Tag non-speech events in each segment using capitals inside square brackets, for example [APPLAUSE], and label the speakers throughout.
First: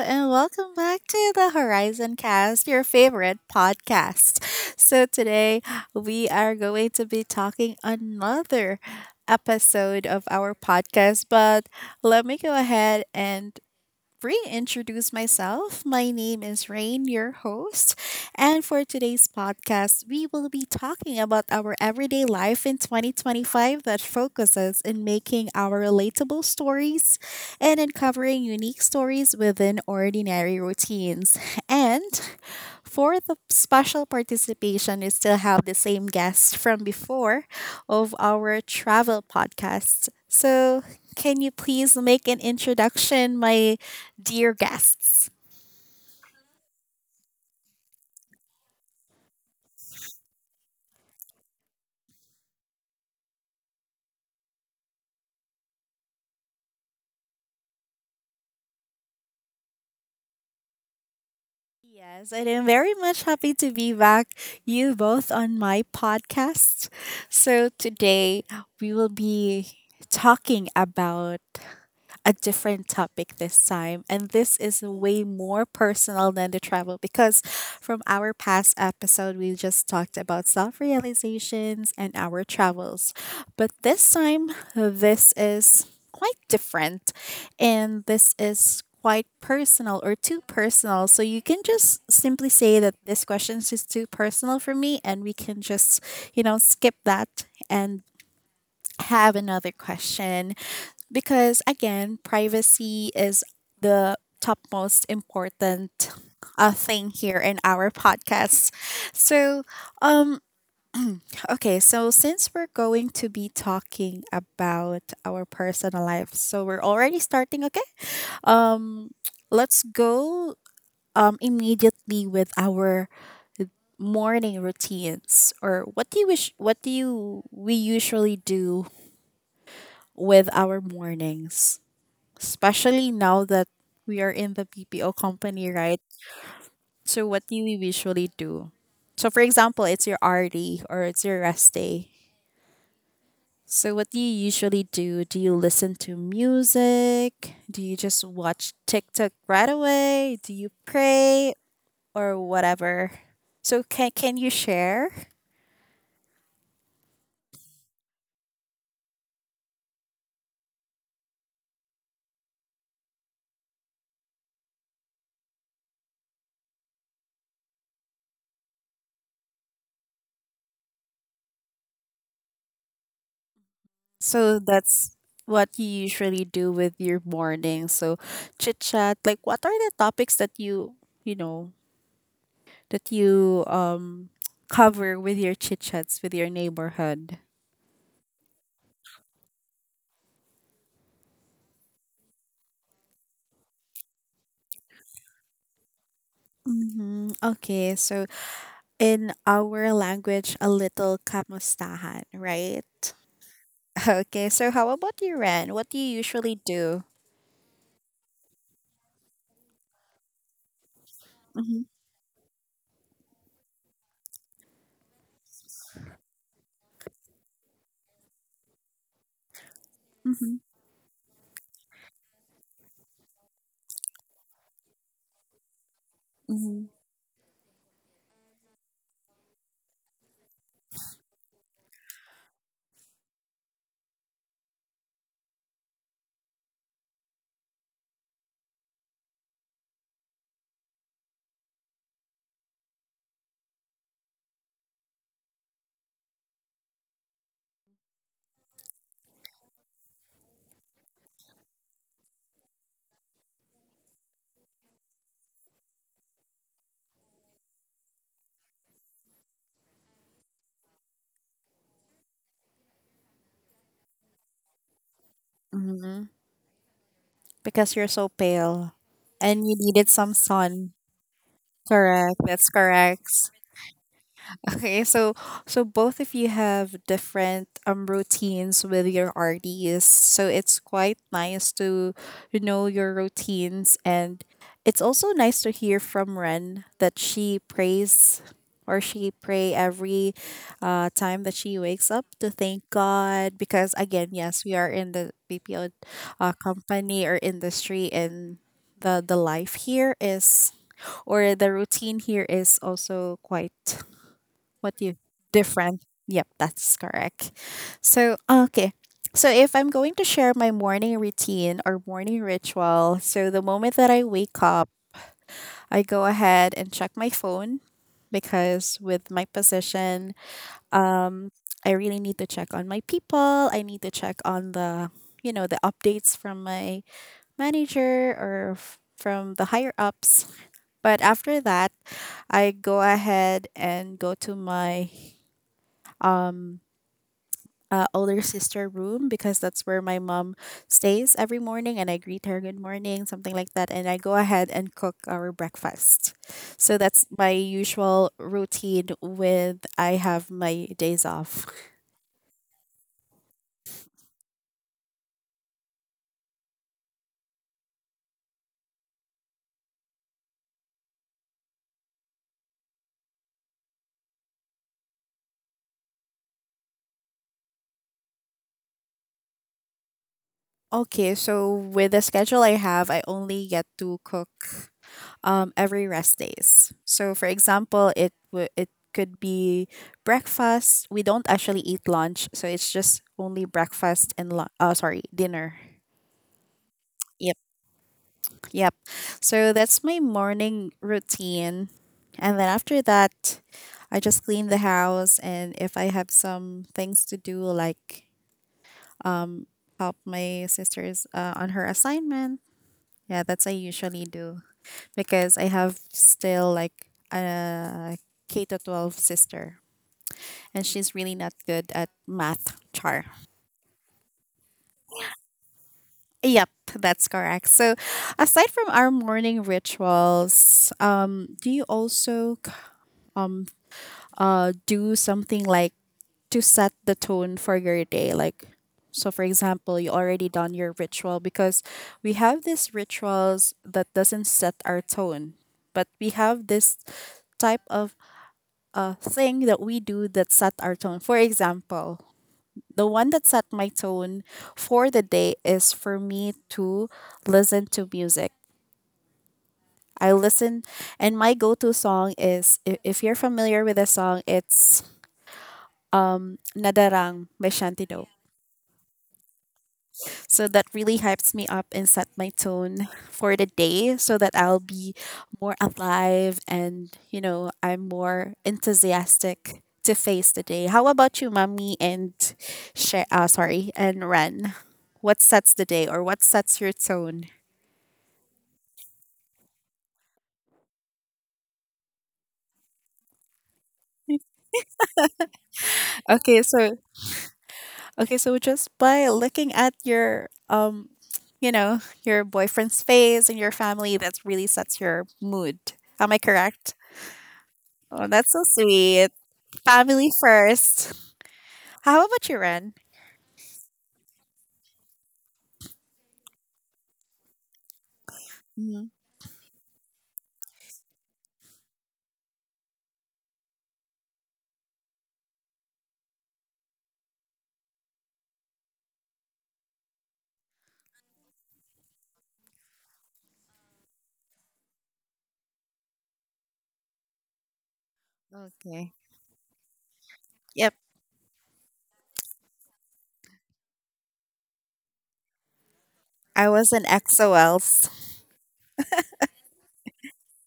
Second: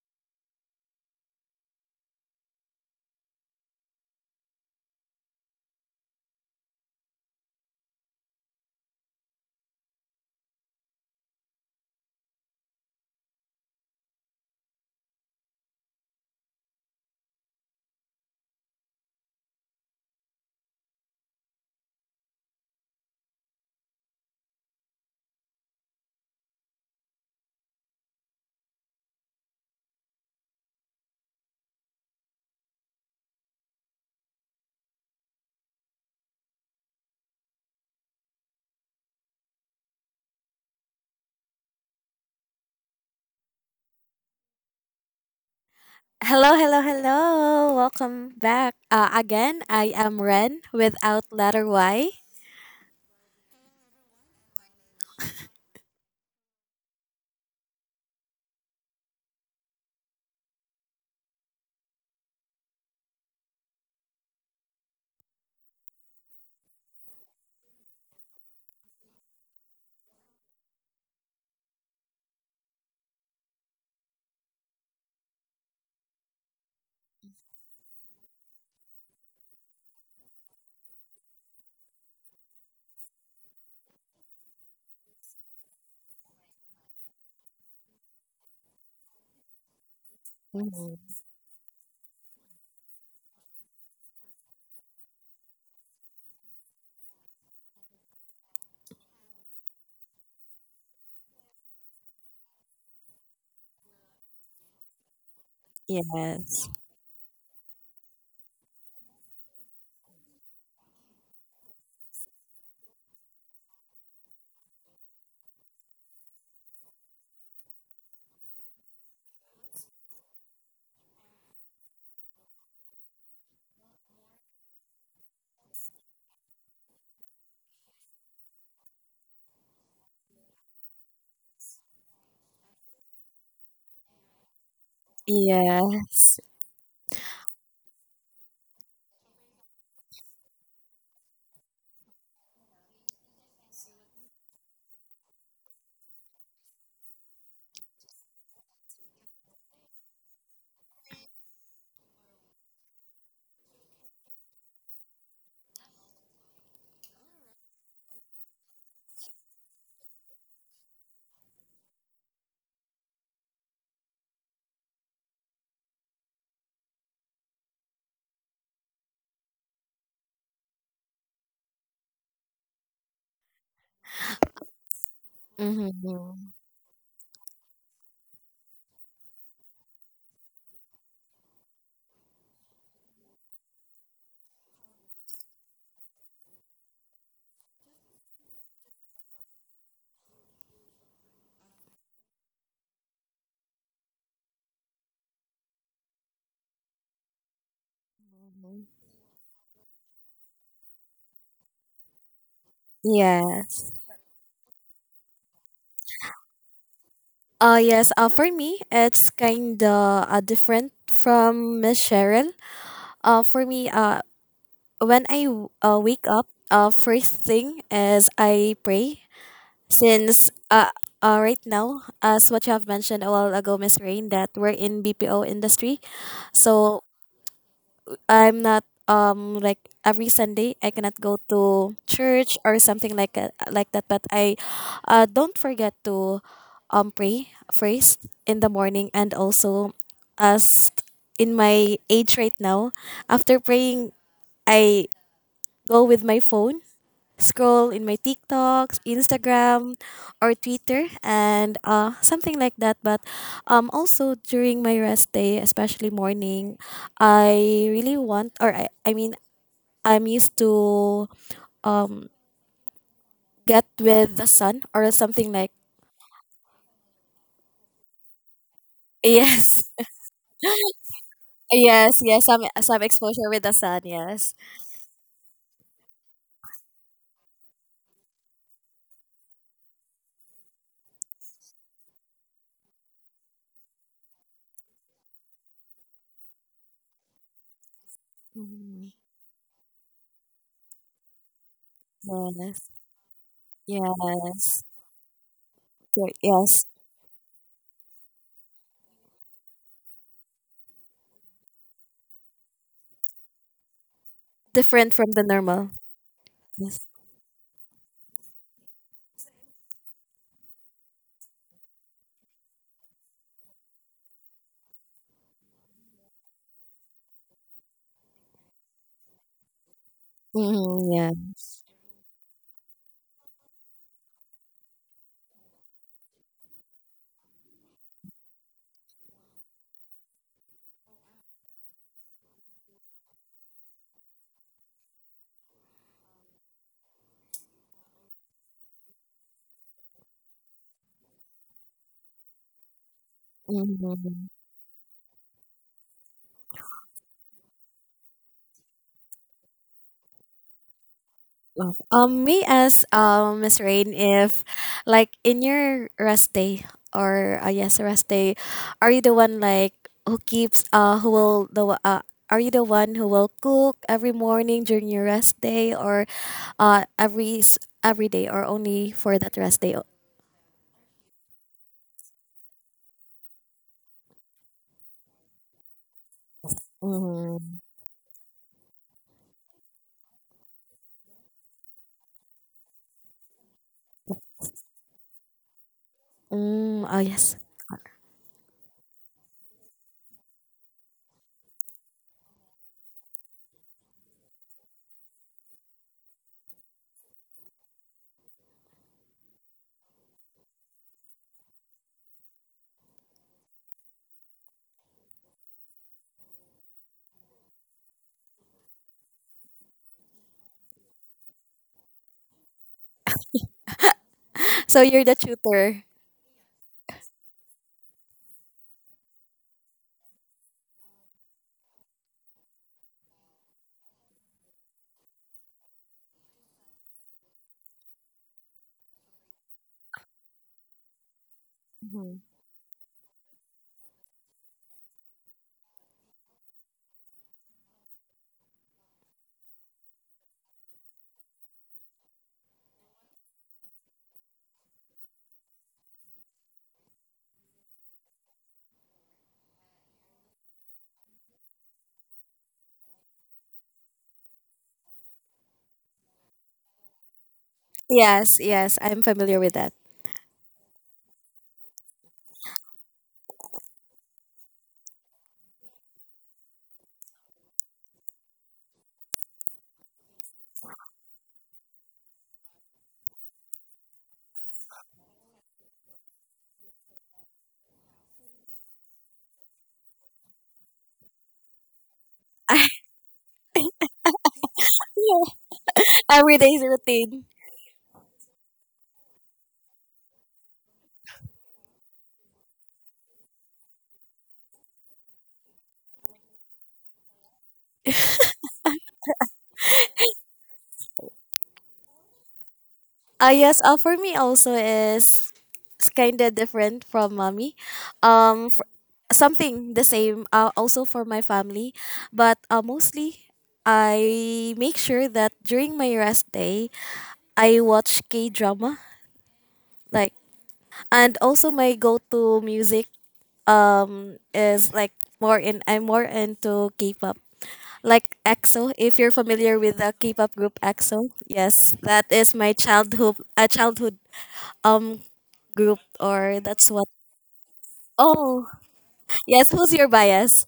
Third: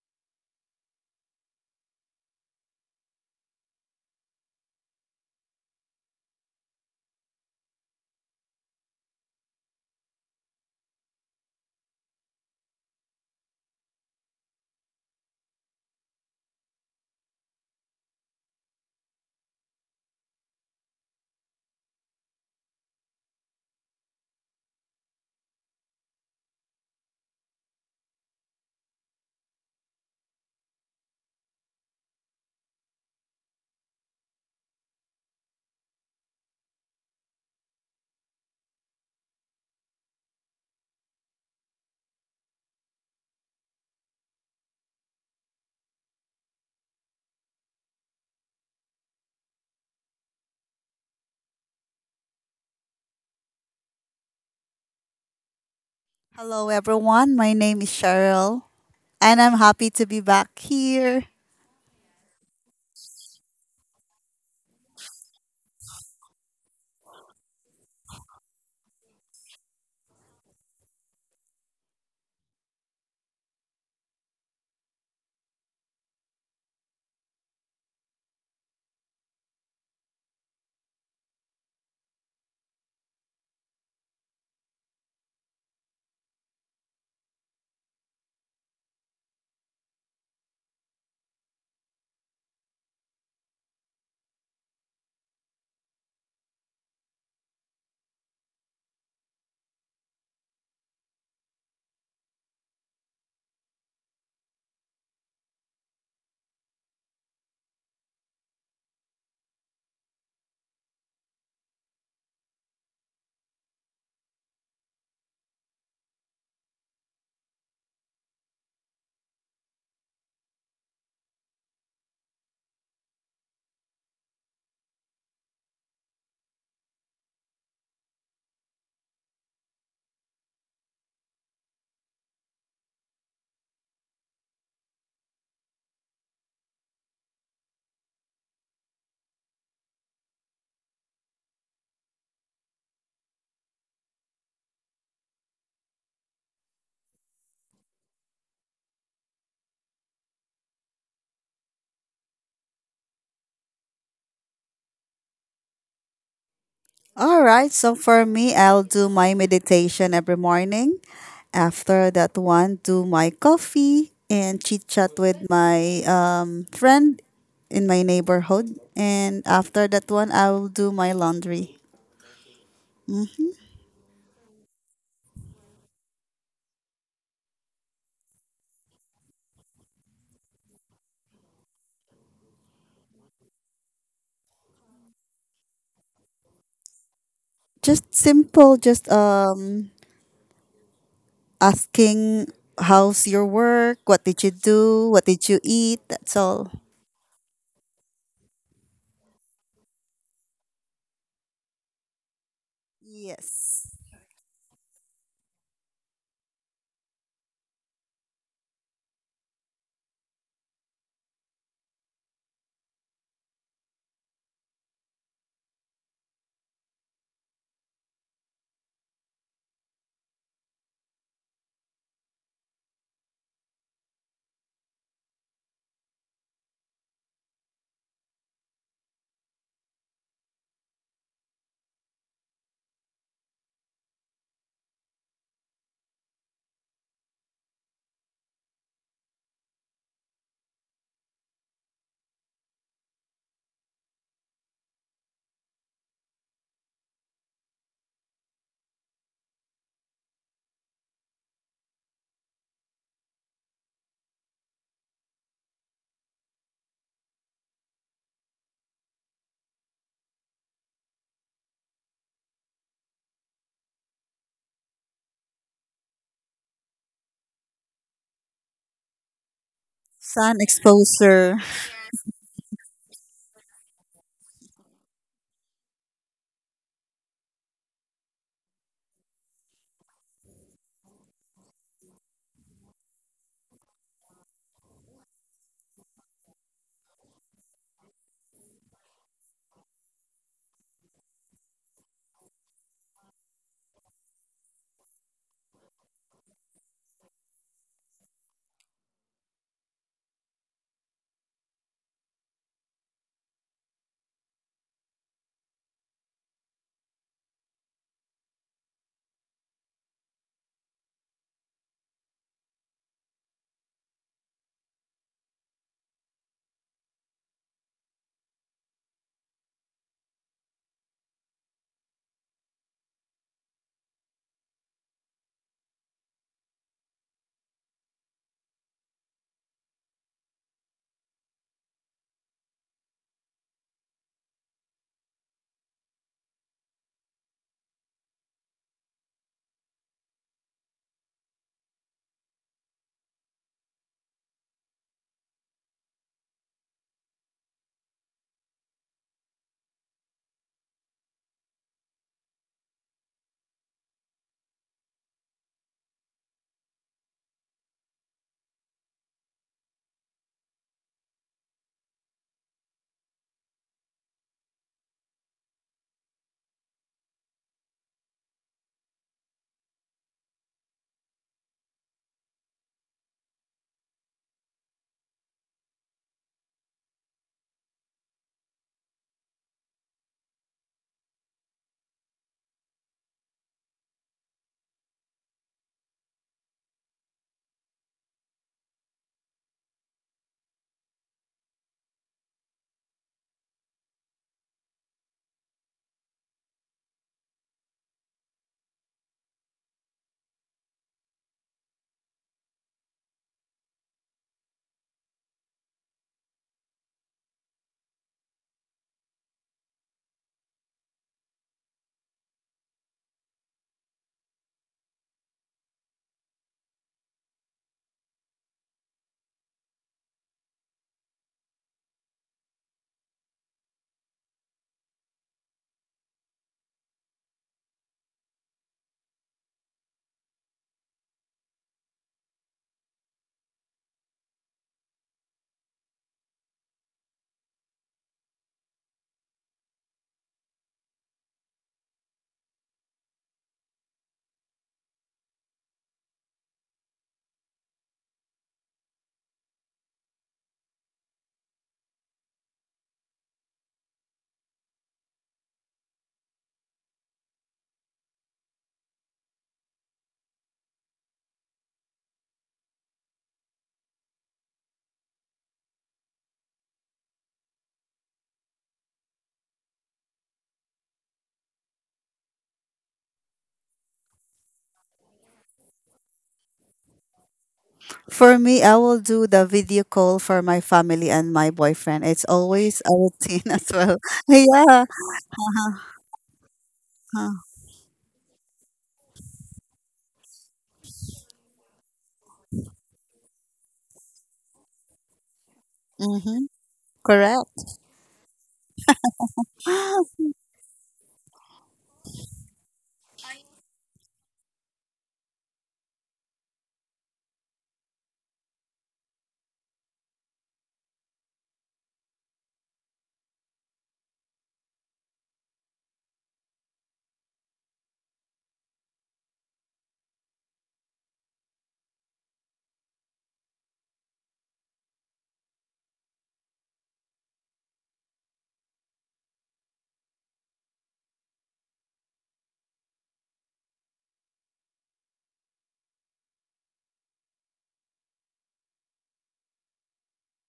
Speaker 1: And welcome back to the Horizon Cast, your favorite podcast. So, today we are going to be talking another episode of our podcast, but let me go ahead and reintroduce myself. My name is Rain, your host. And for today's podcast, we will be talking about our everyday life in 2025 that focuses in making our relatable stories and uncovering unique stories within ordinary routines. And for the special participation, we still have the same guest from before of our travel podcast. So, can you please make an introduction, my dear guests.
Speaker 2: Hello, hello, hello. Welcome back. Again, I am Ren without letter Y.
Speaker 3: Hello, everyone. My name is Cheryl, and I'm happy to be back here.
Speaker 1: Yes, and I'm very much happy to be back, you both, on my podcast. So, today we will be talking about a different topic this time. And this is way more personal than the travel because from our past episode, we just talked about self realizations and our travels. But this time, this is quite different. And this is quite personal or too personal.
Speaker 2: Mhm.
Speaker 1: So you can just simply say that this question is just too personal for me and we can just, you know, skip that and have another question because again, privacy is the topmost important
Speaker 2: Yes.
Speaker 1: thing here in our podcast. So, um, okay, so since we're going to be talking about our personal life, so we're already starting, okay? Um, let's go immediately with our morning routines or what do you wish what do you we usually do with our mornings, especially now that we are in the PPO company, right?
Speaker 2: Yes.
Speaker 1: So, what do you usually do? So, for example, it's your RD or it's your rest day. So, what do you usually do? Do you listen to music? Do you just watch TikTok right away? Do you pray or whatever? So, can you share?
Speaker 3: All right, so for me, I'll do my meditation every morning. After that one, do my coffee and chit chat with my friend in my neighborhood. And after that one, I will do my laundry. Mm.
Speaker 1: So that's what you usually
Speaker 2: Mm-hmm.
Speaker 1: do with your morning. So chit chat, like what are the topics that you know that you cover with your chit chats with your neighborhood?
Speaker 3: Just simple, just asking how's your work, what did you do, what did you eat, that's all.
Speaker 1: Mm-hmm. Okay, so in our language, a little kamustahan, right?
Speaker 3: Yes.
Speaker 2: Yes.
Speaker 1: [LAUGHS] Okay, so how about you, Ren? What do you usually do?
Speaker 2: Yes. For me, it's kind of different from
Speaker 1: Mm-hmm.
Speaker 2: Miss Cheryl. For me, when I wake up, first thing is I pray since
Speaker 1: Mm-hmm.
Speaker 2: right now, as what you have mentioned a while ago, Miss Rain, that we're in BPO industry,
Speaker 1: Mm-hmm.
Speaker 2: so I'm not, like, every Sunday I cannot go to church or something like that, but I don't forget to pray first in the morning. And also, as in my age right now, after praying, I go with my phone, scroll in my TikToks, Instagram, or Twitter, and something like that. But also during my rest day, especially morning, I really want, or I mean, I'm used to um get with the sun or something like...
Speaker 1: Mm-hmm. Because you're so pale
Speaker 2: [LAUGHS]
Speaker 1: and you
Speaker 2: yes,
Speaker 1: needed some
Speaker 3: Sun
Speaker 1: sun.
Speaker 3: exposure.
Speaker 2: yes,
Speaker 1: Correct,
Speaker 2: yes, some
Speaker 1: that's
Speaker 2: some exposure
Speaker 1: correct.
Speaker 2: with the sun, yes,
Speaker 1: Okay, so so both of you have different routines with your RDs. So it's quite nice to you know your routines and it's also nice to hear from Ren that she prays or
Speaker 2: Mhm.
Speaker 1: she pray every time that she wakes up to
Speaker 2: Yes,
Speaker 1: thank God because again, yes, we
Speaker 2: yes.
Speaker 1: are in the BPO
Speaker 2: So, yes,
Speaker 1: company or industry and the life here is or the routine here is also quite what do
Speaker 2: different
Speaker 1: you
Speaker 2: from the normal.
Speaker 1: different? Yep, that's
Speaker 2: Yes.
Speaker 1: correct. So, okay. So, if I'm going to share my morning routine or morning ritual, so the moment that I wake up, I go ahead and check my phone because with my position,
Speaker 2: Mm-hmm, yeah.
Speaker 1: um, I really need to check on my people. I need to check on the, you know, the updates from my manager or from the higher ups. But after that, I go ahead and go to my um older sister room because that's where my mom stays every morning and I greet her good morning, something like that. And I go
Speaker 2: Mm-hmm.
Speaker 1: ahead and cook our breakfast. So that's my usual routine with I have my days off.
Speaker 2: Love. Me as Miss Rain, if like in your rest day or yes, rest day, are you the one like who keeps, who will are you the one who will cook every morning during your rest day or every every day, or only for that rest day?
Speaker 1: Okay, so with the schedule I have, I only get to cook every rest days. So for
Speaker 2: Mm.
Speaker 1: example, it could be breakfast. We don't actually eat lunch, so it's just only breakfast and sorry, dinner.
Speaker 2: Mm, oh
Speaker 1: Yep.
Speaker 2: yes.
Speaker 1: Yep. So that's my morning routine. And then after that, I just clean the house. And if I have some things to do, like um, help my sisters on her assignment, yeah, that's I usually do because I have still like a K to 12 sister. And she's really not good at math, Char.
Speaker 2: [LAUGHS] So you're the tutor.
Speaker 1: Yep, that's correct. So, aside from our morning rituals, do you also do something like to set the tone for your day. Like, so for example, you already done your ritual because we
Speaker 2: Mhm.
Speaker 1: have these rituals that doesn't set our tone, but we have this type of thing that we do that set our tone. For example, the one that set my tone for the day is for me to listen to music. I listen, and my go to song is if you're familiar with the song, it's Nadarang by Shantido.
Speaker 2: Yes, yes, I'm familiar with that.
Speaker 1: So that really hypes me up and set my tone for the day so that I'll be more alive and, you know, I'm more enthusiastic to face the day. How about you, Mommy and sorry, and Ren? What sets the day or what sets your tone?
Speaker 3: For me, I will do the video call for my family and my boyfriend. It's always
Speaker 2: [LAUGHS]
Speaker 3: a routine [LAUGHS] as well. [LAUGHS] Yeah.
Speaker 2: Every
Speaker 1: Okay,
Speaker 2: day's
Speaker 1: so
Speaker 2: routine.
Speaker 3: Huh.
Speaker 1: okay, so just by looking at your you know, your boyfriend's face and your family that really sets your mood. Am I
Speaker 3: Mm-hmm.
Speaker 1: correct?
Speaker 3: Correct.
Speaker 1: Oh, that's so sweet. Family first. How about you, Ren?
Speaker 2: Yes, for me also is kind of different from mommy. F
Speaker 1: Hmm.
Speaker 2: Something the same, also for my family, but mostly I make sure that during my rest day I watch K drama, like, and also my go to music is like, more in I'm more into K-pop like EXO.
Speaker 1: Okay.
Speaker 2: If you're familiar with the K-pop group
Speaker 1: Yep.
Speaker 2: EXO, yes, that is my childhood um group, or
Speaker 1: I
Speaker 2: that's
Speaker 1: was in
Speaker 2: what...
Speaker 1: X O Ls.
Speaker 2: oh yes, who's your bias?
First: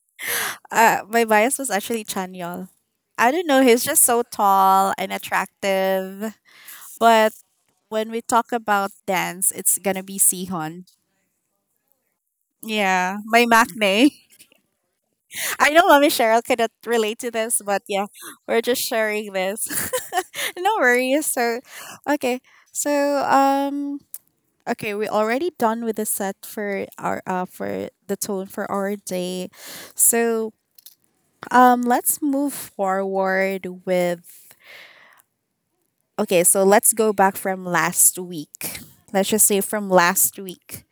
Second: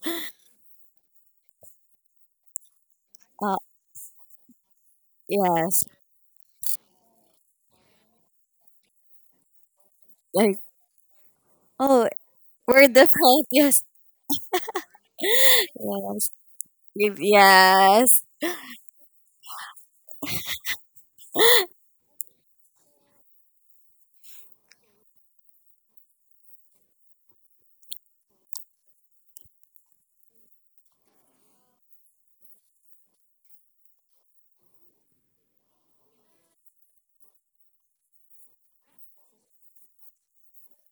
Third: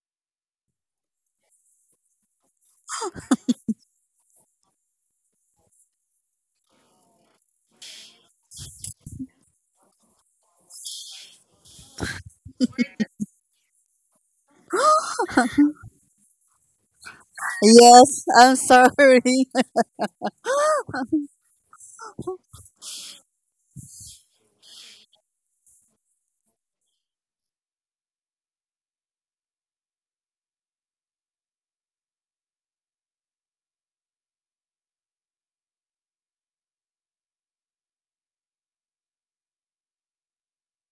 Speaker 1: My bias was actually Chanyeol. I don't
Speaker 2: uh
Speaker 1: know. He's just so tall and
Speaker 2: yes,
Speaker 1: attractive. But when we talk about dance, it's gonna be
Speaker 2: like...
Speaker 1: Sihon.
Speaker 2: oh, we're
Speaker 1: Yeah,
Speaker 2: different.
Speaker 1: my
Speaker 2: [LAUGHS] Yes.
Speaker 1: maknae.
Speaker 3: [GASPS]
Speaker 1: [LAUGHS] I know Mommy
Speaker 2: Yes.
Speaker 1: Cheryl cannot relate to this, but yeah,
Speaker 2: Yes.
Speaker 3: Yes, I'm
Speaker 1: we're just
Speaker 3: sorry.
Speaker 1: sharing this. [LAUGHS] No worries. So, okay.
Speaker 3: [LAUGHS]
Speaker 1: So, um, okay, we're already done with the set for our for the tone for our day. So let's move forward with okay, so let's go back from last week. Let's just say from last week.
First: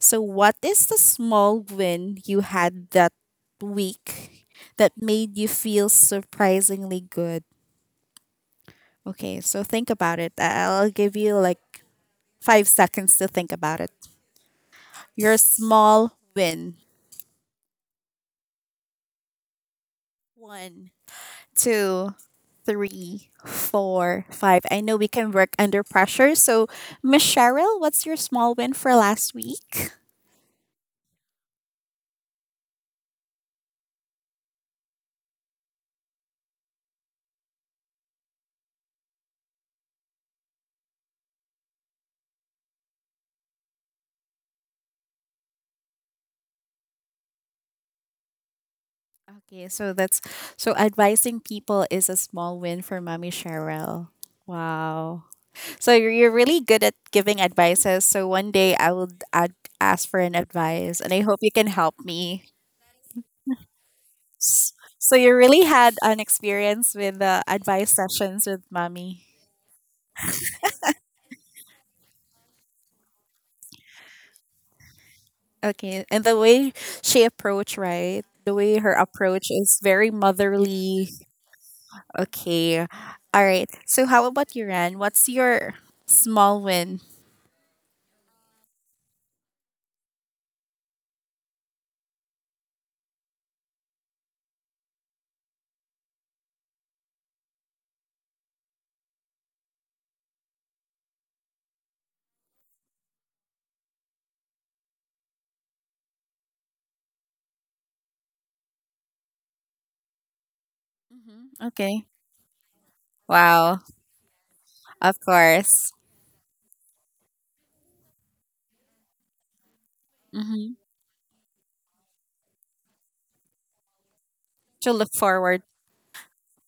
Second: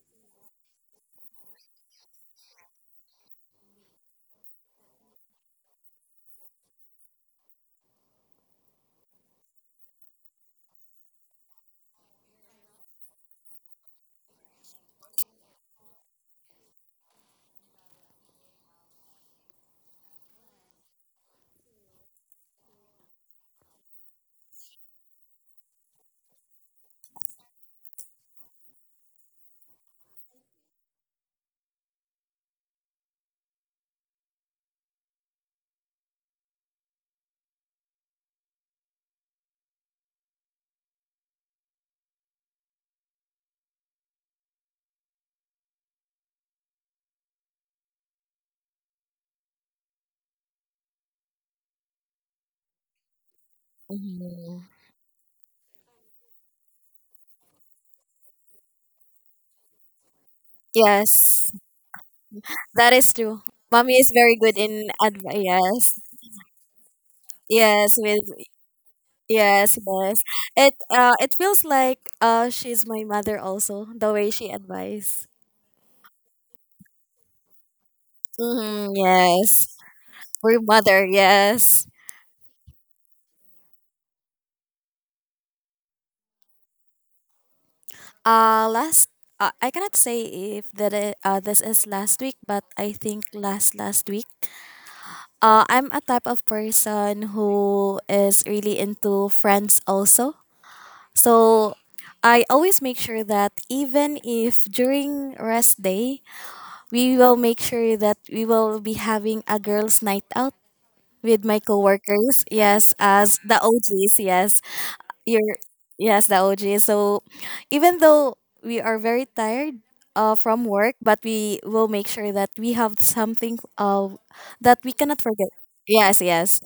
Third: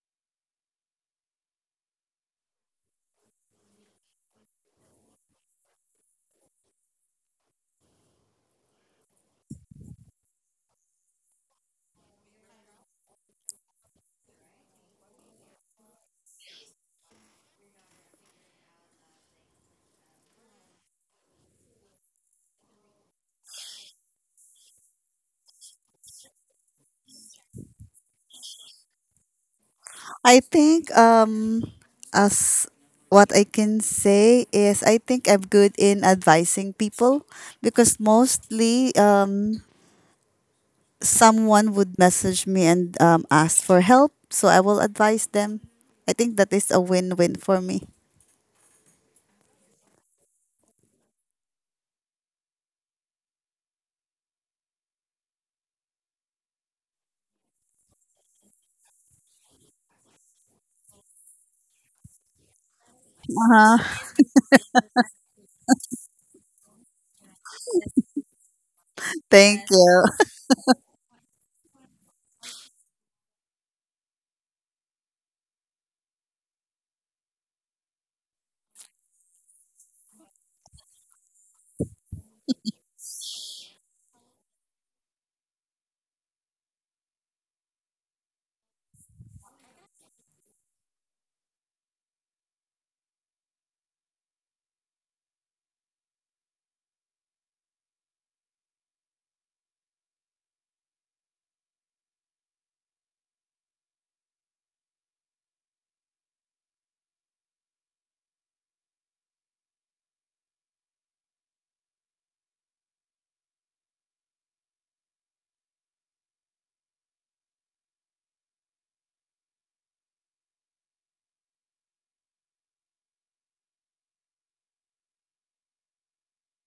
Speaker 1: So what is the small win you had that week that made you feel surprisingly good? Okay, so think about it. I'll give you like 5 seconds to think about it. Your small win. One, two, three, four, five. I know we can work under pressure. So, Miss Cheryl, what's your small win for last week?
Speaker 3: I think as what I can say is I think I'm good in advising people because mostly someone would message me and ask for help. So I will advise them. I think that is a win win for me.
Speaker 1: Okay, so that's so advising people is a small win for Mommy Cheryl.
Speaker 2: Mhm.
Speaker 1: Wow. So you're really good at giving advices. So one day I will ask for an advice, and I hope you
Speaker 2: Yes,
Speaker 1: can help me.
Speaker 2: that is true. Mommy
Speaker 3: Uh-huh. [LAUGHS]
Speaker 2: is very good
Speaker 1: S-
Speaker 2: in
Speaker 1: So you really had
Speaker 2: advice.
Speaker 1: an experience with advice
Speaker 2: Yes. Yes.
Speaker 1: sessions
Speaker 2: With...
Speaker 1: with Mommy.
Speaker 3: Thank
Speaker 2: yes.
Speaker 3: you.
Speaker 2: Yes, it feels like she's my mother also, the way she advises.
Speaker 1: Okay, and the way she approached, right? The way
Speaker 2: Mm,
Speaker 1: her approach
Speaker 2: yes,
Speaker 1: is very
Speaker 2: we're mother.
Speaker 1: motherly.
Speaker 2: Yes.
Speaker 1: Okay, all right. So how about you, Ran? What's your small win?
Speaker 2: Last, I cannot say if this is last week, but I think last last week. I'm a type of person who is really into friends also. So I always make sure that even if during rest day, we will make sure that we will be having a girls' night out with
Speaker 1: Hmm.
Speaker 2: my
Speaker 1: Okay.
Speaker 2: coworkers. Yes, as the
Speaker 1: Wow.
Speaker 2: OGs. Yes.
Speaker 1: Of
Speaker 2: You're,
Speaker 1: course.
Speaker 2: yes, the OG. So even though we are very tired from
Speaker 1: Mm-hmm.
Speaker 2: work, but we will make sure that we have something that
Speaker 1: To
Speaker 2: we
Speaker 1: look
Speaker 2: cannot forget.
Speaker 1: forward.
Speaker 2: Yes, yes.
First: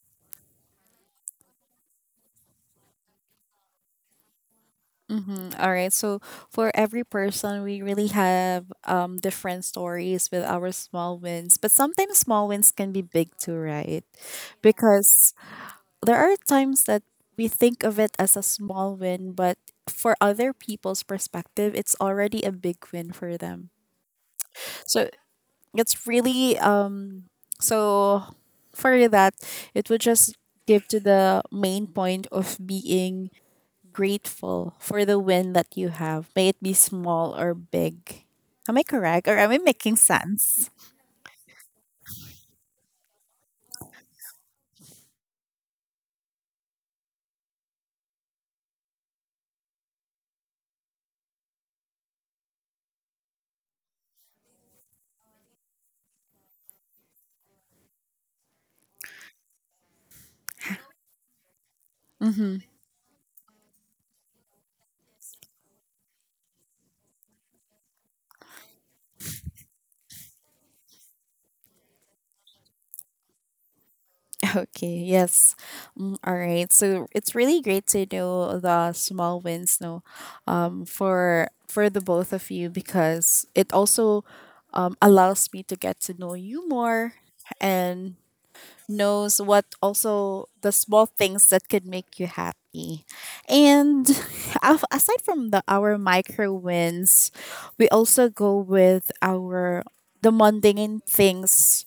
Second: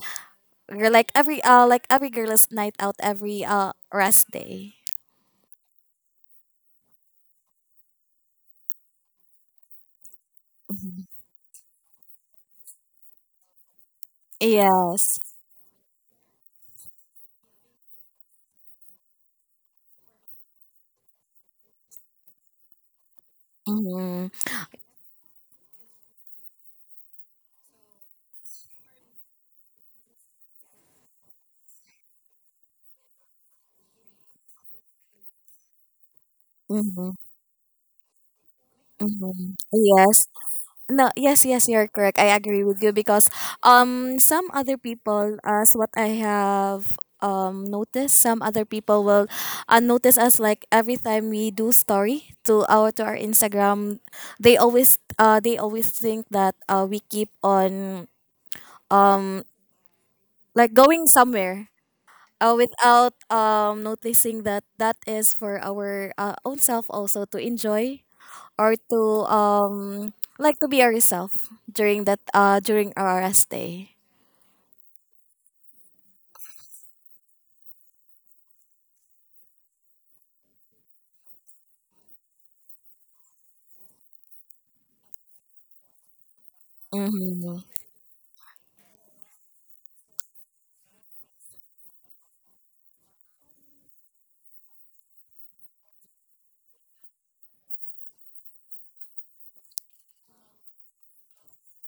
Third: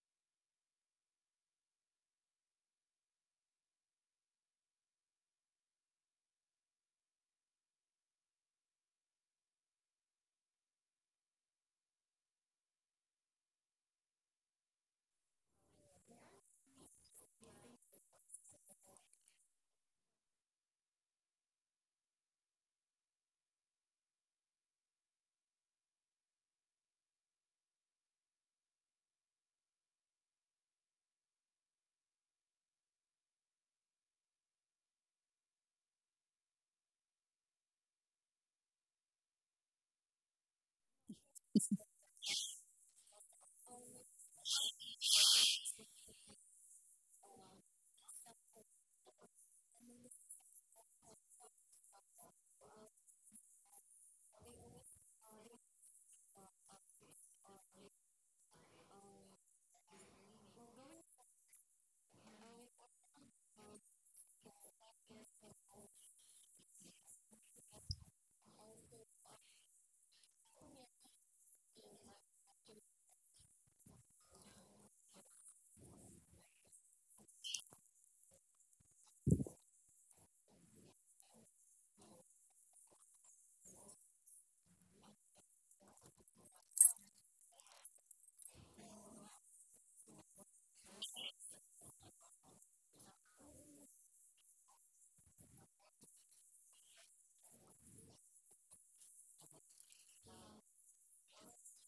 Speaker 2: We're like every girl's night out every rest day.
Speaker 1: Mm-hmm. All right. So for every person, we really have different stories with our
Speaker 2: Mhm.
Speaker 1: small wins, but sometimes small wins can be big too, right?
Speaker 2: Yes.
Speaker 1: Because there are times that we think of it as a small win, but for other people's perspective, it's already a big win for them.
Speaker 2: Mm-hmm.
Speaker 1: So it's really so for that, it would just give to the main point of being grateful for the win that you have, may it be
Speaker 2: Mm-hmm.
Speaker 1: small or big. Am I correct? Or am
Speaker 2: Mm-hmm.
Speaker 1: I making
Speaker 2: Yes.
Speaker 1: sense?
Speaker 2: No, yes, yes, you're correct. I agree with you because some other people, as what I have noticed, some other people will notice us, like every time we do story to our Instagram, they always think that we keep on, um like, going somewhere
Speaker 1: Mm-hmm.
Speaker 2: without noticing that that is for our own self also to enjoy, or to like to be yourself during that during our stay.
Speaker 1: Okay, yes. Mm, all right. So it's really great to know the small wins no for for the both of you because it also allows me to get to know you more
Speaker 2: Mm-hmm.
Speaker 1: and knows what also the small things that could make you happy. And [LAUGHS] aside from the our micro wins, we also go with our the mundane things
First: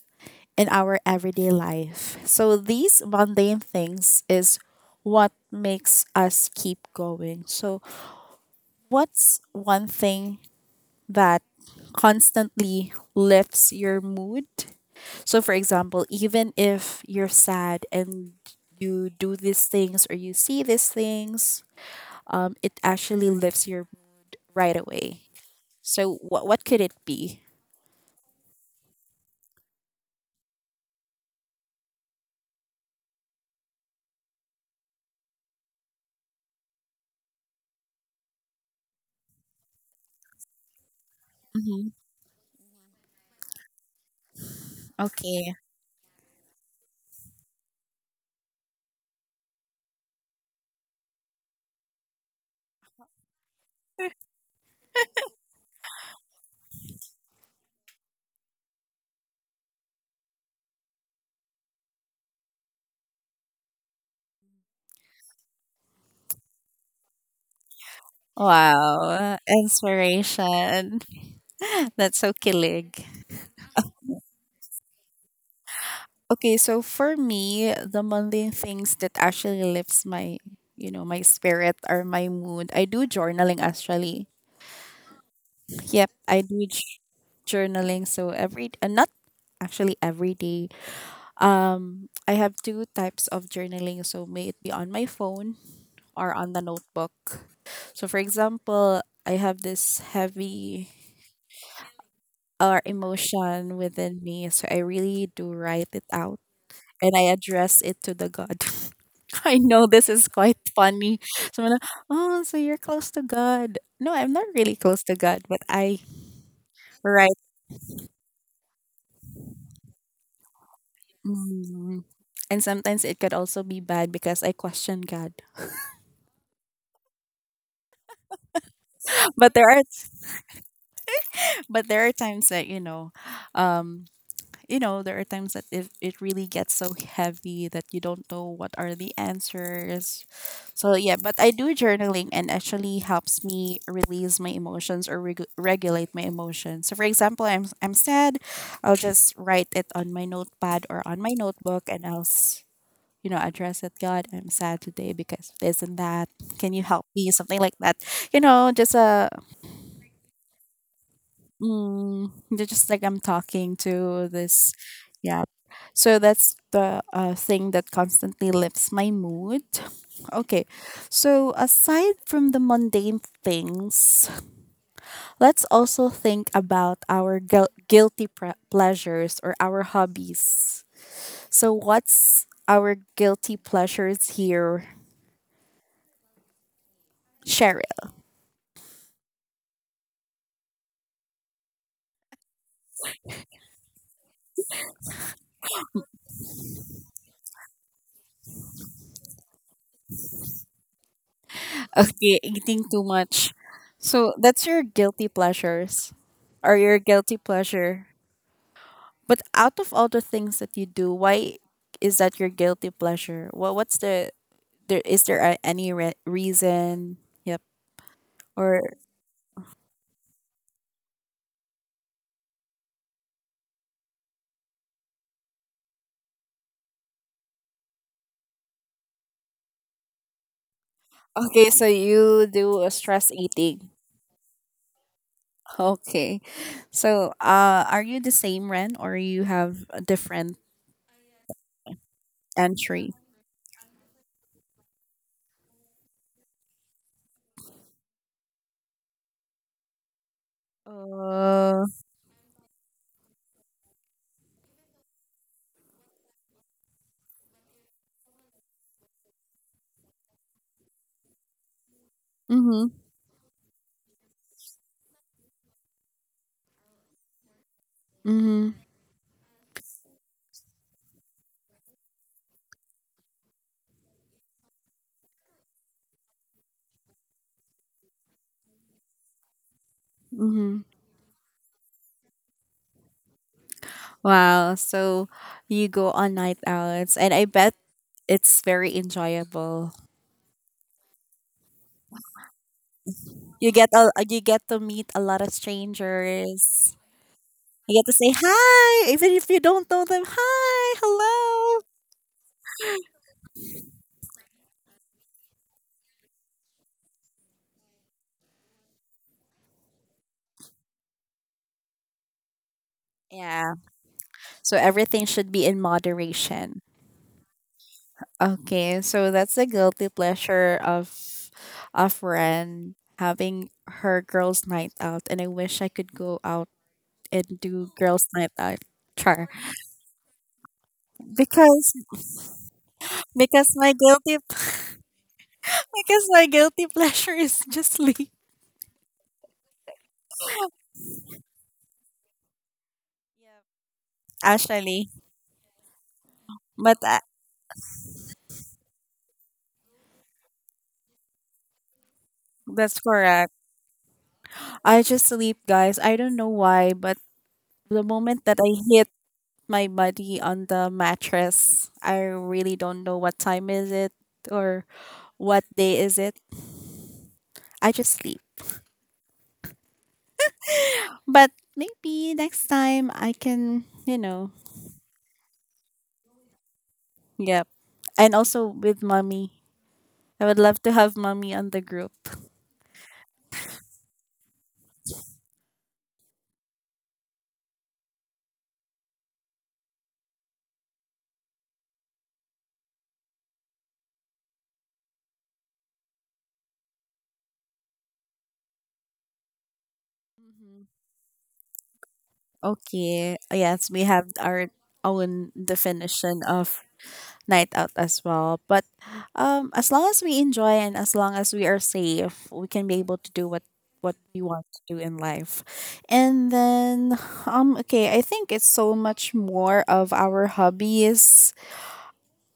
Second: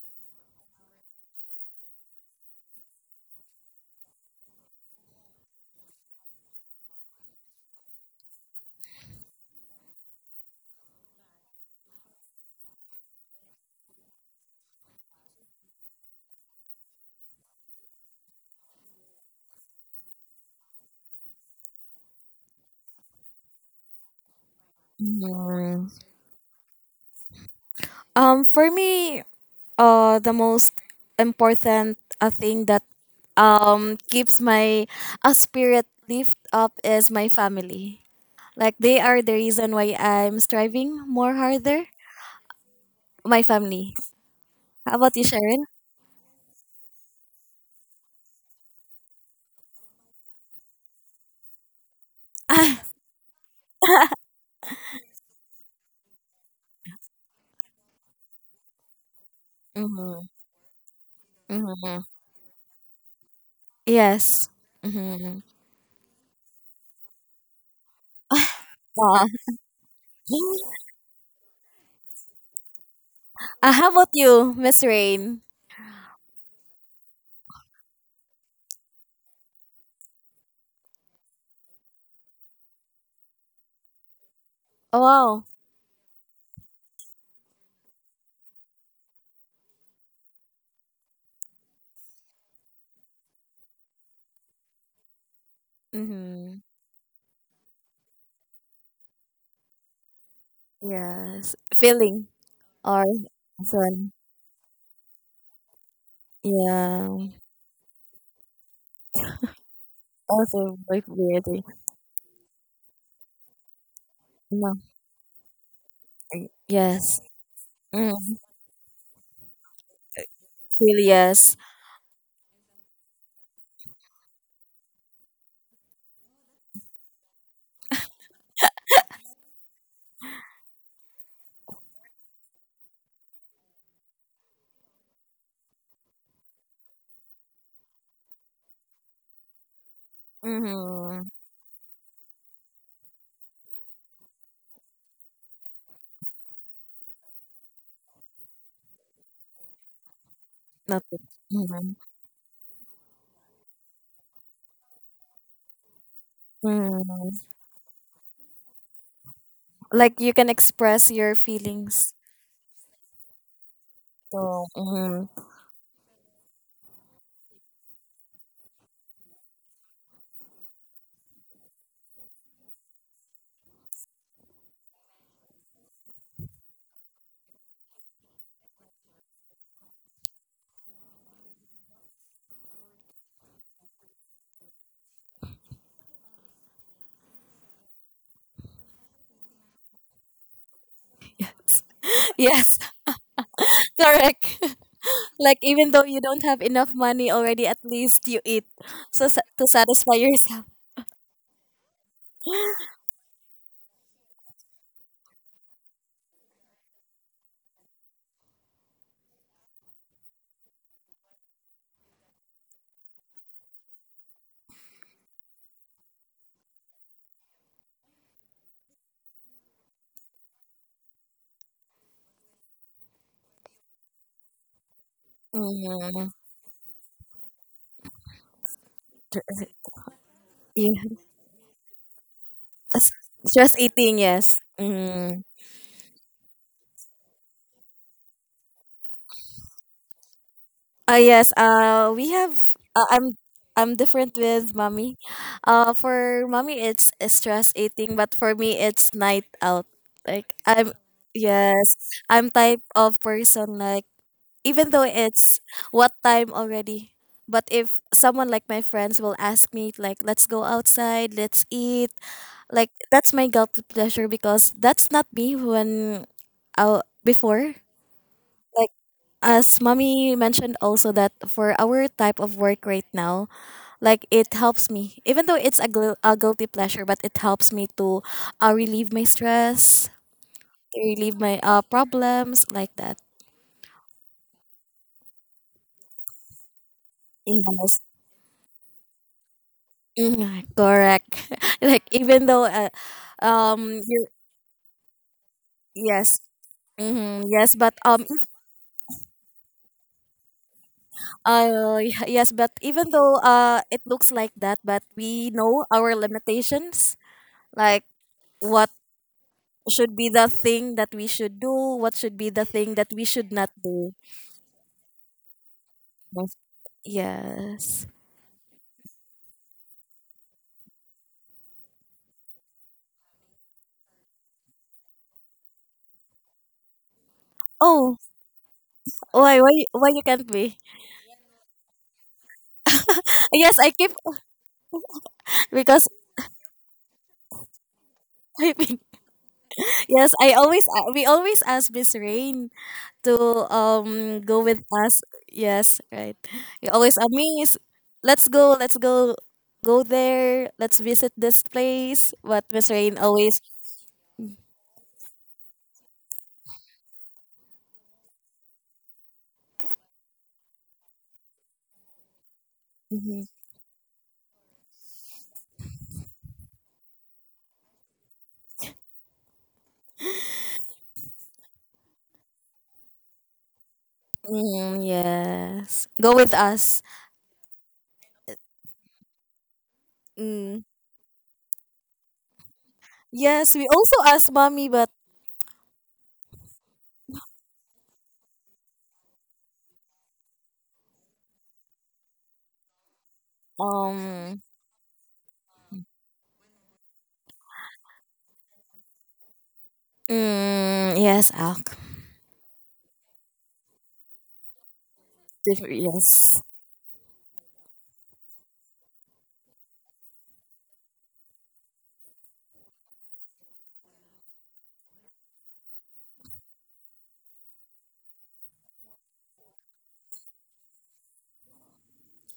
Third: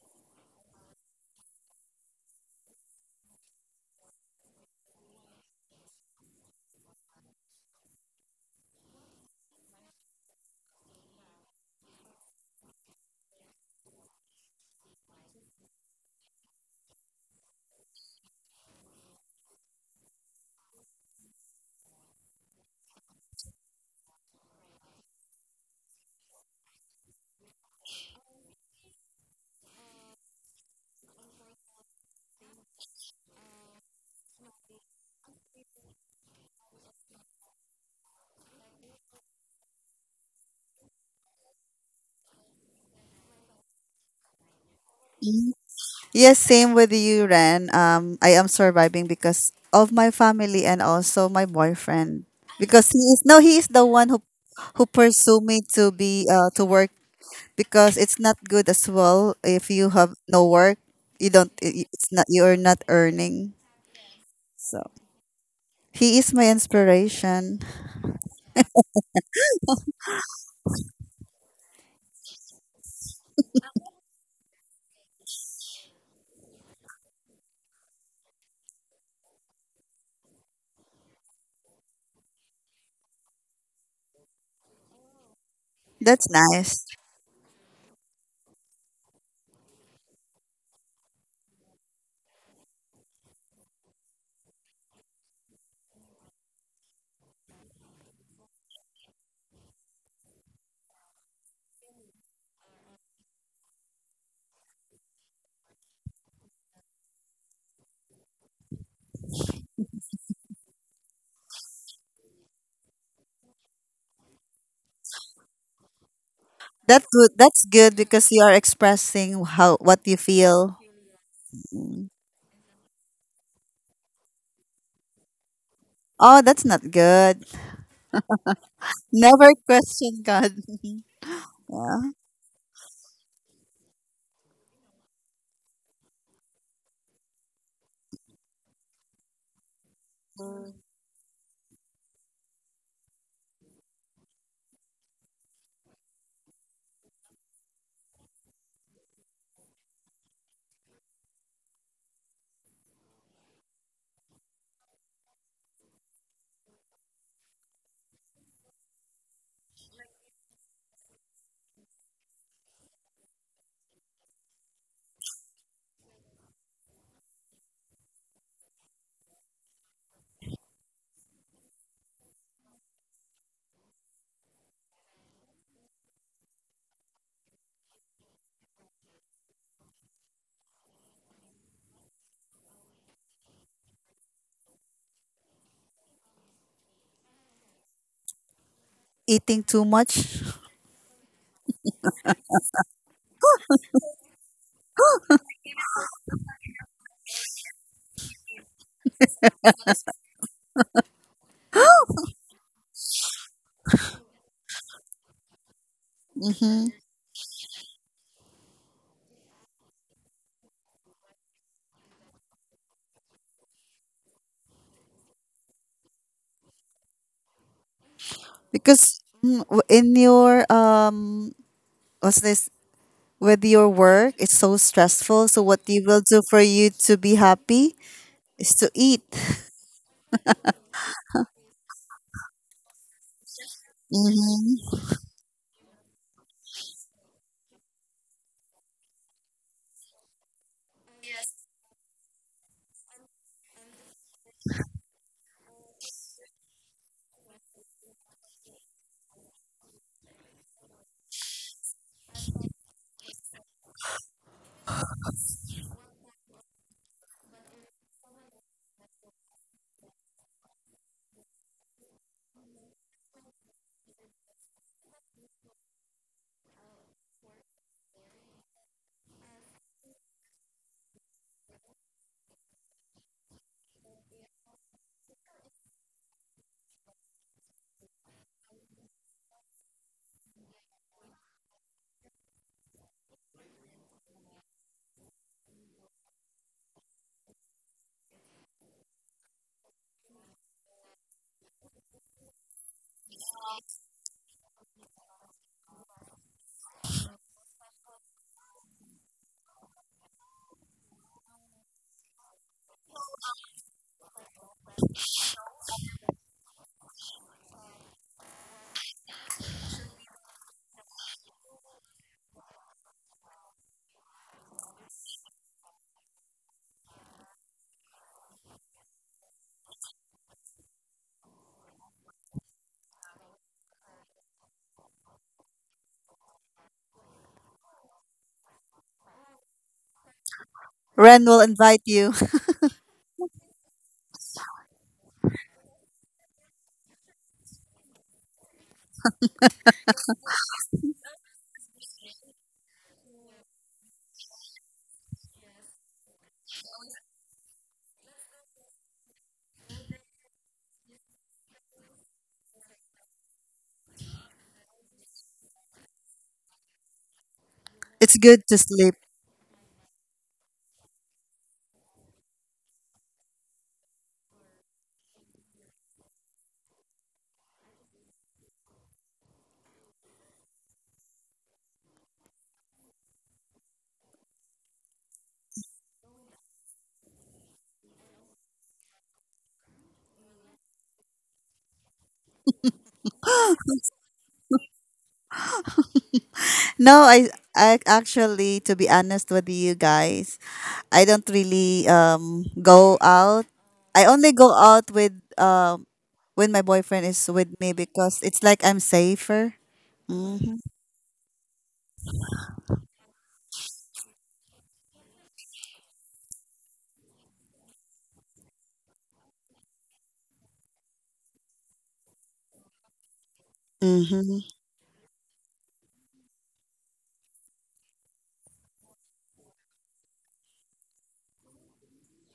Speaker 1: in our everyday life. So these mundane things is what makes us keep going. So what's one thing that constantly lifts your mood? So for example, even if you're sad and you do these things or you see these things, it actually lifts your mood right away.
Speaker 2: Mm-hmm.
Speaker 1: So what could it be?
Speaker 2: For me, the most important thing that keeps my spirit lift up is my family. Like they are the reason why I'm striving more harder.
Speaker 1: Hmm.
Speaker 2: My family. How about you,
Speaker 3: Mm.
Speaker 1: Okay.
Speaker 2: Sharon?
Speaker 3: Yes, same with you, Ren. I am surviving because of my family and also my boyfriend. Because he is no, he is the one who pursue me to be to work because it's not good as well if you have
Speaker 2: Mm-hmm.
Speaker 3: no work. You don't.
Speaker 2: Mm-hmm.
Speaker 3: It's not. You are not earning.
Speaker 2: Yes.
Speaker 3: So
Speaker 2: Mm-hmm.
Speaker 3: he is my inspiration.
Speaker 2: Wow.
Speaker 1: Wow,
Speaker 2: [LAUGHS]
Speaker 1: inspiration. That's so kilig.
Speaker 2: How about you, Miss Rain?
Speaker 1: Okay, so for me, the mundane things that actually lifts my, you know, my spirit or my mood. I do journaling actually.
Speaker 2: Oh wow.
Speaker 1: Yep,
Speaker 3: That's
Speaker 1: I do
Speaker 3: nice.
Speaker 1: journaling. So every not actually every day. I have two types of journaling. So may it be on my phone or on
Speaker 2: Mm-hmm.
Speaker 1: the notebook. So for example, I have this heavy
Speaker 2: Yes. Feeling
Speaker 1: or
Speaker 2: or
Speaker 1: emotion
Speaker 2: son.
Speaker 1: within me, so I really do write it out and
Speaker 2: Yeah.
Speaker 1: I address it to the God. [LAUGHS] I know this is quite
Speaker 2: Also very
Speaker 1: funny.
Speaker 2: weird.
Speaker 1: So I'm like, oh, so you're close to God. No, I'm not really
Speaker 2: No.
Speaker 1: close to God, but I
Speaker 3: That's
Speaker 2: Yes.
Speaker 1: write.
Speaker 3: good. That's good because
Speaker 2: Mm.
Speaker 3: you are expressing how what you feel.
Speaker 2: Feel yes.
Speaker 1: Mm.
Speaker 3: Mm.
Speaker 1: And sometimes it could also be bad because I question God.
Speaker 3: Oh, that's not good.
Speaker 1: [LAUGHS] But
Speaker 3: Never
Speaker 1: there are
Speaker 3: question God. [LAUGHS]
Speaker 1: but
Speaker 3: Yeah.
Speaker 1: there are times that, um there are times that it really gets so heavy that you don't know what are the answers. So yeah,
Speaker 2: Mm-hmm.
Speaker 1: but I do journaling and actually helps me release my emotions or regulate my emotions. So for example, I'm sad. I'll just write it on my notepad or
Speaker 2: Nothing.
Speaker 1: on my notebook,
Speaker 2: Mm-hmm.
Speaker 1: and address it, God, I'm sad today because of this and that. Can you help me?
Speaker 2: Mm-hmm.
Speaker 1: Something like that, just a...
Speaker 2: Like you can express your feelings.
Speaker 1: Mm, they're just like I'm talking to
Speaker 2: So
Speaker 1: this.
Speaker 2: mm-hmm.
Speaker 1: Yeah. So that's the thing that constantly lifts my mood. Okay. So aside from the mundane things, let's also think about our guilty pleasures or our hobbies. So what's our guilty pleasures here? Cheryl?
Speaker 3: Eating too much.
Speaker 2: [LAUGHS] Yes. [LAUGHS] Correct. [LAUGHS] Like even though you don't have enough money already, at least you eat to satisfy yourself.
Speaker 1: Okay,
Speaker 2: [LAUGHS]
Speaker 1: eating too much. So that's your guilty pleasures or
Speaker 3: Mm-hmm.
Speaker 1: your guilty pleasure. But out of all the things that you do, why is that your guilty pleasure? What what's the there is there a- Any reason? Yep. Or
Speaker 3: Because w- in your what's this? With your work, it's so stressful. So what you will
Speaker 2: Mm-hmm.
Speaker 3: do for you to be happy is to eat.
Speaker 2: Yeah.
Speaker 1: okay, so you do a stress
Speaker 2: Just
Speaker 1: eating. [LAUGHS]
Speaker 2: eating, yes.
Speaker 3: Mm-hmm.
Speaker 2: Mm.
Speaker 1: Okay. So, are you the same, Ren, or you have a different
Speaker 2: Yes, we have.
Speaker 1: entry?
Speaker 2: I'm different with mommy. For mommy, it's stress eating, but for me, it's night out. Like I'm,
Speaker 1: Uh
Speaker 2: yes, I'm type of person like even though it's what time already, but if someone like my friends will ask me like, let's go outside, let's eat, like
Speaker 1: mhm.
Speaker 2: that's my guilty pleasure because that's not me, when, out before.
Speaker 1: Mhm.
Speaker 2: Like as mommy mentioned also, that for our type of work right now, like it helps me, even though it's a guilty pleasure, but it helps me to relieve my stress,
Speaker 1: Mhm.
Speaker 2: to relieve my problems like that.
Speaker 1: Wow. So you go on night outs, and I bet
Speaker 2: Yes.
Speaker 1: it's very enjoyable.
Speaker 2: Mhm, correct. [LAUGHS] Like even though
Speaker 1: You get a, uh,
Speaker 2: you...
Speaker 1: you get to meet a lot of
Speaker 2: yes.
Speaker 1: strangers.
Speaker 2: Hmm. Yes, but
Speaker 1: You get to say hi, even if you don't know them. Hi, hello.
Speaker 2: yes, but even though it looks like that, but we know our limitations, like what should be the thing that we should do, what should be the thing that we should not
Speaker 1: Yeah.
Speaker 2: do.
Speaker 1: So everything should be in
Speaker 2: Yes.
Speaker 1: moderation.
Speaker 2: Yes.
Speaker 1: Okay, so that's the guilty pleasure of a friend having her girls' night out, and I wish I could go out and do
Speaker 2: Oh,
Speaker 1: girls' night out. Char.
Speaker 2: why you can't be?
Speaker 3: Ren will
Speaker 1: Because
Speaker 3: invite you.
Speaker 1: because
Speaker 2: Yes, I
Speaker 1: my
Speaker 2: keep
Speaker 1: guilty [LAUGHS]
Speaker 2: [LAUGHS] because
Speaker 1: because my guilty [LAUGHS] pleasure is just [LAUGHS] sleep.
Speaker 2: typing. Yes, I always we always ask Miss Rain to go with
Speaker 1: Actually,
Speaker 2: us. Yes, right. You
Speaker 1: but
Speaker 2: always
Speaker 1: I,
Speaker 2: Miss, let's go, go there. Let's visit this place. What Miss
Speaker 1: that's
Speaker 2: Rain
Speaker 1: correct.
Speaker 2: always.
Speaker 1: I just sleep, guys. I don't know why, but the
Speaker 3: [LAUGHS] It's
Speaker 1: moment that
Speaker 3: good
Speaker 1: I
Speaker 3: to
Speaker 1: hit
Speaker 3: sleep.
Speaker 1: my body on the mattress, I really don't know what
Speaker 2: Mhm.
Speaker 1: time is it or what day is it. I just sleep. But maybe next time I can, you know.
Speaker 2: Mm, yes, go with us.
Speaker 1: Yep. And also with mommy. I would love
Speaker 2: Mm.
Speaker 1: to have mommy on the group.
Speaker 2: Yes, we also asked mommy, but
Speaker 3: No, I actually, to be honest with you guys, I don't really go out. I only
Speaker 2: um,
Speaker 3: go out with when my boyfriend is with me because it's like I'm safer. Mm-hmm.
Speaker 1: Mhm.
Speaker 2: mm, yes, Alk.
Speaker 1: Okay. Yes, we have our own definition
Speaker 2: Yes.
Speaker 1: of night out as well. But as long as we enjoy and as long as we are safe, we can be able to do what we
Speaker 3: Hmm. [LAUGHS]
Speaker 1: want to do in life. And then, okay, I think it's so much more of our hobbies.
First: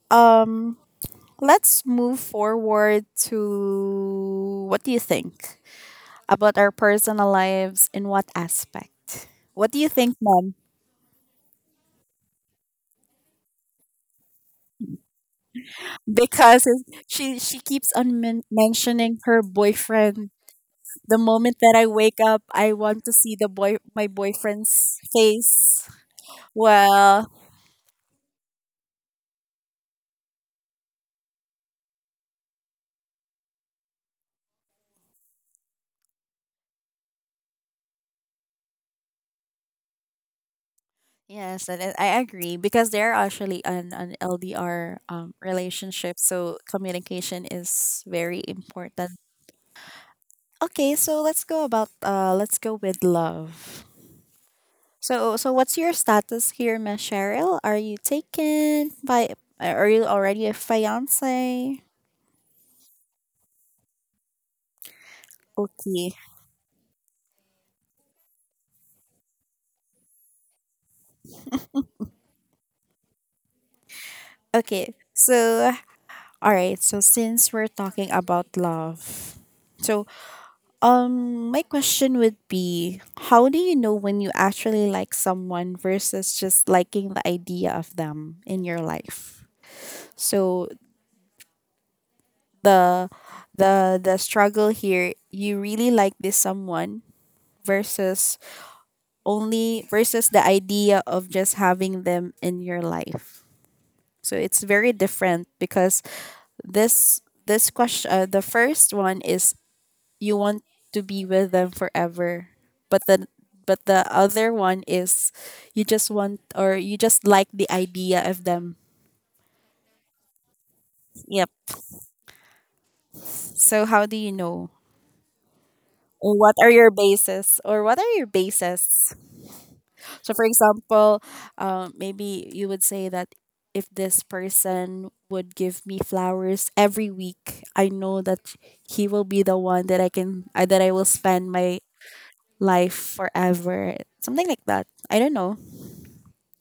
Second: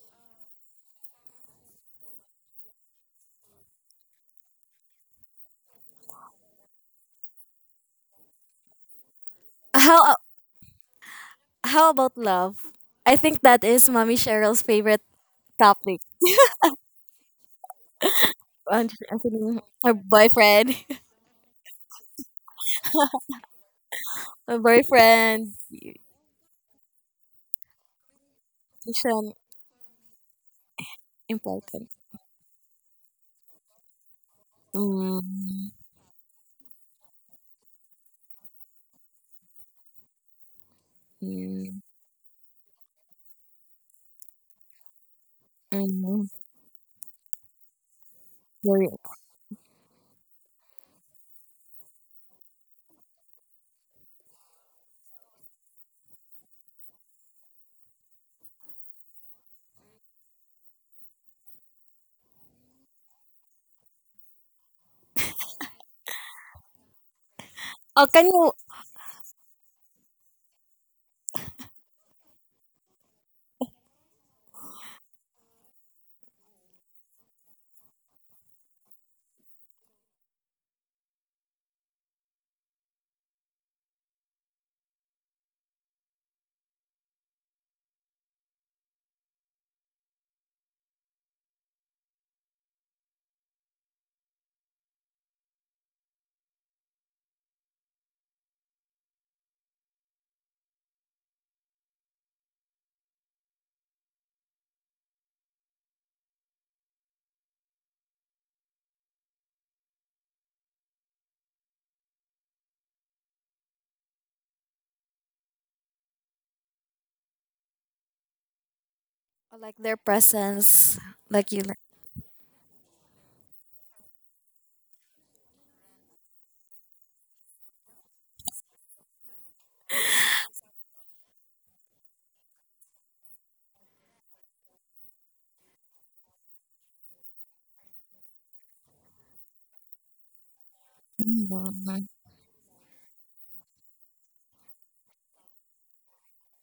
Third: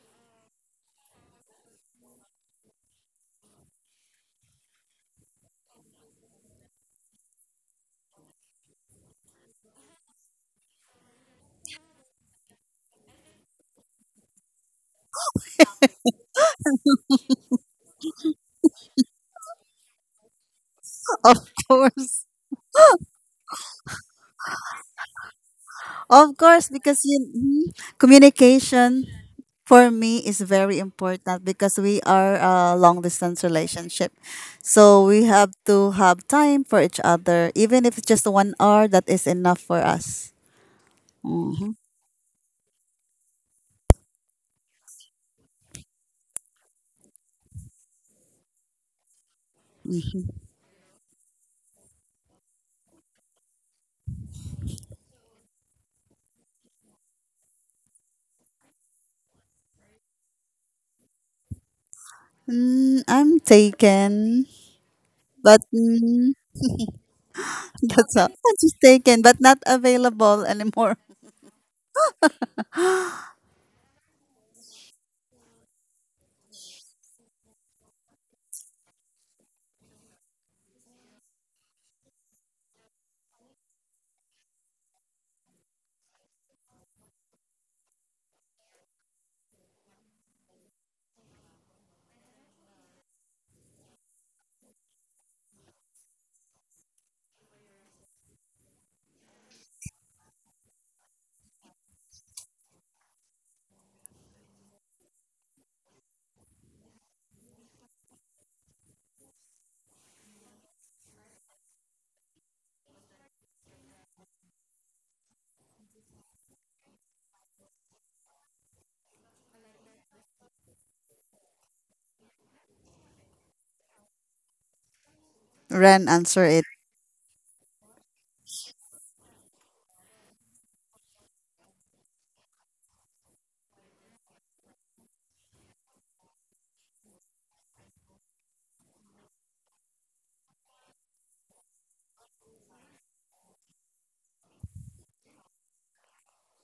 Speaker 1: Um let's move forward to: what do you think about our personal lives in what aspect? What do you think,
Speaker 2: How
Speaker 1: mom?
Speaker 2: how about love? I think that is mommy Cheryl's favorite topic.
Speaker 1: Because she keeps on
Speaker 2: And I
Speaker 1: mentioning her
Speaker 2: think her
Speaker 1: boyfriend.
Speaker 2: boyfriend,
Speaker 1: The
Speaker 3: Of
Speaker 1: moment that I wake
Speaker 3: course,
Speaker 1: up, I want to see the boy my
Speaker 2: [LAUGHS] her
Speaker 1: boyfriend's
Speaker 2: boyfriend,
Speaker 1: face.
Speaker 3: of course, because you
Speaker 1: Well,
Speaker 3: mhm.
Speaker 2: is
Speaker 3: Communication for me is very important because
Speaker 2: important.
Speaker 3: we are a long distance relationship, so we have
Speaker 2: Mm,
Speaker 3: to have time for each other, even if it's just 1 hour. That is enough for us.
Speaker 1: yes,
Speaker 3: Mm-hmm.
Speaker 2: mm,
Speaker 1: and I agree because they're actually an LDR relationship,
Speaker 2: mm,
Speaker 1: so communication is very
Speaker 2: very...
Speaker 1: important. Okay, so let's go with love. So what's your status here, Miss Cheryl? Are you already a fiance?
Speaker 3: Mm, I'm taken, but.
Speaker 1: Okay.
Speaker 3: Mm,
Speaker 2: oh,
Speaker 3: that's
Speaker 2: can
Speaker 3: all.
Speaker 2: you...
Speaker 3: [LAUGHS] Just taken, but not available anymore.
Speaker 1: Okay. So, all right, so since we're talking about love, so my question would be: how do you know when you actually like someone versus just liking the idea of them in your life? So the the struggle here, you really like this someone versus only versus the idea of just having them in your life. So it's very different because this question, the first one is, you want to be with them forever, but the other one is, you just want, or you just like the idea of them.
Speaker 2: like their presence?
Speaker 1: Yep.
Speaker 2: Like you like.
Speaker 1: So how do you know,
Speaker 3: [LAUGHS] Ren,
Speaker 1: or
Speaker 3: answer
Speaker 1: what
Speaker 3: it.
Speaker 1: are your bases, so for example, maybe you would say that if this person would give me flowers every week, I know that he will be the one that I can I that I will spend my
Speaker 2: Mm.
Speaker 1: life forever, something like that, I don't know.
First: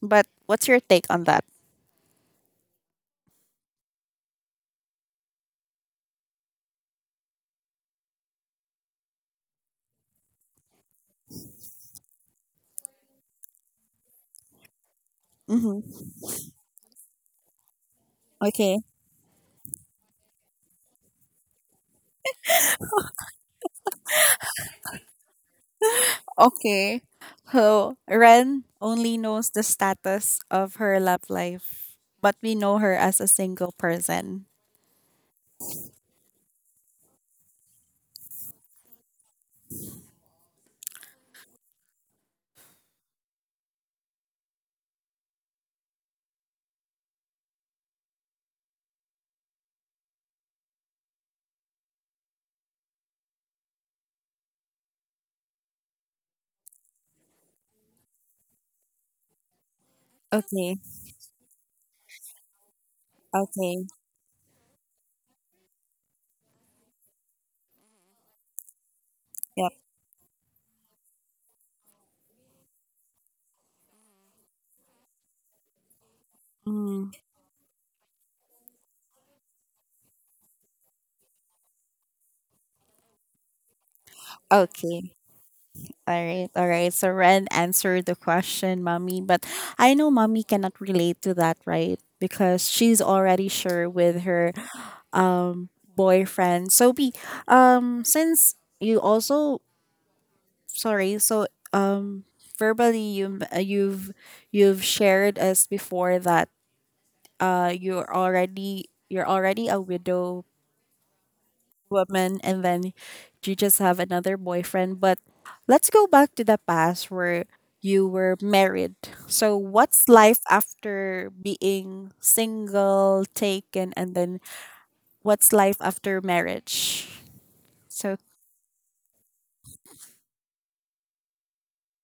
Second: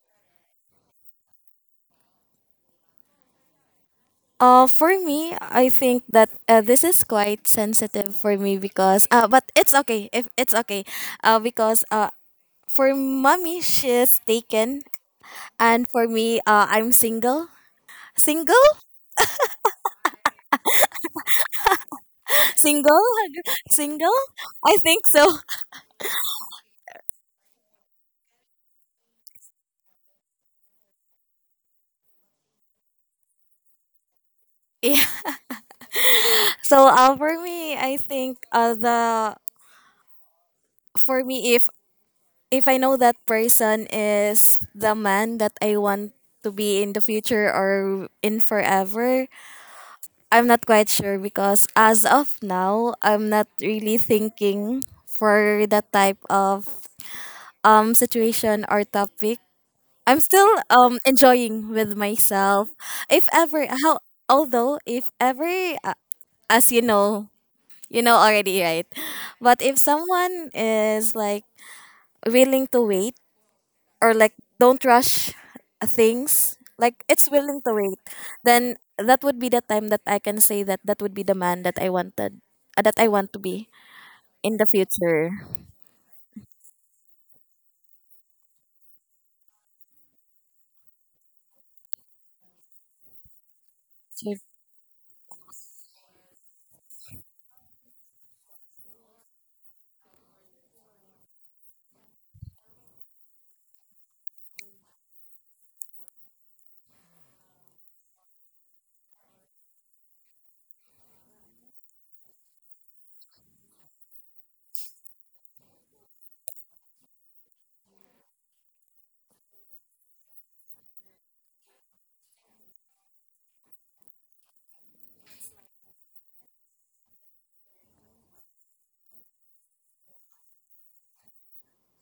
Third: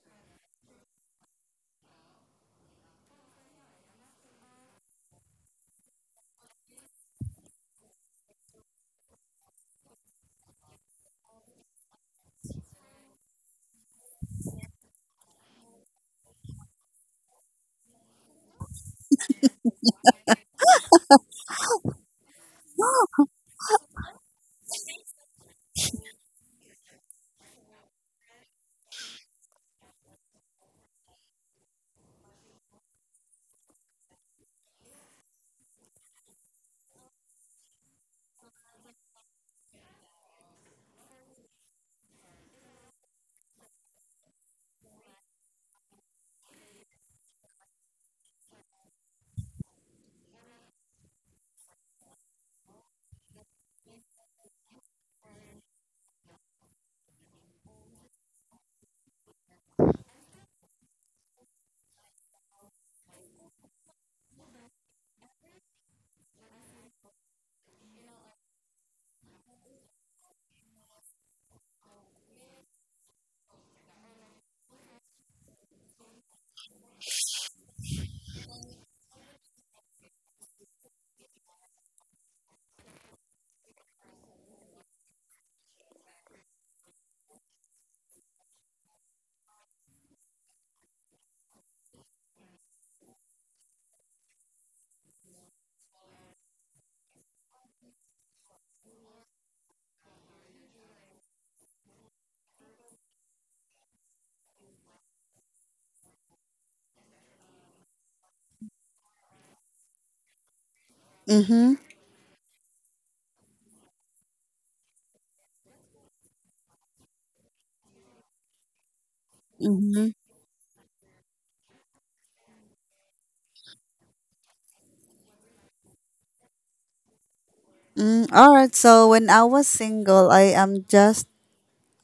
Speaker 1: But what's your take on that?
Speaker 2: For me, I think that this is quite sensitive for me, because but it's okay if it's okay, because for mommy she's taken, and
Speaker 1: Hmm.
Speaker 2: for me I'm single, single,
Speaker 1: Okay.
Speaker 2: [LAUGHS] single, [LAUGHS] single. I think so. [LAUGHS]
Speaker 1: Okay. So Ren only knows the status of her love life, but we know her as a single person.
Speaker 2: Yeah. So for me, I think the for me, if I know that person is the man that I want to be in the future or in forever, I'm not quite sure, because as of now, I'm not really thinking for that type of situation or topic. I'm still
Speaker 1: Okay.
Speaker 2: enjoying with myself.
Speaker 1: Okay.
Speaker 2: If ever, uh, as you know already, right? But
Speaker 1: Yep.
Speaker 2: if someone is like willing to wait, or like don't rush things, like
Speaker 1: Mm.
Speaker 2: it's willing to wait, then that would be the time that I can say that that would be the man that I want to be in the
Speaker 1: Okay.
Speaker 2: future. [GASPS]
Speaker 1: All right. All right. So Ren answered the question, mommy, but I know mommy cannot relate to that, right? Because she's already sure with
Speaker 2: So-
Speaker 1: her um boyfriend. So be since you also, sorry. So, um, verbally, you you've shared us before that, you're already a widow
Speaker 3: Mm-hmm.
Speaker 1: woman, and then you just have another boyfriend. But let's go back to the past where you were married. So what's
Speaker 3: Mm-hmm.
Speaker 1: life after being single, taken, and then what's life after marriage? So,
Speaker 3: Mm, all right. So when I was single, I am just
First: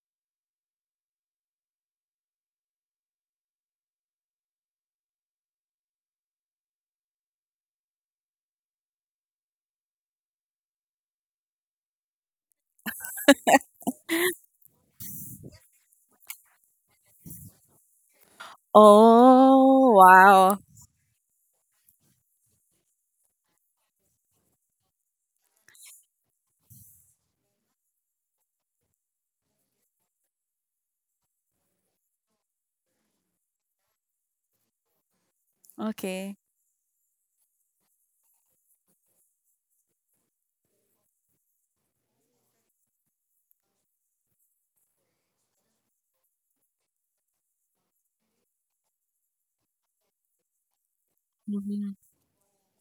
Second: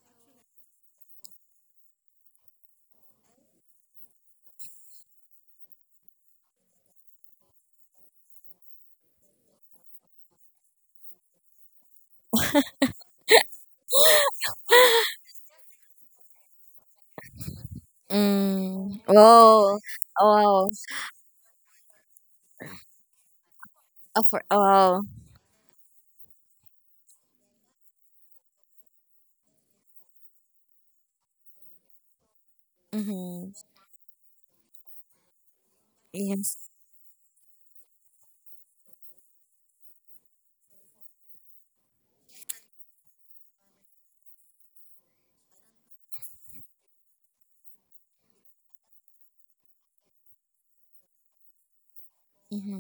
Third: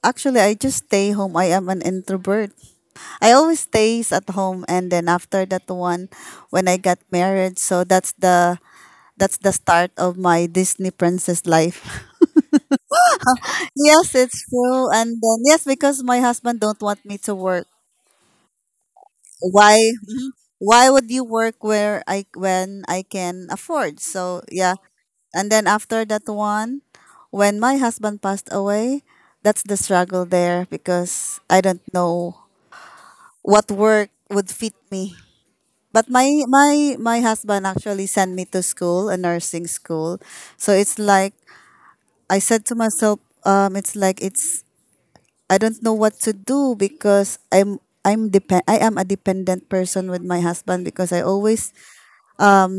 Speaker 3: actually I just stay home. I am an introvert. I always stays at home, and then after that one, when I got married, so that's the start of my Disney princess life. [LAUGHS] Yes, it's true. And then yes, because my husband don't want me to work.
Speaker 2: mm. Oh.
Speaker 1: oh
Speaker 3: Why?
Speaker 1: wow,
Speaker 2: Oh.
Speaker 3: Why would you work where I when I can afford?
Speaker 2: Oh,
Speaker 3: So
Speaker 2: for,
Speaker 3: yeah,
Speaker 2: oh.
Speaker 3: and then after that one, when my husband passed away, that's the struggle there because I don't know
Speaker 2: Mm-hmm.
Speaker 3: what work would fit me. But
Speaker 1: okay.
Speaker 3: my
Speaker 2: Yes.
Speaker 3: my my husband actually sent me to school, a nursing school. So it's like I said to myself, it's like it's I don't know what to do because I am a dependent person with my husband because I always
Speaker 1: Hmm.
Speaker 2: Mm-hmm.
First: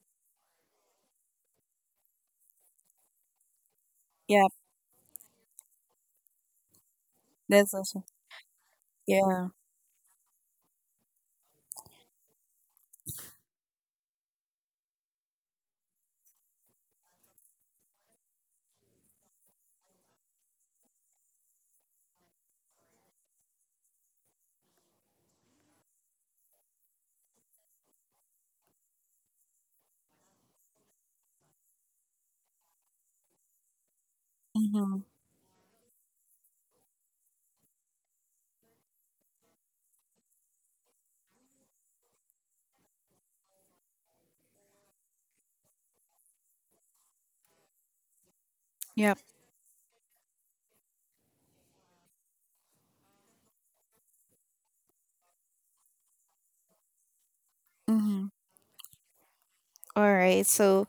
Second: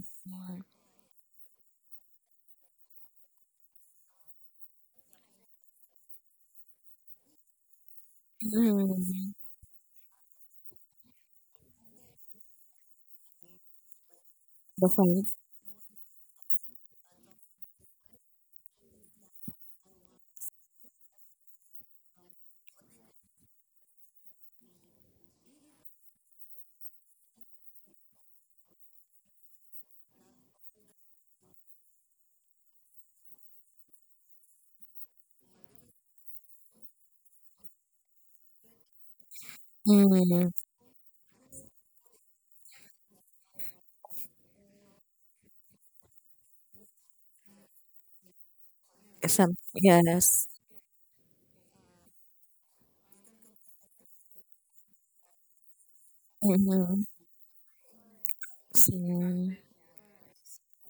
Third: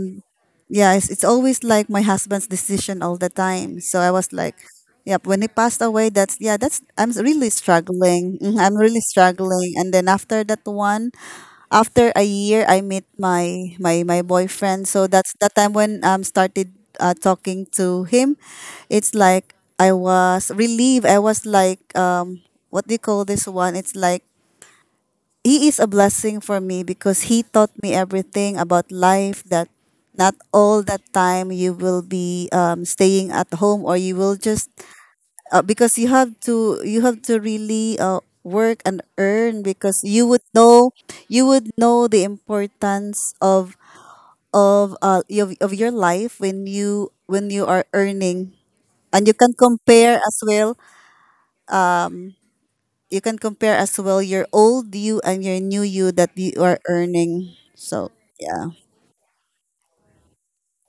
Speaker 3: yeah, it's always like my husband's decision all the time. So I was
Speaker 1: Yeah,
Speaker 3: like, yep, when he passed away, I'm really
Speaker 1: that's also.
Speaker 3: struggling. Mhm, I'm really
Speaker 2: Mm-hmm.
Speaker 1: Yeah.
Speaker 3: struggling. And then after that one, after a year, I met my
Speaker 2: The
Speaker 3: boyfriend. So
Speaker 2: fight.
Speaker 3: that's that time when started talking to him. It's like I was relieved. I was like, what do you call this one? It's like he is a blessing for me because he taught me everything about life that not all that time you will be staying at home or you will just
Speaker 1: Mm-hmm.
Speaker 3: because you have to really work and earn because you would
Speaker 2: Mm-hmm.
Speaker 3: know you would know the importance of of your life when you are earning
Speaker 1: Yep.
Speaker 3: and you can
Speaker 2: Some,
Speaker 3: compare as
Speaker 2: yes.
Speaker 3: well you can compare as well your old you and your new you that you are
Speaker 2: Mm-hmm.
Speaker 3: earning so
Speaker 1: Mm-hmm.
Speaker 3: yeah.
Speaker 2: Mm,
Speaker 1: All right. So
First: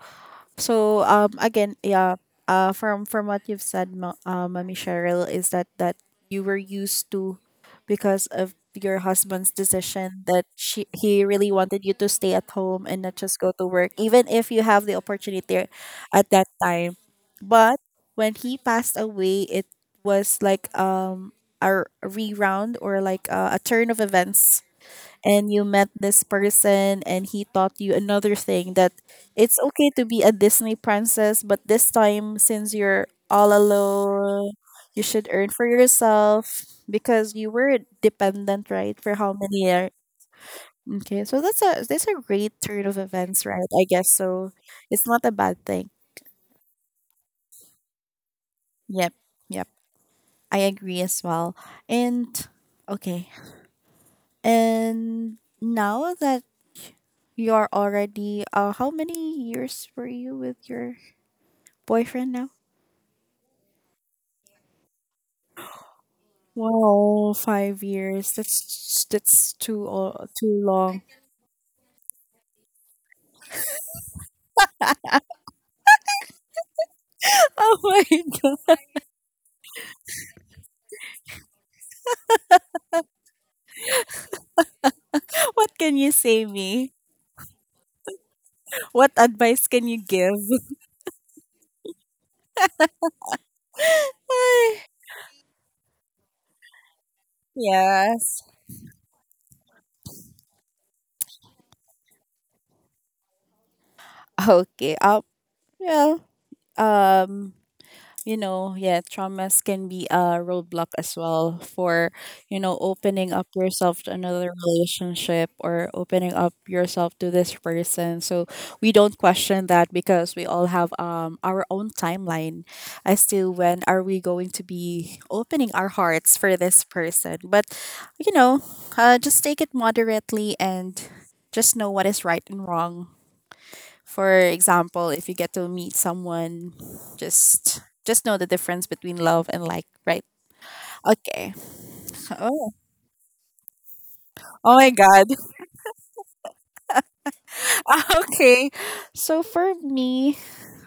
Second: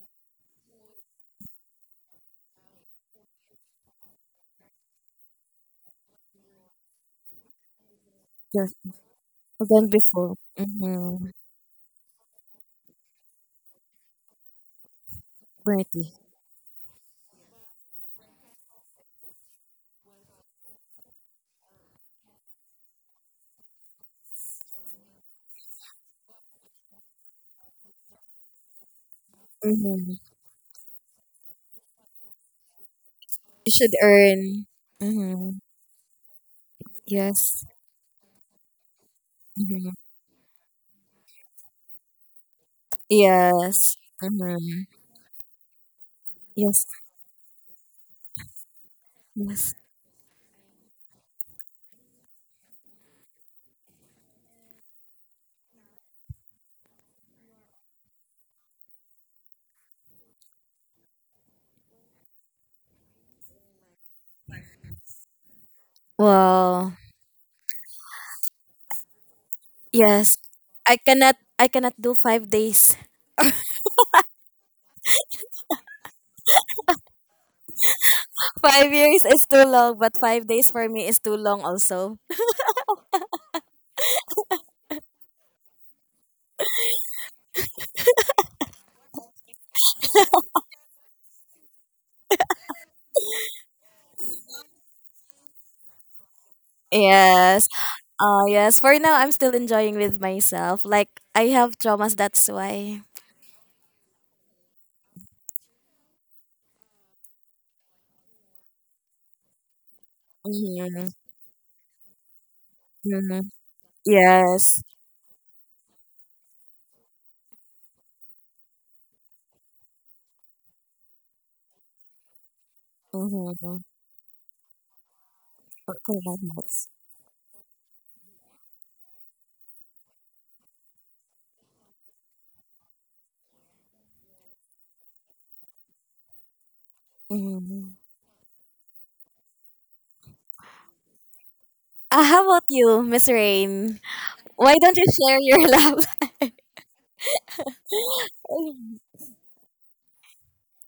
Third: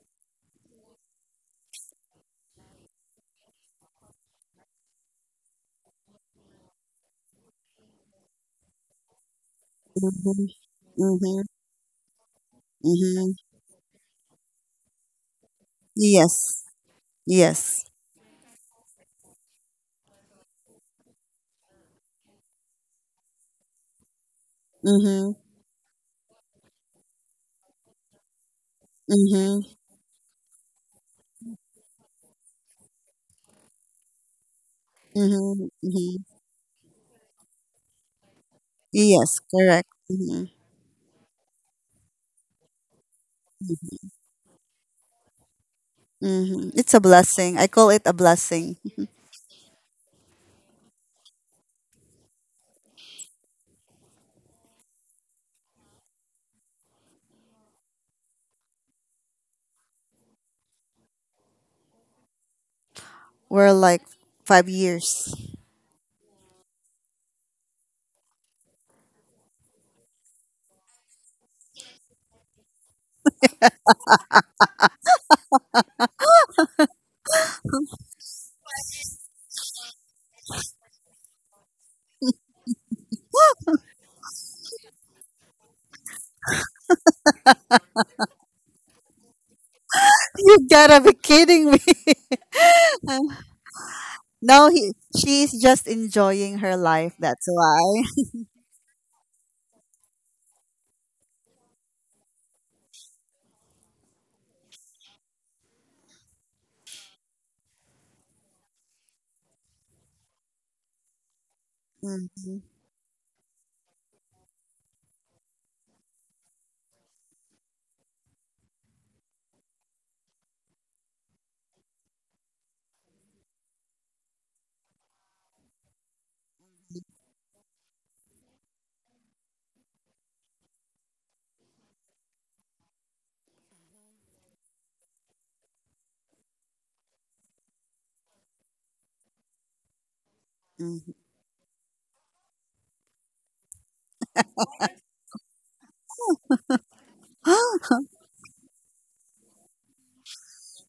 Speaker 1: so again, yeah, from what you've said, Mommy Cheryl, is that, that you were used to, because of
Speaker 2: yes,
Speaker 1: your husband's
Speaker 2: don't be
Speaker 1: decision,
Speaker 2: fooled.
Speaker 1: that
Speaker 3: Mhm,
Speaker 1: she
Speaker 2: Mm-hmm.
Speaker 1: he
Speaker 3: mhm,
Speaker 1: really wanted you to stay at home and not
Speaker 3: mhm.
Speaker 1: just go to work, even if you have the opportunity
Speaker 2: Pretty.
Speaker 1: at that
Speaker 3: Yes,
Speaker 1: time. But
Speaker 3: yes.
Speaker 1: when he passed away, it was like a reround, or like a turn of events,
Speaker 3: Mm-hmm,
Speaker 1: and you met this person, and he taught you another thing: that it's
Speaker 3: mm-hmm,
Speaker 1: okay to
Speaker 2: Mm-hmm.
Speaker 1: be a Disney princess, but this time, since you're all
Speaker 2: You should
Speaker 1: alone,
Speaker 2: earn.
Speaker 1: you should earn
Speaker 2: Mm-hmm.
Speaker 1: for
Speaker 3: mm-hmm, mm-hmm.
Speaker 1: yourself because you
Speaker 2: Yes.
Speaker 1: were dependent, right, for how
Speaker 3: Yes,
Speaker 1: many years.
Speaker 3: correct.
Speaker 2: Hmm.
Speaker 3: Mm-hmm,
Speaker 1: Okay, so that's a great turn of events, right? I
Speaker 2: Yes.
Speaker 1: guess so.
Speaker 2: Hmm.
Speaker 1: It's not a bad thing.
Speaker 3: mm-hmm.
Speaker 2: Yes.
Speaker 3: It's a blessing. I call it a blessing.
Speaker 1: Yep, yep.
Speaker 2: Yes.
Speaker 1: I agree as well. And okay. And now that you're already, how many years were you with your boyfriend now?
Speaker 3: We're like 5 years. [LAUGHS]
Speaker 2: Well,
Speaker 1: Wow, 5 years. That's too uh,
Speaker 2: yes.
Speaker 1: too
Speaker 2: I
Speaker 1: long.
Speaker 2: cannot I cannot do 5 days.
Speaker 1: [LAUGHS] Oh my
Speaker 2: [LAUGHS]
Speaker 1: god!
Speaker 2: 5 years is too long, but 5 days for me is too long also.
Speaker 1: What can you say me? What advice can you give?
Speaker 3: You
Speaker 1: [LAUGHS]
Speaker 3: gotta be kidding me. [LAUGHS] No,
Speaker 1: Ay,
Speaker 3: he, she's just enjoying her life. That's
Speaker 2: Yes.
Speaker 3: why.
Speaker 1: yes.
Speaker 2: Yes, for now I'm still enjoying with myself. Like I have traumas, that's why.
Speaker 1: Okay. Well. Um. Yeah, traumas can be a roadblock
Speaker 2: Hmm.
Speaker 1: as well for, you
Speaker 3: Mm-hmm,
Speaker 1: know, opening
Speaker 2: Hmm.
Speaker 1: up yourself to another
Speaker 2: Yes.
Speaker 1: relationship or opening up yourself to this person. So we don't question that because we all have our own timeline as to
Speaker 2: Mm-hmm.
Speaker 1: when are we going to be opening our hearts for this person. But you know, just take it moderately and just know what is right and wrong. For example, if you get to meet someone, just
Speaker 2: Mm-hmm.
Speaker 1: just know the difference between love and like, right?
Speaker 3: mm-hmm.
Speaker 1: Okay.
Speaker 2: How about
Speaker 1: Oh,
Speaker 2: you, Miss Rain?
Speaker 1: oh
Speaker 2: Why
Speaker 1: my
Speaker 2: don't you
Speaker 1: god.
Speaker 2: share your [LAUGHS]
Speaker 3: [GASPS]
Speaker 1: [LAUGHS] Okay.
Speaker 2: love?
Speaker 1: So for me,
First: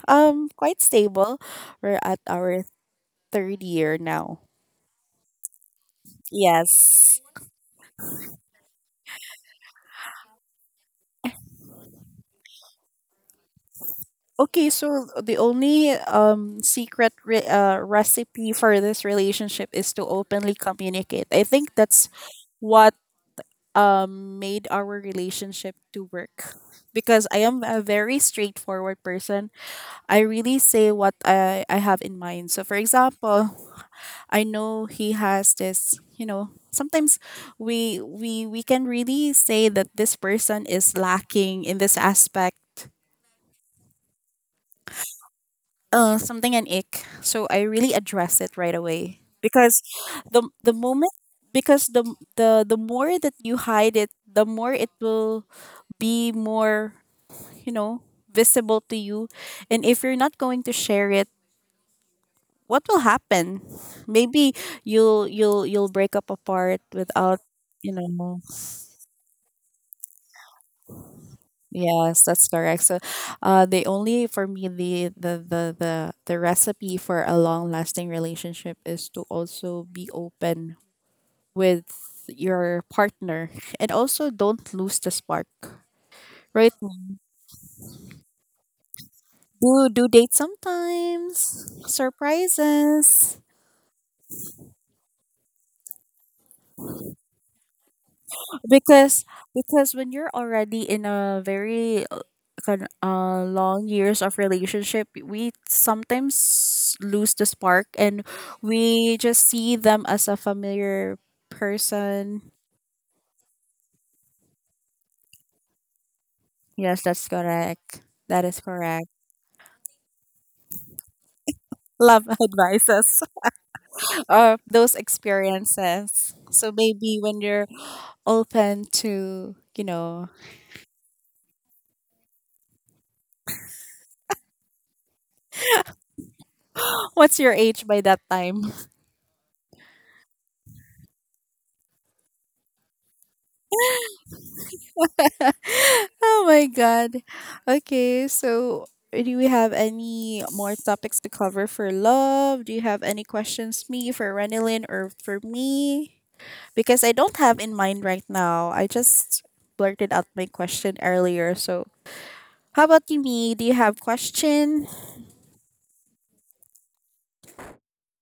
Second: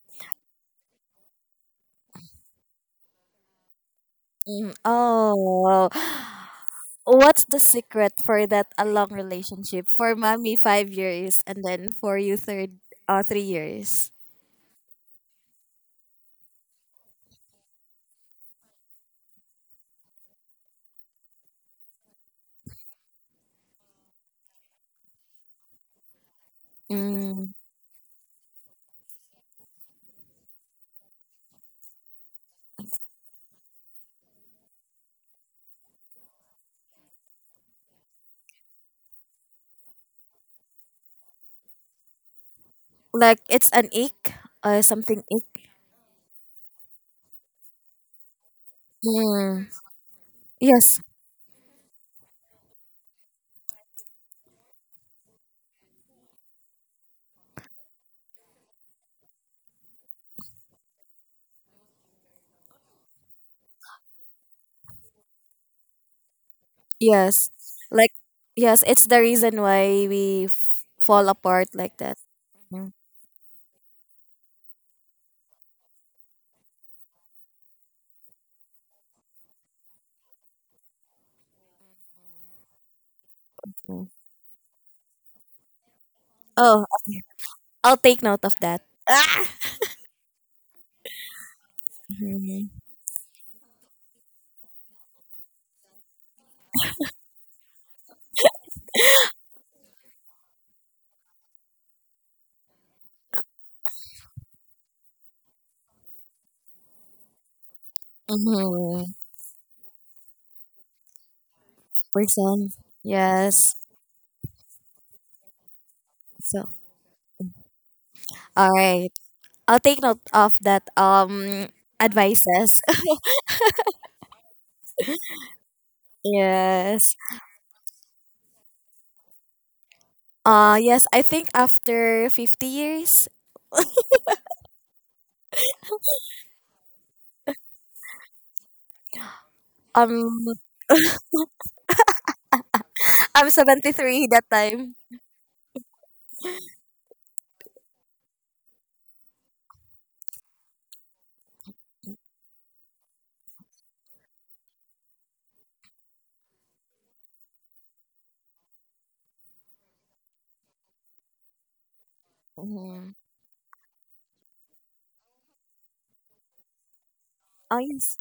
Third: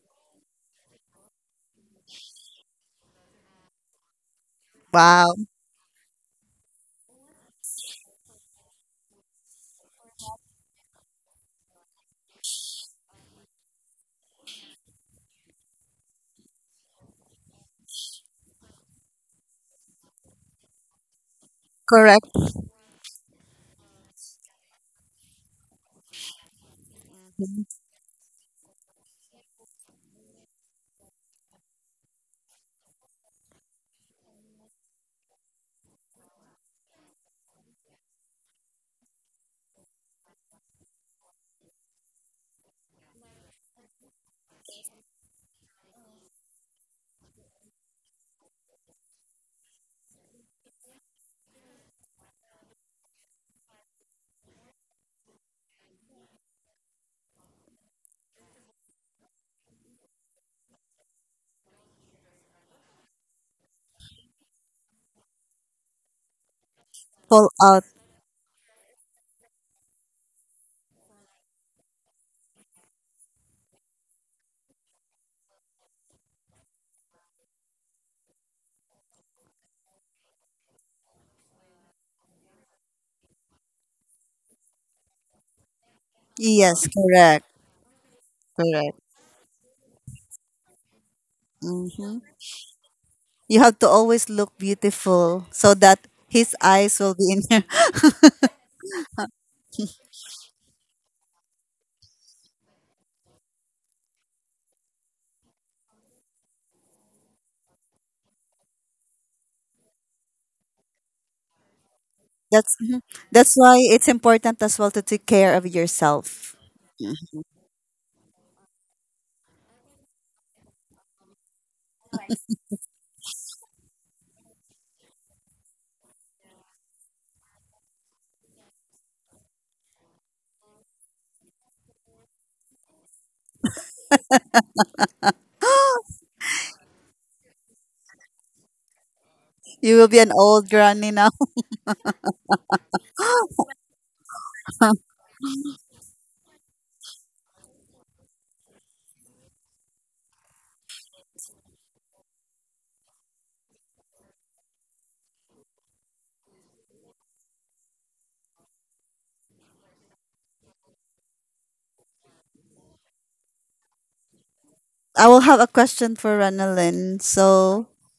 Speaker 1: quite stable. We're at our third year now.
Speaker 2: Mm.
Speaker 3: Wow,
Speaker 2: Oh. [GASPS]
Speaker 1: Yes.
Speaker 2: What's the secret for that a long relationship? For mommy, 5 years, and then for you, third, 3 years.
Speaker 1: Okay, so the only secret recipe for this relationship is to openly communicate. I think that's
Speaker 3: correct.
Speaker 1: what made our relationship to work, because I
Speaker 2: Mm,
Speaker 1: am a very straightforward person. I really say what I have in mind. So for example, I know he has this, sometimes we can really say that this person is lacking in this aspect.
Speaker 2: like it's an ick, something ick.
Speaker 1: Something an ick. So I really address it right away.
Speaker 2: Mm,
Speaker 1: The the
Speaker 2: yes,
Speaker 1: moment because the more that you hide it, the more it will be more, you know, visible to you? And if you're not going to share it, what will happen? Maybe you'll break up apart without,
Speaker 3: Pull
Speaker 2: yes.
Speaker 3: out.
Speaker 1: you
Speaker 2: Like
Speaker 1: know.
Speaker 2: yes, it's the reason why we fall apart like that.
Speaker 1: Yes, that's correct.
Speaker 2: Mm,
Speaker 1: So the only, for me, the recipe for a long lasting relationship is to also be open with your partner, and
Speaker 2: mm.
Speaker 1: also don't lose the spark, right?
Speaker 3: Yes,
Speaker 2: Oh, okay.
Speaker 3: correct,
Speaker 2: I'll take note of that.
Speaker 3: correct.
Speaker 2: Ah.
Speaker 1: Do date, sometimes
Speaker 3: Mm-hmm.
Speaker 2: Mm-hmm.
Speaker 1: surprises,
Speaker 3: You have to always look beautiful so that his eyes will be in [LAUGHS] you.
Speaker 1: because because when you're already in a very, kind, long years of relationship, we sometimes lose the spark, and we just see them as a familiar person.
Speaker 2: Person.
Speaker 3: That's mhm. That's
Speaker 2: Yes.
Speaker 3: why it's important as well to take care of yourself.
Speaker 2: So,
Speaker 1: Yes, that's correct. That is
Speaker 2: all
Speaker 1: correct.
Speaker 2: right. I'll take note of that
Speaker 1: Love [LAUGHS]
Speaker 2: advices. [LAUGHS]
Speaker 1: advices. [LAUGHS] Those experiences, so
Speaker 2: Yes.
Speaker 1: maybe when you're open to, you know.
Speaker 2: Yes, I think after 50 years,
Speaker 1: What's your age by that time?
Speaker 3: You will be an
Speaker 2: um
Speaker 3: old granny now. [GASPS]
Speaker 2: I'm 73 [LAUGHS] that time.
Speaker 1: [LAUGHS] Oh my god. Okay, so do we have any more topics to cover for love? Do you have any questions, me, for Renilyn or for me? Because I don't have in mind right now. I just blurted out my question earlier. So how about
Speaker 2: Mhm.
Speaker 1: you, me? Do you have question?
Speaker 3: I will have a question for Ranalyn.
Speaker 2: Oh
Speaker 3: So
Speaker 2: yes.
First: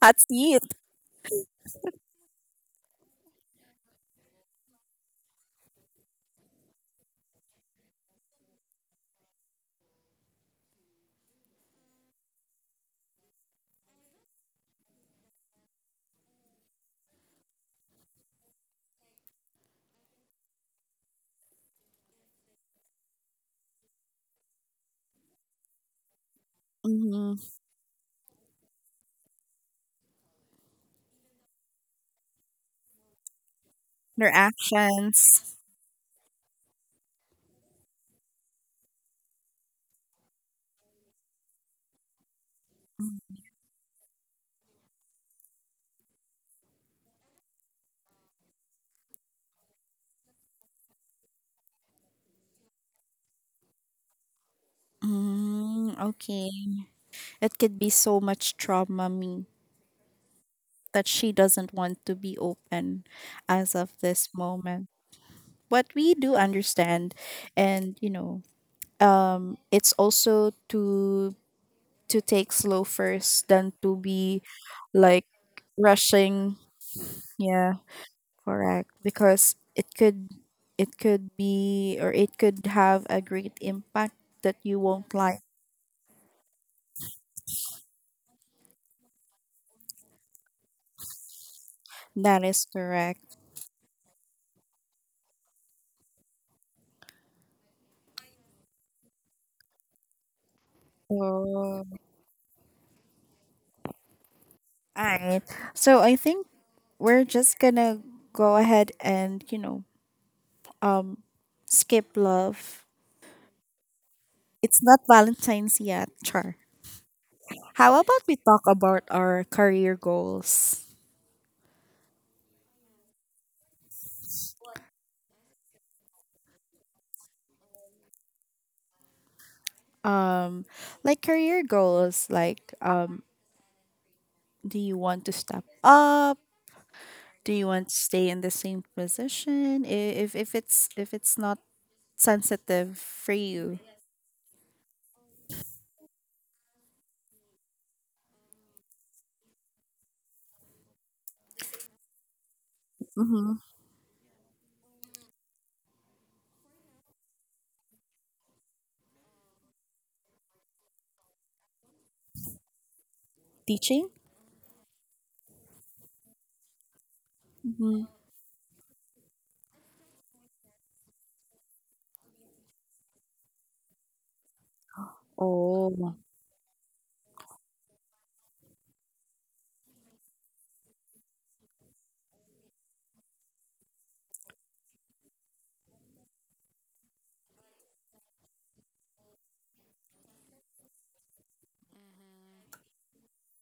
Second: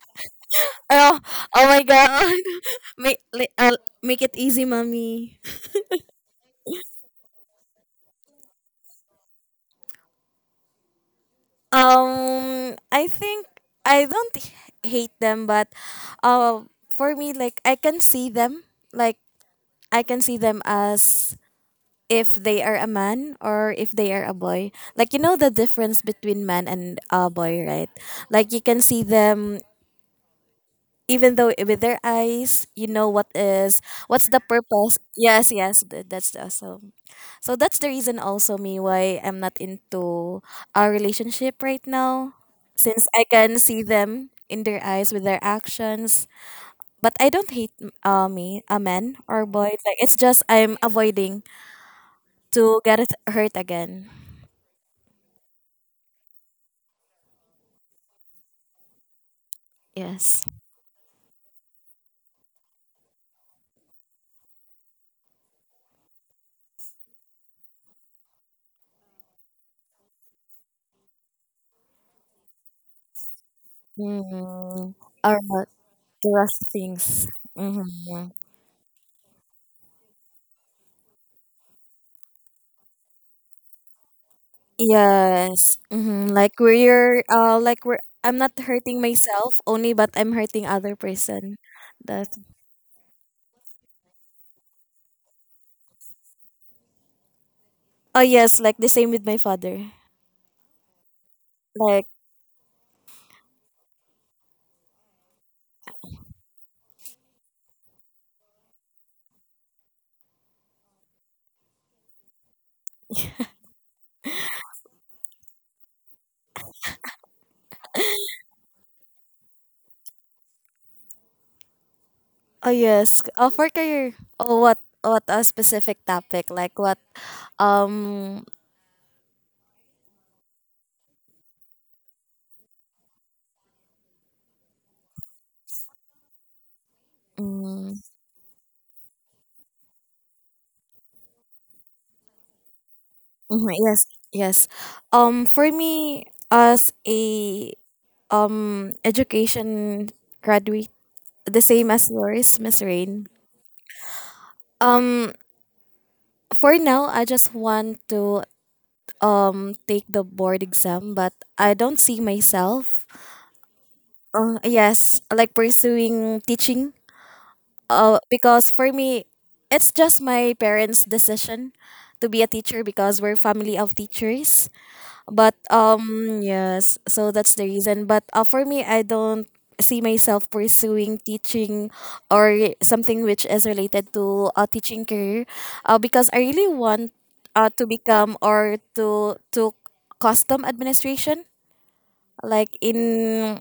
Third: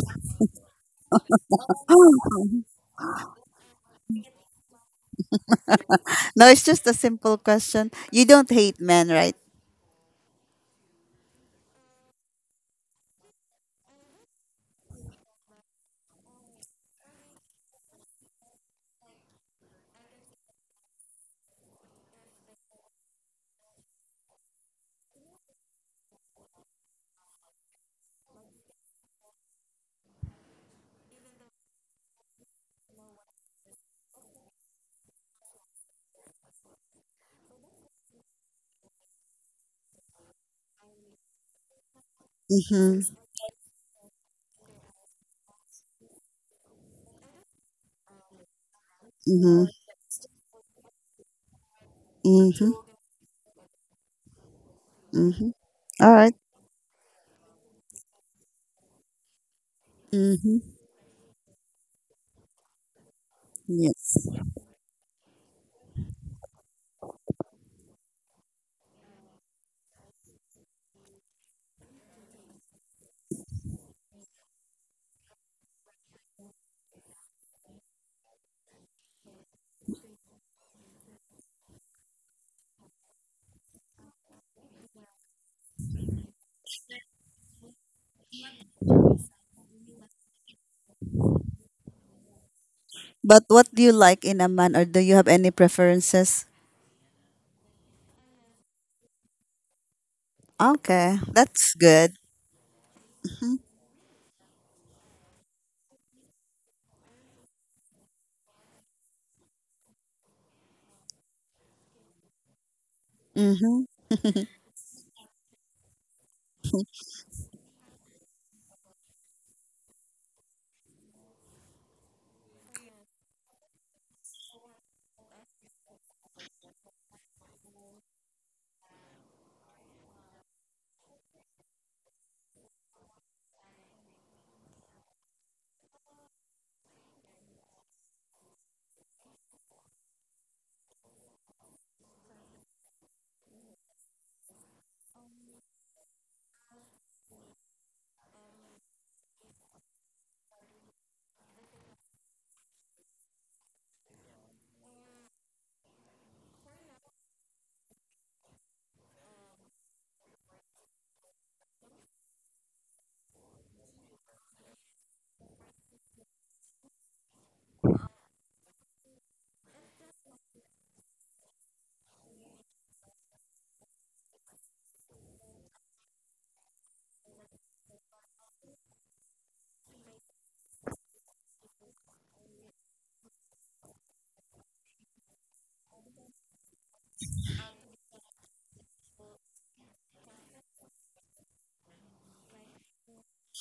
Speaker 1: That's it.
Speaker 2: Oh, oh my god. [LAUGHS]
Speaker 3: [GASPS]
Speaker 2: Make li- uh, Make it easy, mommy.
Speaker 3: no, it's just a simple question. You don't hate men, right?
Speaker 2: I think I don't h- hate them, but uh for me like I can see them, like I can see them as if they are a man, or if they are a boy. Like you know the difference between man and a
Speaker 1: Mm,
Speaker 2: boy, right? Like you can see them, even though with their eyes, you know
Speaker 1: their
Speaker 2: what's the purpose. Yes,
Speaker 1: actions.
Speaker 2: yes, that's also, so. So that's the reason also me why I'm not into a relationship right now,
Speaker 3: Mhm.
Speaker 2: since I can see them in their eyes with their actions. But I don't hate me, a man or
Speaker 3: Mhm.
Speaker 2: boy. Like it's just I'm avoiding to
Speaker 3: Mhm.
Speaker 2: get hurt again.
Speaker 3: Mhm.
Speaker 1: Mm,
Speaker 3: All right.
Speaker 1: okay. It could be so much trauma, me,
Speaker 2: Yes.
Speaker 3: Mhm.
Speaker 1: that she doesn't want to be open as of this
Speaker 3: Yes.
Speaker 1: moment. But we do understand, and it's also to, take slow first than to be
Speaker 2: Mm.
Speaker 1: like
Speaker 2: Or not the
Speaker 1: rushing.
Speaker 2: rest things.
Speaker 1: Yeah,
Speaker 2: Mm-hmm.
Speaker 1: correct. Because it could be or it could have a great impact that you won't like.
Speaker 2: Yes. Mm-hmm. Like we're I'm not hurting myself only, but I'm hurting other person. That...
Speaker 1: That is correct.
Speaker 3: But what do you like in a man, or do you have any preferences?
Speaker 2: oh yes, like the same with my father.
Speaker 1: Oh,
Speaker 3: Okay, that's
Speaker 1: all
Speaker 2: Like
Speaker 3: good.
Speaker 1: right. So I think we're just gonna go ahead and, um skip love.
Speaker 3: Mhm.
Speaker 1: It's not Valentine's yet, Char. How about we talk about our career goals?
Speaker 2: oh yes. Oh for career. Oh, what a specific topic. Like what um
Speaker 1: Um like career goals, like, do you want to step up? Do you want to
Speaker 2: mm,
Speaker 1: stay in the same position? If it's not sensitive for
Speaker 2: mhm,
Speaker 1: you.
Speaker 2: yes, yes. For me as a education graduate, the same as yours, Miss Rain.
Speaker 1: Mm-hmm.
Speaker 2: Um, for now, I just want to take the board exam, but I don't see myself.
Speaker 1: Teaching?
Speaker 2: Yes, like pursuing teaching.
Speaker 1: Mm-hmm.
Speaker 2: Because for me, it's just my parents' decision to be a teacher because we're family of teachers, but
Speaker 1: Oh,
Speaker 2: um yes, so that's the reason, but for me I don't see myself pursuing teaching or something which is related to a teaching career, because I really want, to become or to custom administration, like in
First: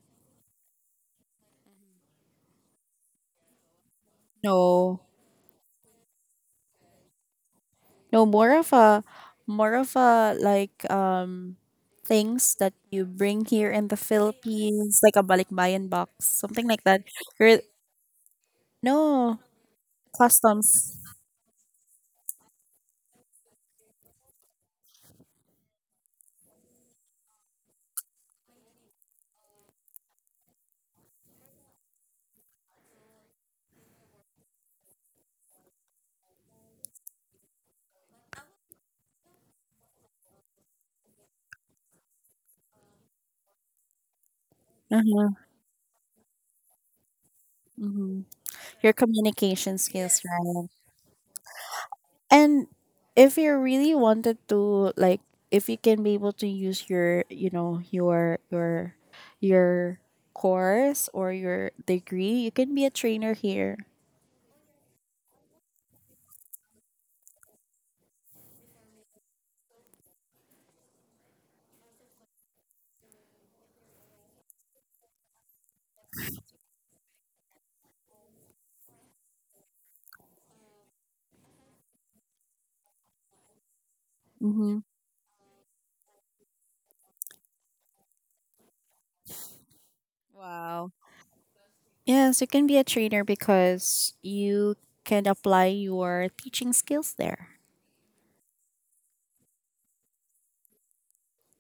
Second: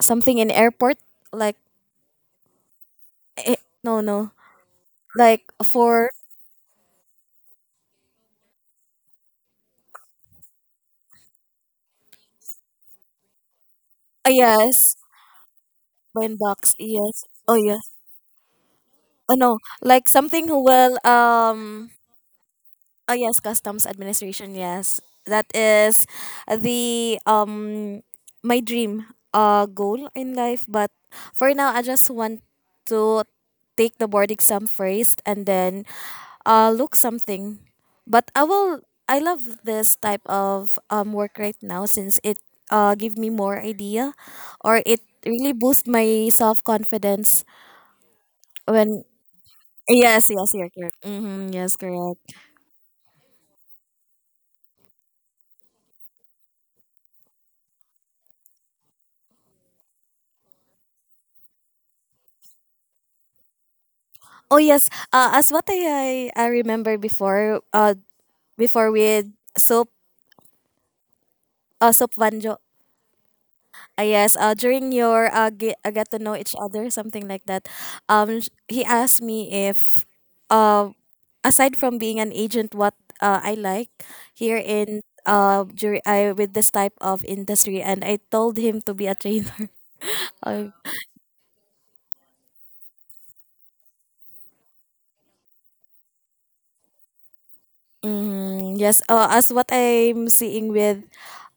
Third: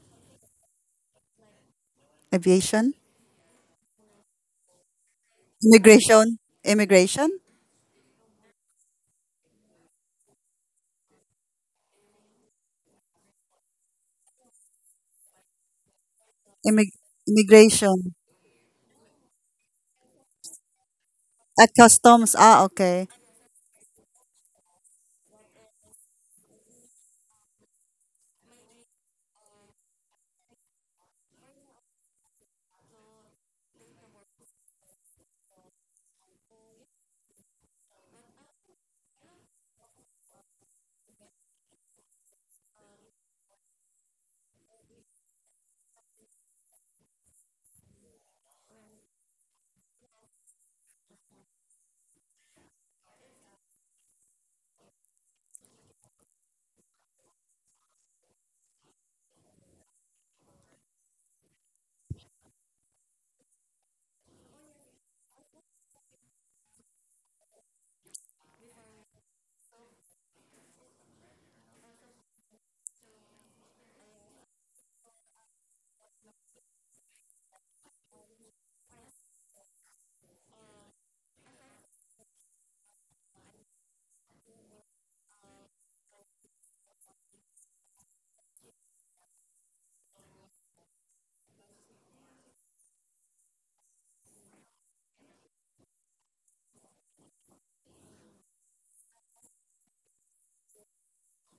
Speaker 2: something in airport, like
Speaker 3: Aviation.
Speaker 2: eh, no,
Speaker 1: no.
Speaker 2: like for,
Speaker 3: Immigration? Immigration?
Speaker 1: No, more of a like, things that you bring here in the
Speaker 2: yes,
Speaker 1: Philippines, like a balikbayan box,
Speaker 2: blind
Speaker 1: something
Speaker 2: box,
Speaker 1: like
Speaker 3: Immig
Speaker 1: that.
Speaker 2: yes, oh
Speaker 1: Your...
Speaker 2: yes.
Speaker 3: immigration.
Speaker 2: Oh
Speaker 1: no,
Speaker 2: no, like something who
Speaker 1: customs.
Speaker 2: will
Speaker 3: At
Speaker 2: um
Speaker 3: customs. Ah, okay.
Speaker 2: Oh yes, customs administration. Yes, that is the my dream goal in life. But for now, I just want to take the board exam first and then look something. But I will. I love this type of work right now, since it give me more idea, or it
Speaker 1: Mhm,
Speaker 2: really boost my self confidence
Speaker 1: mhm. Your
Speaker 2: when.
Speaker 1: communication skills,
Speaker 2: Yes, yes,
Speaker 1: right?
Speaker 2: you're correct. Mm-hmm, yes, correct.
Speaker 1: And if you really wanted to, like, if you can be able to use your course or your degree, you can be a trainer here.
Speaker 2: Oh yes, as what I remember before before with soap, soap vanjo. Yes, during your get to know each other, something like that. He asked me if uh aside from being an agent, what I like here
Speaker 1: Mm-hmm.
Speaker 2: in during I with this type of industry, and I told him to be a trainer. [LAUGHS] I,
Speaker 1: Wow. Yes, you can be a trainer because you can apply your teaching skills there.
Speaker 2: yes, as what I'm seeing with,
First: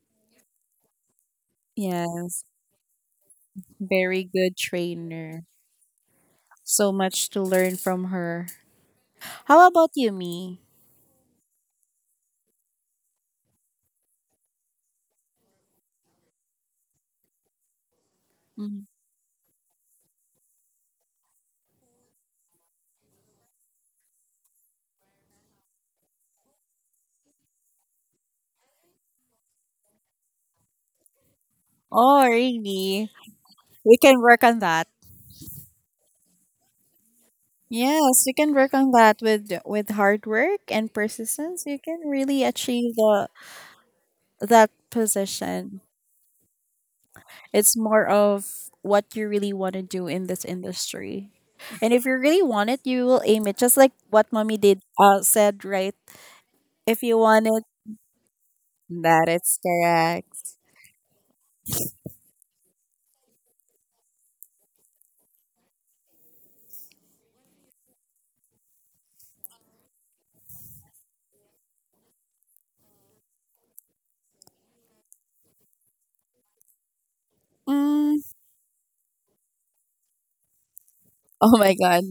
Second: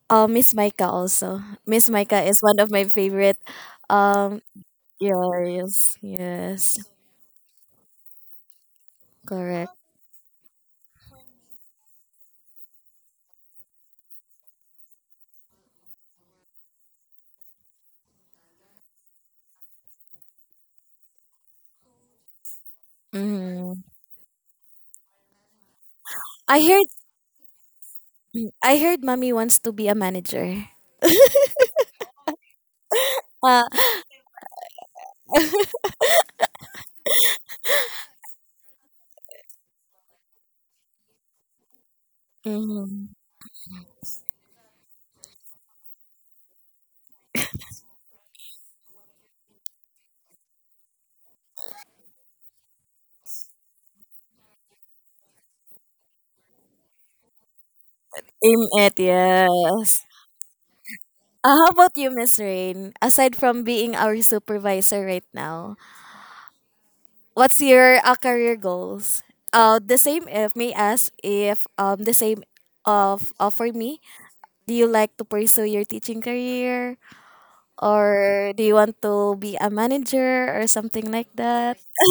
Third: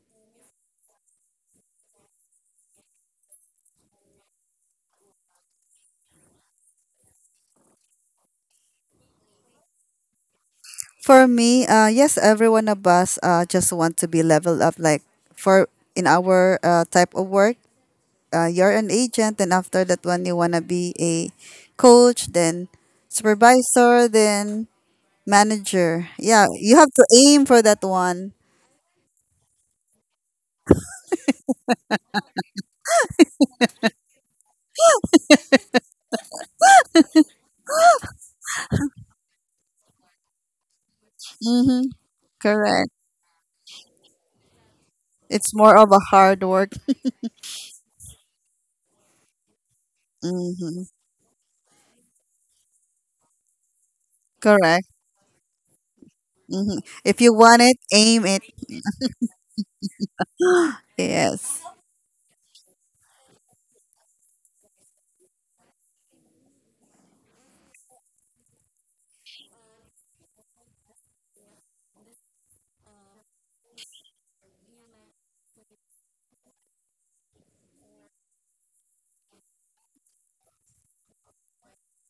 Speaker 2: Miss Micah also. Miss Micah is
Speaker 1: Yes,
Speaker 2: one of my favorite.
Speaker 1: very
Speaker 2: Um,
Speaker 1: good
Speaker 2: yeah,
Speaker 1: trainer.
Speaker 2: yes, yes,
Speaker 1: So much to learn from her. How
Speaker 2: correct.
Speaker 1: about you, me?
Speaker 3: For me, yes, every one of us just want to be leveled up. Like for in our type of work, you're
Speaker 1: Mhm.
Speaker 3: an agent, and after that one, you wanna be a coach, then
Speaker 2: Hmm.
Speaker 3: supervisor, then manager. Yeah,
Speaker 2: I
Speaker 3: you
Speaker 2: heard,
Speaker 3: have to aim for that one.
Speaker 2: I heard, mommy wants to be a manager.
Speaker 1: Oh, really?
Speaker 2: Uh,
Speaker 1: We can work on that. Yes, you can work on that with hard work and persistence. You
Speaker 3: Mm-hmm.
Speaker 1: can really
Speaker 3: Correct.
Speaker 1: achieve
Speaker 2: mm
Speaker 1: the that
Speaker 3: It's more
Speaker 1: position.
Speaker 3: of a hard work.
Speaker 1: It's more of what you really want to do in this
Speaker 3: Mm-hmm.
Speaker 1: industry. And if you really want it, you will aim it. Just like what mommy did
Speaker 3: Correct.
Speaker 1: said, right?
Speaker 3: Mm-hmm.
Speaker 1: If you
Speaker 3: If you
Speaker 1: want
Speaker 3: want
Speaker 1: it,
Speaker 3: it, aim it.
Speaker 2: Aim it,
Speaker 1: that is
Speaker 2: yes.
Speaker 1: correct.
Speaker 3: [GASPS] Yes.
Speaker 2: How about you, Miss Rain? Aside from being our supervisor right now, what's your career goals? The same. If may ask, if the same of for me, do you like to pursue your teaching career?
Speaker 1: Mm,
Speaker 2: Or do you want to be a manager or something like
Speaker 1: oh my
Speaker 2: that?
Speaker 1: god.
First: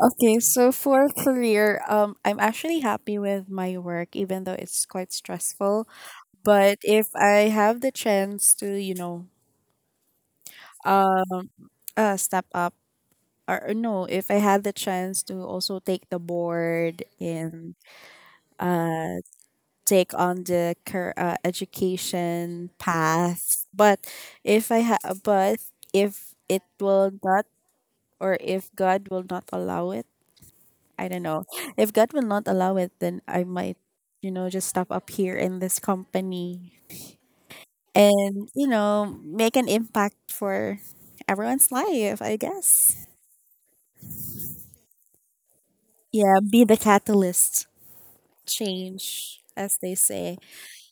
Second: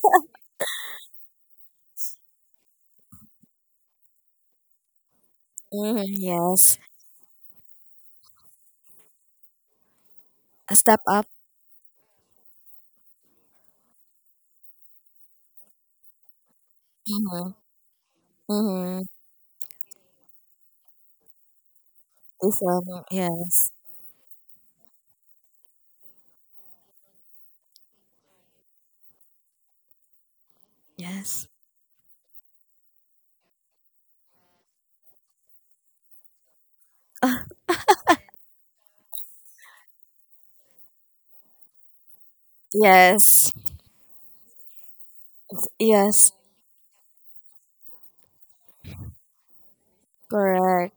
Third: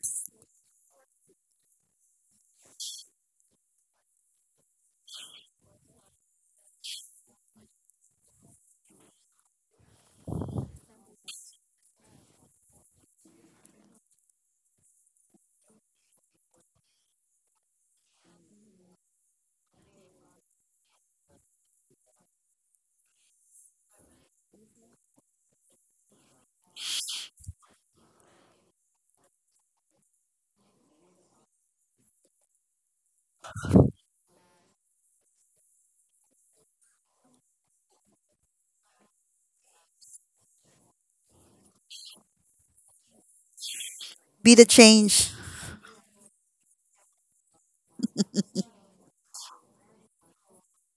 Speaker 1: Okay, so for career, I'm actually happy with my work, even though it's quite stressful.
Speaker 2: Mhm,
Speaker 1: But
Speaker 2: yes,
Speaker 1: if I have the chance to,
Speaker 2: a step up.
Speaker 1: um, step up, or no, if I had the chance to also take the board
Speaker 2: Mm-hmm.
Speaker 1: and
Speaker 2: Mm-hmm.
Speaker 1: uh take on the education path,
Speaker 2: Yes,
Speaker 1: but if it will not, or if God will not allow it, I don't
Speaker 2: yes,
Speaker 1: know. If God will not allow it, then I might just stop up here in this company, and make an impact for everyone's life, I guess.
Speaker 2: yes,
Speaker 3: Be the change.
Speaker 2: yes,
Speaker 1: Yeah, be the catalyst change, as they say.
Speaker 2: correct.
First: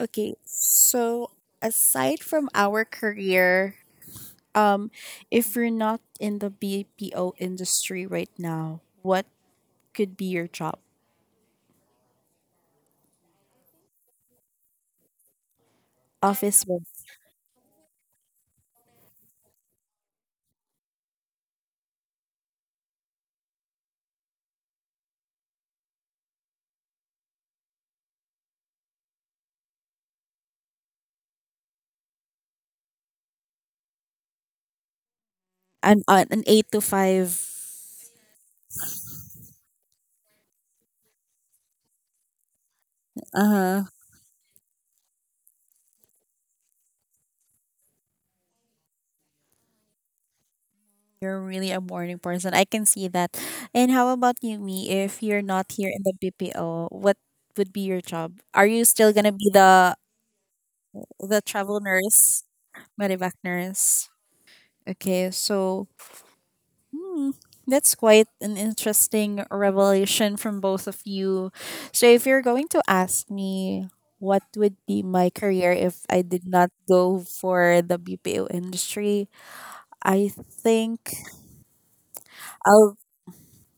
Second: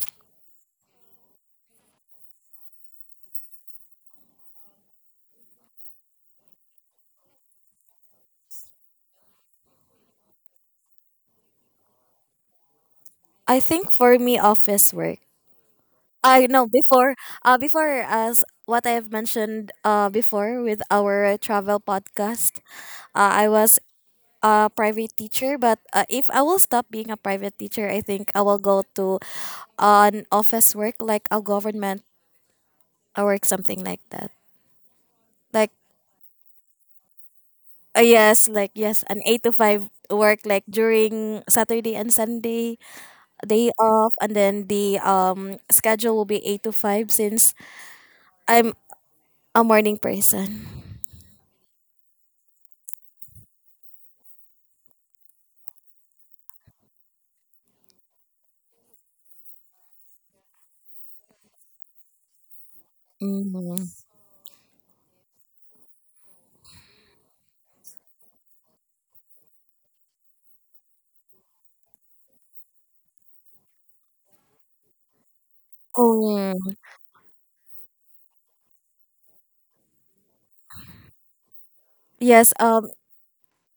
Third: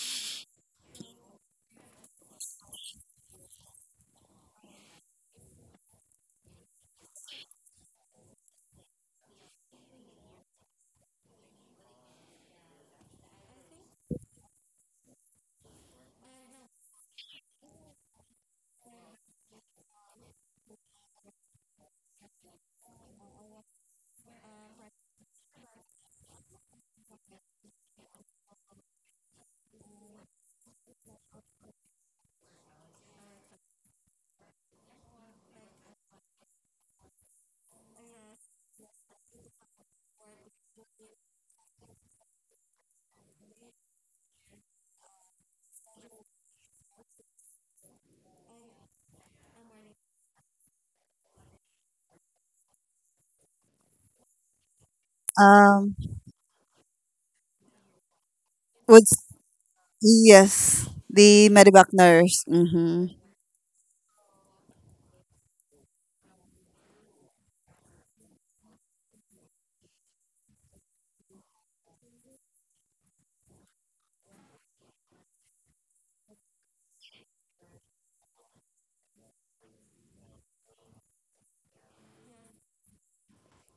Speaker 1: Okay, so aside from our career, um, if you're not in the BPO industry right now, what could be your job?
Speaker 2: I think for me, office work. I
Speaker 1: Office
Speaker 2: know
Speaker 1: based.
Speaker 2: before, before, as what I have mentioned, before with our travel podcast, I was a private teacher, but if I will stop being a private teacher, I think I will go to an office work, like a government work, something like that, like,
Speaker 1: An 8 to 5.
Speaker 2: yes, like yes, an 8 to 5 work, like during saturday and sunday day
Speaker 1: Uh huh.
Speaker 2: off, and then the schedule will be 8 to 5 since I'm a morning person.
Speaker 1: You're really a morning person. I can see that. And how about you, me? If you're not here
Speaker 3: Um,
Speaker 1: in the BPO, what would be your job? Are you
Speaker 3: would
Speaker 1: still gonna be the
Speaker 3: yes,
Speaker 1: the
Speaker 3: the
Speaker 1: travel
Speaker 3: medevac
Speaker 1: nurse,
Speaker 3: nurse. Mm-hmm.
Speaker 1: medevac
Speaker 2: Mm.
Speaker 1: nurse? Okay, so Hmm, that's quite an interesting revelation from both of you. So, if you're going to ask me what would be my career if I did
Speaker 2: Oh,
Speaker 1: not go for the BPO industry, I think
Speaker 2: yes.
Speaker 1: I'll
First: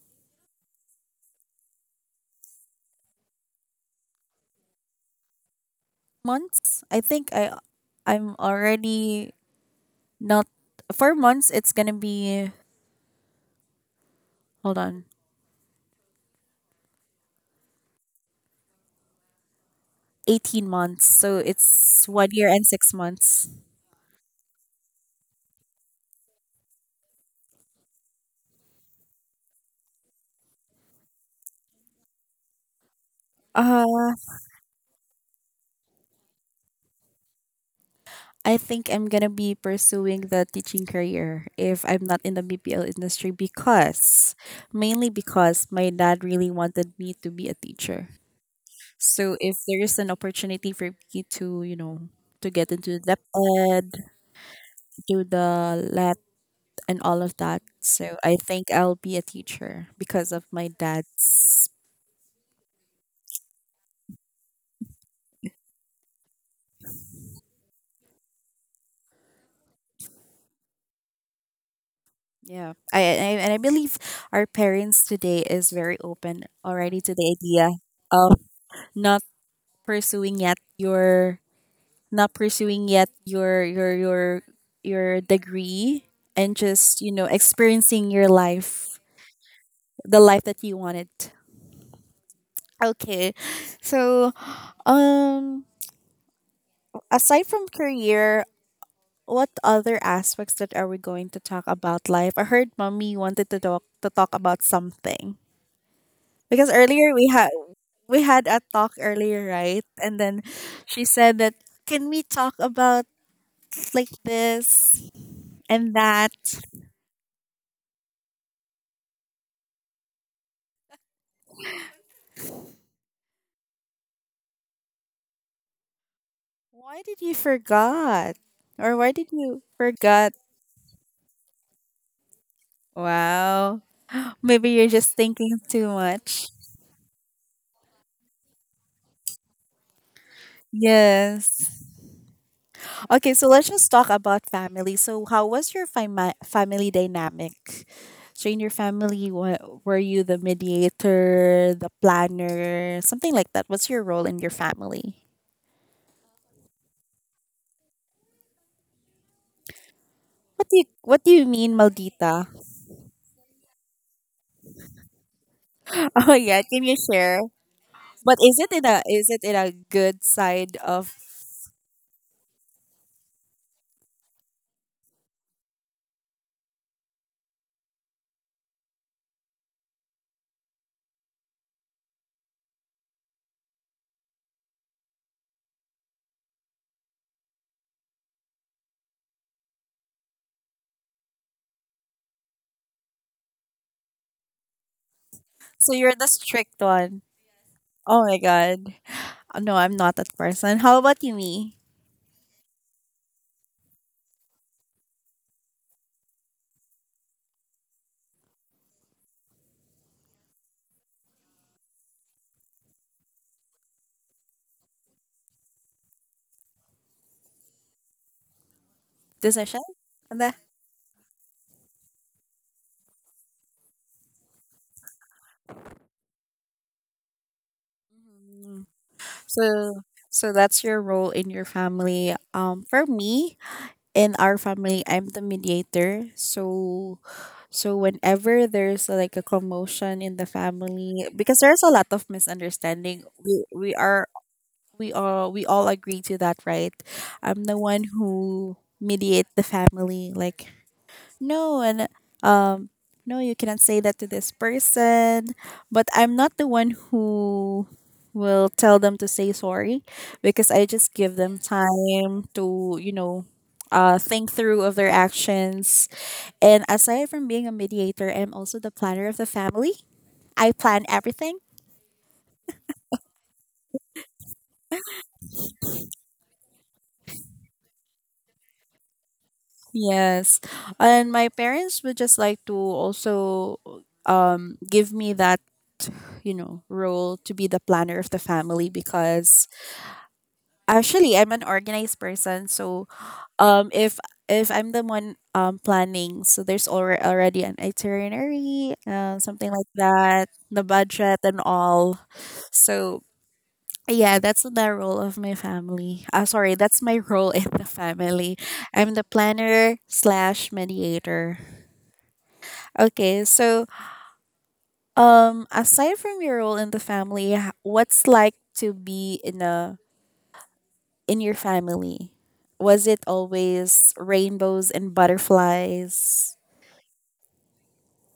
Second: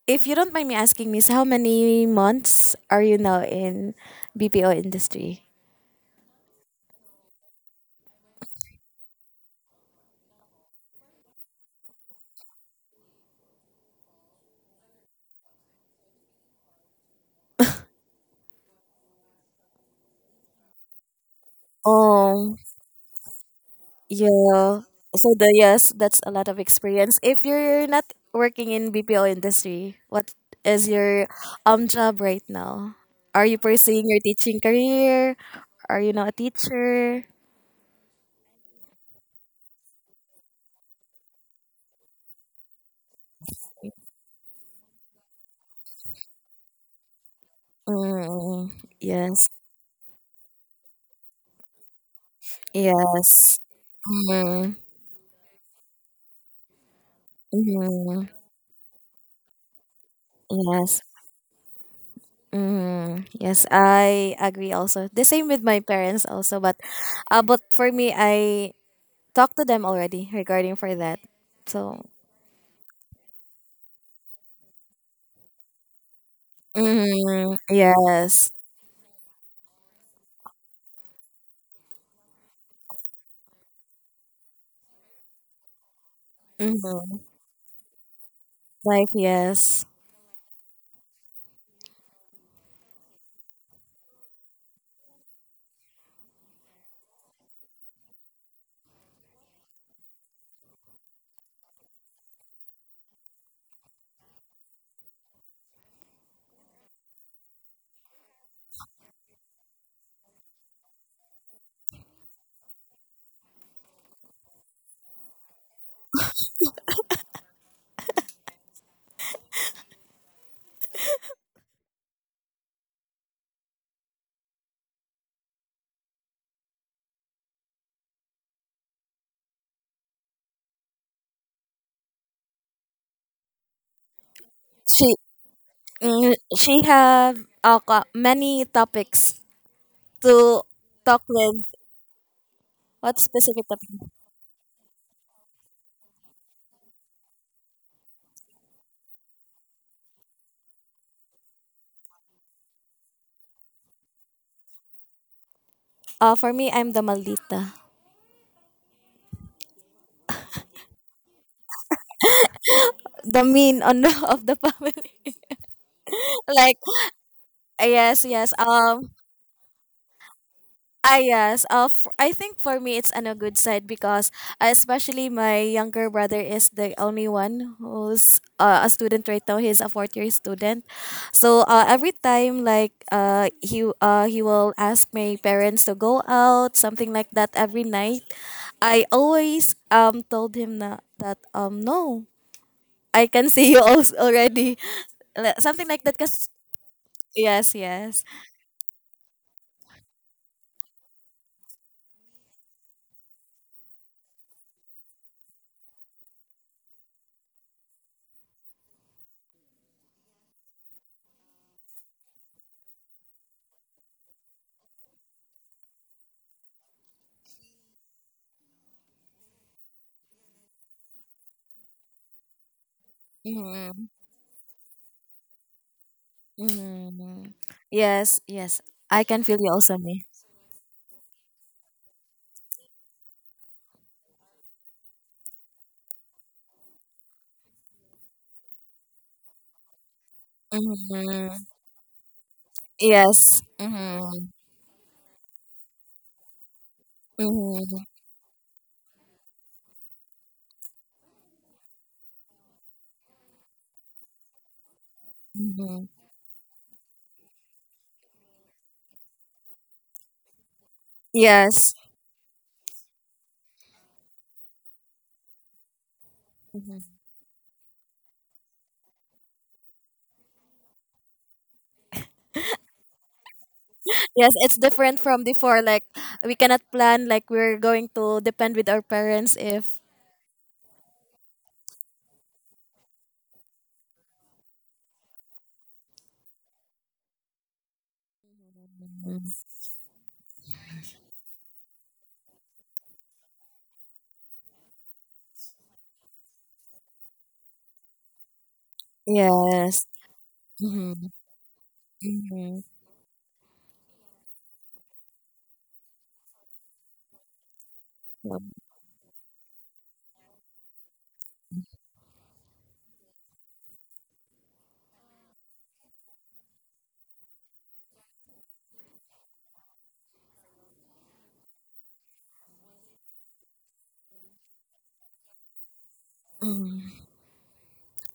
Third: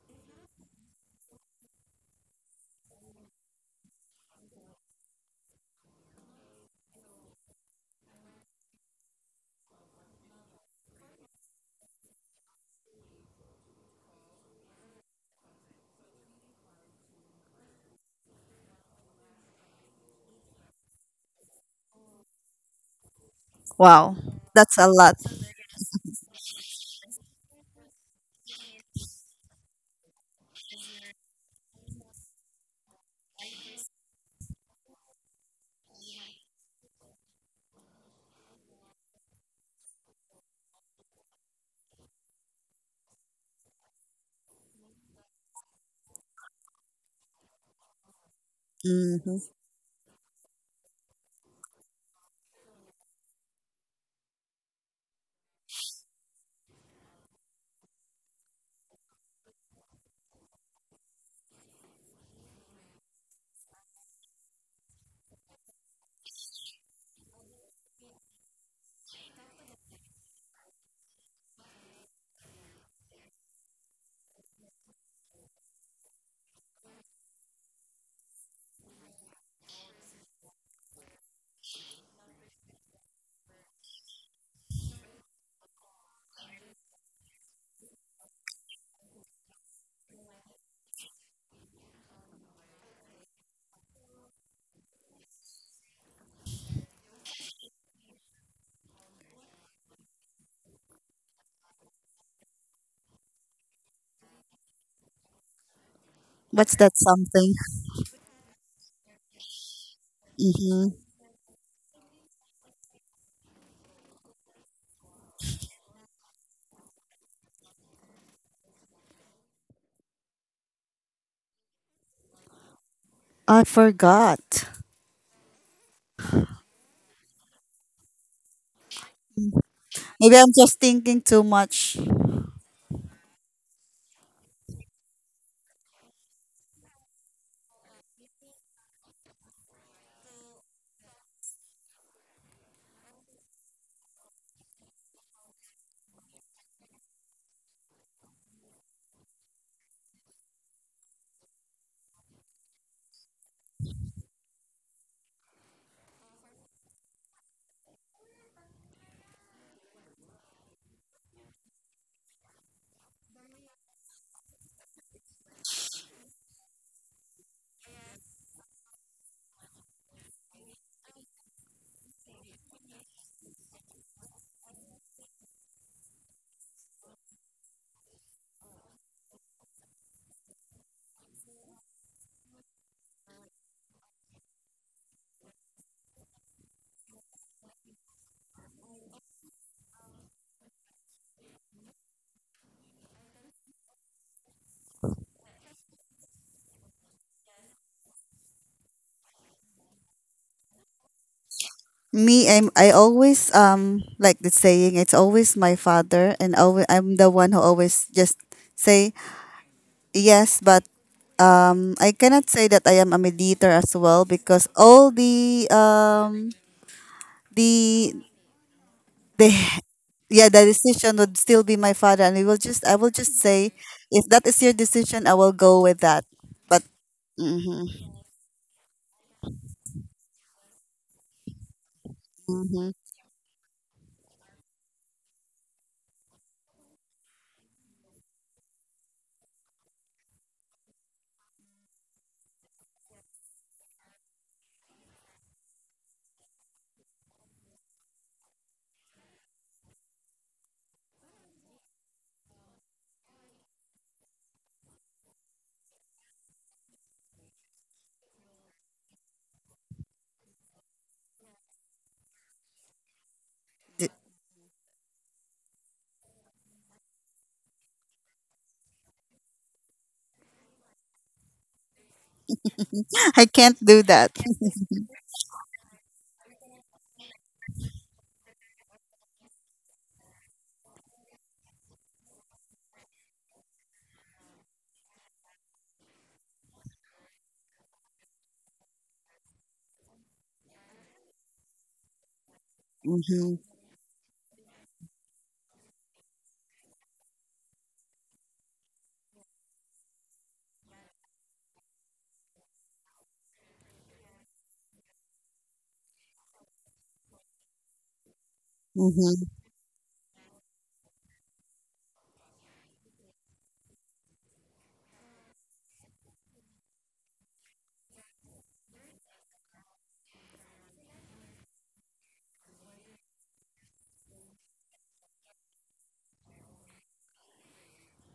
Speaker 2: If you don't mind me asking, Miss, how many months are you now in BPO industry?
Speaker 1: months. I think I'm already not for months. It's gonna be, hold on, 18 months. So it's 1 year
Speaker 2: Um,
Speaker 1: and 6 months.
Speaker 3: Wow, that's
Speaker 2: yeah.
Speaker 3: a lot.
Speaker 2: So the yes, that's a lot of experience. If you're not working in BPO industry, what is your job right now? Are you
Speaker 1: Uh
Speaker 2: pursuing your teaching career? Are you now a teacher?
Speaker 1: I think I'm gonna be pursuing the teaching career if I'm not in the BPL industry, because mainly because my dad really wanted me to be a teacher.
Speaker 2: Mm,
Speaker 1: So
Speaker 3: Mm-hmm.
Speaker 2: yes.
Speaker 1: if there is an opportunity for me to get into the depth
Speaker 2: Yes.
Speaker 1: ed,
Speaker 2: Mm,
Speaker 1: do the let, and all of that. So
Speaker 2: mm,
Speaker 1: I think I'll be a teacher because of my
Speaker 2: yes.
Speaker 1: dad's,
Speaker 2: Mm, yes, I agree also. The same with my parents also, but but for me I talked to them already regarding for that. So.
Speaker 1: yeah. I and I believe our parents today is very open already to the
Speaker 2: Mm,
Speaker 1: idea of
Speaker 2: yes.
Speaker 1: not pursuing yet your not pursuing yet your degree, and just
Speaker 2: Mm-hmm.
Speaker 1: experiencing your life,
Speaker 2: Like yes,
Speaker 1: the life that you wanted. Okay, so um aside from career, what other aspects that are we going to talk about life? I heard mommy wanted to talk about something, because
Speaker 3: What's that
Speaker 1: earlier we had
Speaker 3: something?
Speaker 1: we had a talk earlier, right? And then
Speaker 3: Mm-hmm.
Speaker 1: she said that, can we talk about like this and that?
Speaker 3: I forgot.
Speaker 1: Why did you forgot? Or why did you forgot?
Speaker 3: Maybe I'm just thinking too much.
Speaker 1: Wow. Maybe you're
Speaker 2: she
Speaker 1: just thinking too
Speaker 2: mm,
Speaker 1: much.
Speaker 2: she have, many topics to talk with.
Speaker 1: Yes.
Speaker 2: What
Speaker 1: Okay, so let's
Speaker 2: specific topic?
Speaker 1: just talk about family. So how was your family dynamic? So in your family, were you the mediator, the planner, something like that? What's your role in your family?
Speaker 2: For me, I'm the maldita,
Speaker 1: What do you mean, maldita?
Speaker 2: the mean on the, [LAUGHS] of the family.
Speaker 1: [LAUGHS] Oh yeah,
Speaker 2: [LAUGHS] Like,
Speaker 1: can you share?
Speaker 2: yes,
Speaker 1: But
Speaker 2: yes. Um.
Speaker 1: is it in a good side of?
Speaker 2: Ah, yes. I think for me, it's on a good side because, especially my younger brother is the only one who's a student right now. He's a fourth year student. So every time, like, he will ask my parents to go out, something like that every night. I always told him na, that, no, I can [LAUGHS] see you also already. [LAUGHS] Like, something
Speaker 1: So
Speaker 2: like
Speaker 1: you're
Speaker 2: that.
Speaker 1: the
Speaker 2: Cause,
Speaker 1: strict one.
Speaker 2: yes,
Speaker 1: Oh
Speaker 2: yes.
Speaker 1: my god. No, I'm not that person. How about you, me?
Speaker 3: Me, I always like the saying. It's always my father, and always, I'm the one who always just say yes, but. I cannot say that I am a mediator as well because all the they
Speaker 1: Decision?
Speaker 3: [LAUGHS] yeah
Speaker 1: The-
Speaker 3: the decision would still be my father and it will just I will just say if that is your decision I will go with that but
Speaker 2: Mm-hmm.
Speaker 3: hmm
Speaker 2: Yes, yes.
Speaker 1: Mm.
Speaker 2: I can feel
Speaker 1: So
Speaker 2: you also, me.
Speaker 1: so that's your role in your family.
Speaker 3: hmm.
Speaker 1: For me, in our family, I'm the mediator. So whenever there's like a commotion in the family
Speaker 2: Mm-hmm.
Speaker 1: because there's a lot of misunderstanding,
Speaker 2: Yes.
Speaker 1: we we are
Speaker 2: Mm-hmm.
Speaker 1: we all we all agree to that, right? I'm the one who mediate the family, like, no, and um no, you cannot say that to this person.
Speaker 2: Mm-hmm.
Speaker 1: But I'm not the one who will tell them to say sorry, because I just give them
Speaker 2: Yes.
Speaker 1: time to
Speaker 3: [LAUGHS]
Speaker 1: think through of their actions. And
Speaker 2: Mhm.
Speaker 1: aside from being a mediator, I'm also the planner of the family. I plan everything.
Speaker 3: I can't do that.
Speaker 2: Yes, it's different from before. Like we cannot plan. Like we're going to depend with our parents if.
Speaker 1: Yes. And my parents would just like to also give me that role, to be the planner of the family,
Speaker 2: Mhm.
Speaker 1: because actually, I'm an organized person. So
Speaker 3: Hmm
Speaker 1: um, if if I'm the one planning, so there's already an itinerary, something like
Speaker 2: Yes.
Speaker 1: that, the
Speaker 2: Mm-hmm.
Speaker 1: budget and all. So yeah, that's the role of my family. Sorry, that's my [LAUGHS] role in the family. I'm the
Speaker 3: hmm
Speaker 1: planner slash mediator. Okay, so aside from your role in the family, what's like to be in your family? Was it always rainbows and butterflies?
Speaker 2: Mm-hmm.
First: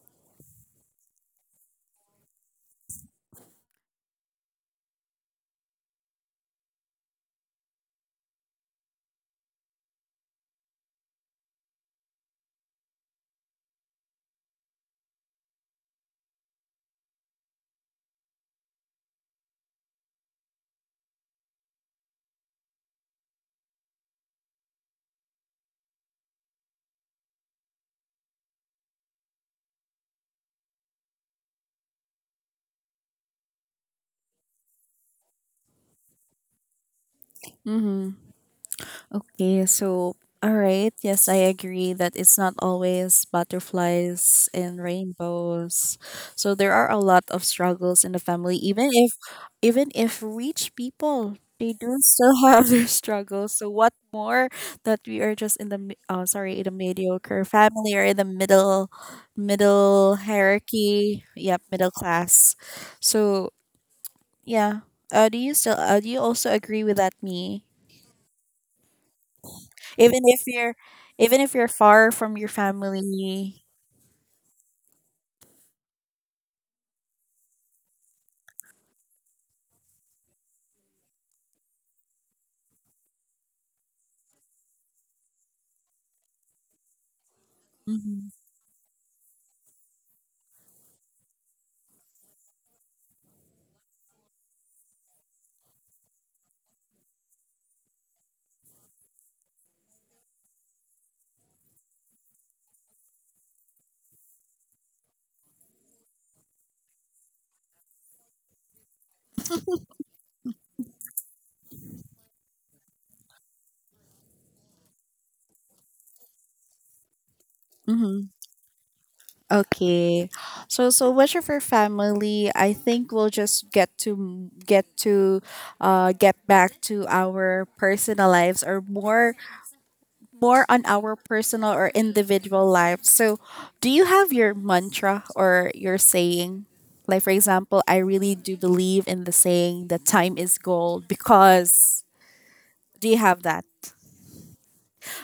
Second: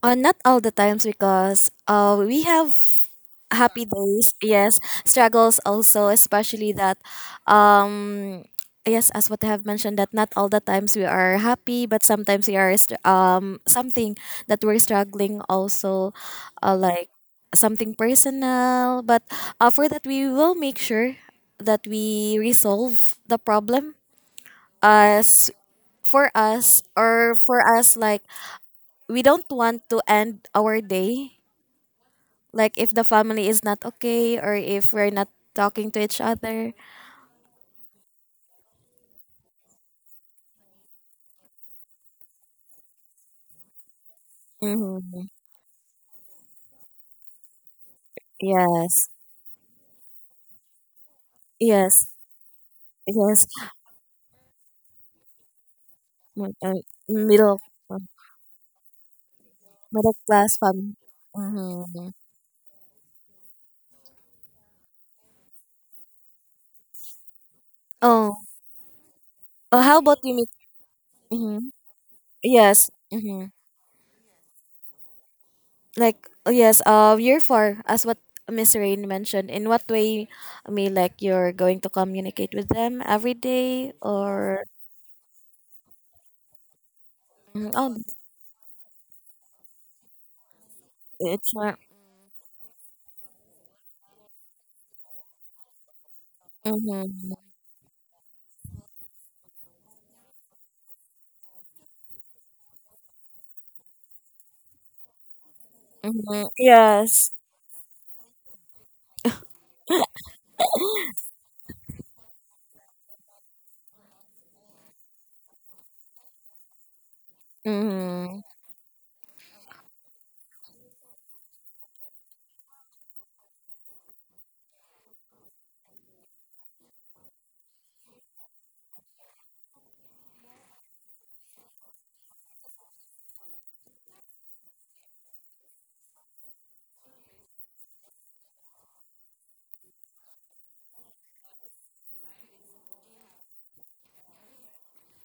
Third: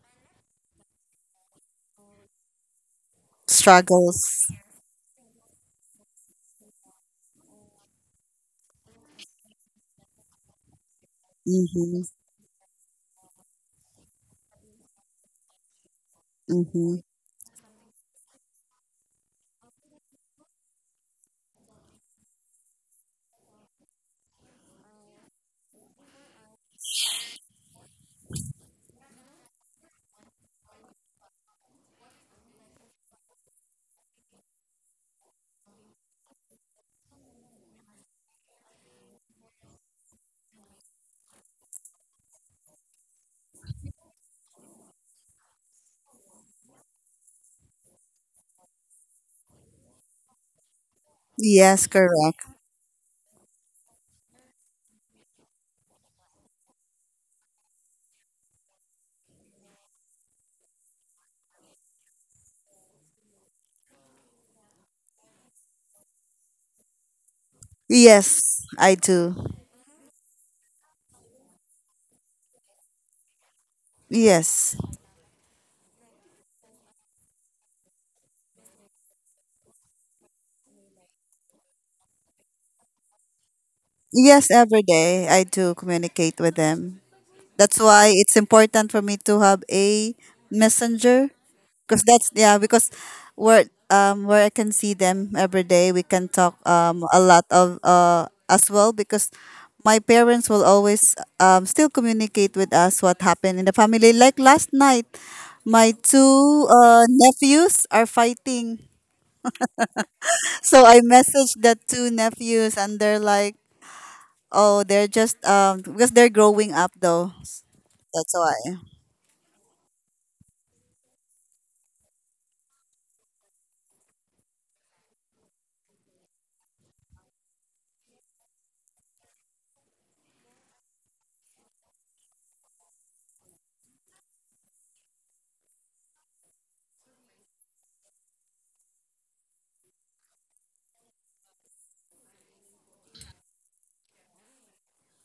Speaker 2: Not all the times because, we have happy days,
Speaker 3: struggles
Speaker 2: yes, struggles also, especially that, um, yes, as what I have mentioned, that not all the times we are happy, but
Speaker 3: hmm
Speaker 2: sometimes something that we're struggling also,
Speaker 3: hmm
Speaker 2: like something personal. But, for that, we will make sure that we resolve the problem as for us, or for us like, we don't want to end our day like if the family is not okay, or if we're not talking to each other.
Speaker 1: Okay, so all right. Yes, I agree that it's not always butterflies and
Speaker 2: Mm-hmm.
Speaker 1: rainbows. So there are a lot of struggles in the family, even
Speaker 2: Yes,
Speaker 1: if even if rich people, they
Speaker 3: yes
Speaker 1: do
Speaker 2: yes,
Speaker 1: still
Speaker 3: correct
Speaker 1: [LAUGHS] have their
Speaker 2: yes.
Speaker 1: struggles. So what more that we are just in the
Speaker 2: M-
Speaker 1: sorry, in the
Speaker 2: uh,
Speaker 1: mediocre
Speaker 2: middle
Speaker 1: family,
Speaker 2: uh,
Speaker 1: or in the middle
Speaker 2: middle
Speaker 1: middle
Speaker 2: class family.
Speaker 1: hierarchy, yep, middle
Speaker 2: Mm-hmm.
Speaker 1: class. So, yeah. Do you also agree with that, me?
Speaker 2: Oh.
Speaker 3: yes I do
Speaker 2: Oh, how about
Speaker 1: even
Speaker 2: you,
Speaker 1: if
Speaker 2: meet?
Speaker 1: you're even if
Speaker 2: Mm-hmm.
Speaker 1: you're far from your
Speaker 2: Yes, mm-hmm.
Speaker 1: family.
Speaker 3: yes
Speaker 2: Like oh, yes, year four, as what Miss Rain mentioned, in what way I mean, like you're going to communicate with them every day,
Speaker 3: yes
Speaker 2: or?
Speaker 3: every day I do communicate with them.
Speaker 2: Mhm.
Speaker 3: That's
Speaker 2: Oh,
Speaker 3: why
Speaker 1: hmm
Speaker 3: it's important for me to have a messenger
Speaker 2: it's
Speaker 3: because that's yeah because where I can see them every day we can talk a
Speaker 2: not.
Speaker 3: lot of as well because my parents will always still communicate with us what happened in the family like last night my
Speaker 2: Mm-hmm.
Speaker 3: two
Speaker 2: Yes.
Speaker 3: nephews are fighting
Speaker 2: [LAUGHS]
Speaker 3: so I messaged the two nephews and they're like oh they're just because they're growing up though
Speaker 1: hmm
Speaker 3: that's
Speaker 2: Mm-hmm.
Speaker 3: why.
Speaker 1: okay, so much of your family, I think we'll just get to m- get to get back to our personal lives, or more on our personal or individual lives. So do you have your mantra or your saying? Like, for example, I really do believe in the saying that time is gold. Because do you have that?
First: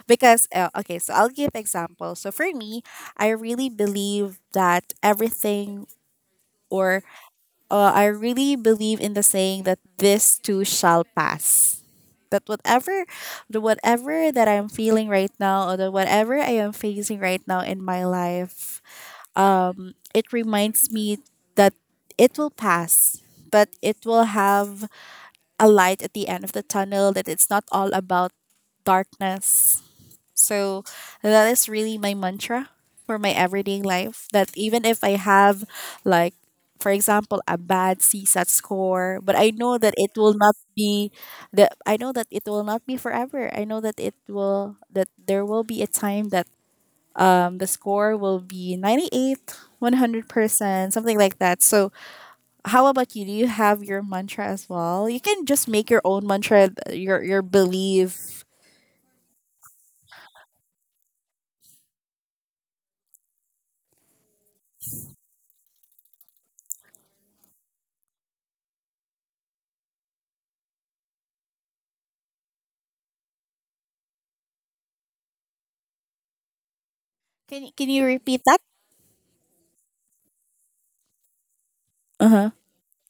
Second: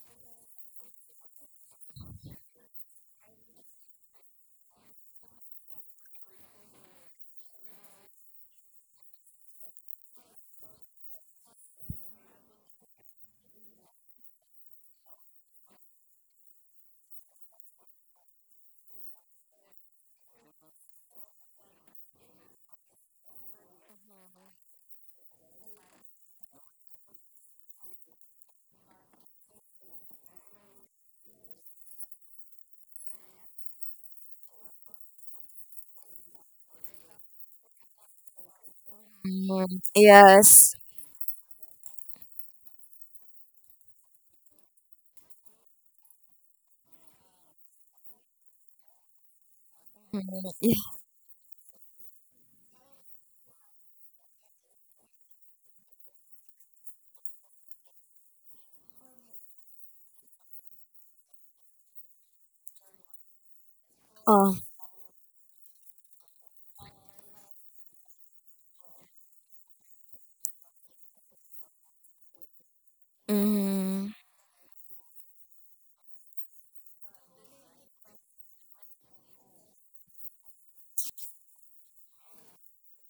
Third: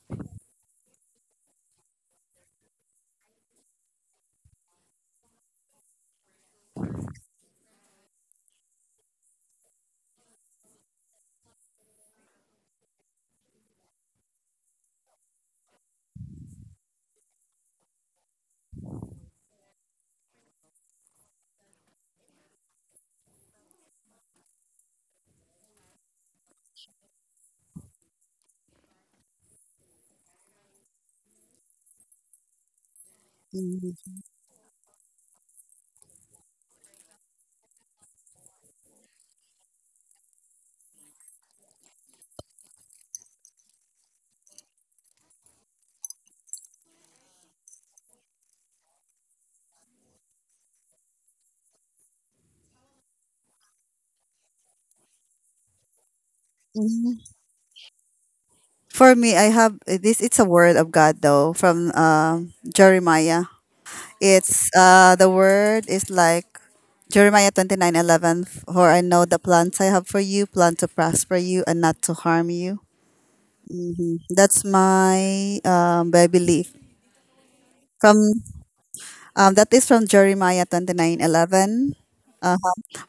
Speaker 1: Because okay, so I'll give example. So for me, I really believe that everything, or I really believe in the saying that this too shall pass. That whatever that I'm feeling right now, or the whatever I am facing right now in my life, it reminds me that it will pass, but it will have a light at the end of the tunnel, that it's not all about darkness. So that is really my mantra for my everyday
Speaker 3: Mm-hmm.
Speaker 1: life. That even if I have, like, for example, a bad CSAT score, but I
Speaker 2: Mm-hmm.
Speaker 1: know that it will not
Speaker 2: Yes.
Speaker 1: be the I know that it will not be forever. I know that it will that there will be a time that the score will be 98,
Speaker 2: Yeah.
Speaker 1: 100%, something like that. So how about you? Do you have your mantra as well? You can just make your own mantra, your belief.
Speaker 3: For me, I have this. It's a word of God though from Jeremiah.
Speaker 2: Oh.
Speaker 3: It's the word is like Jeremiah 29:11. For I know the plans I have for you, plan to prosper you and not to harm you.
Speaker 2: Mm-hmm.
Speaker 3: Mhm. That's my I belief.
Speaker 1: Can you
Speaker 3: From
Speaker 1: repeat
Speaker 3: that is from Jeremiah 29:11.
Speaker 1: that?
Speaker 3: Uh,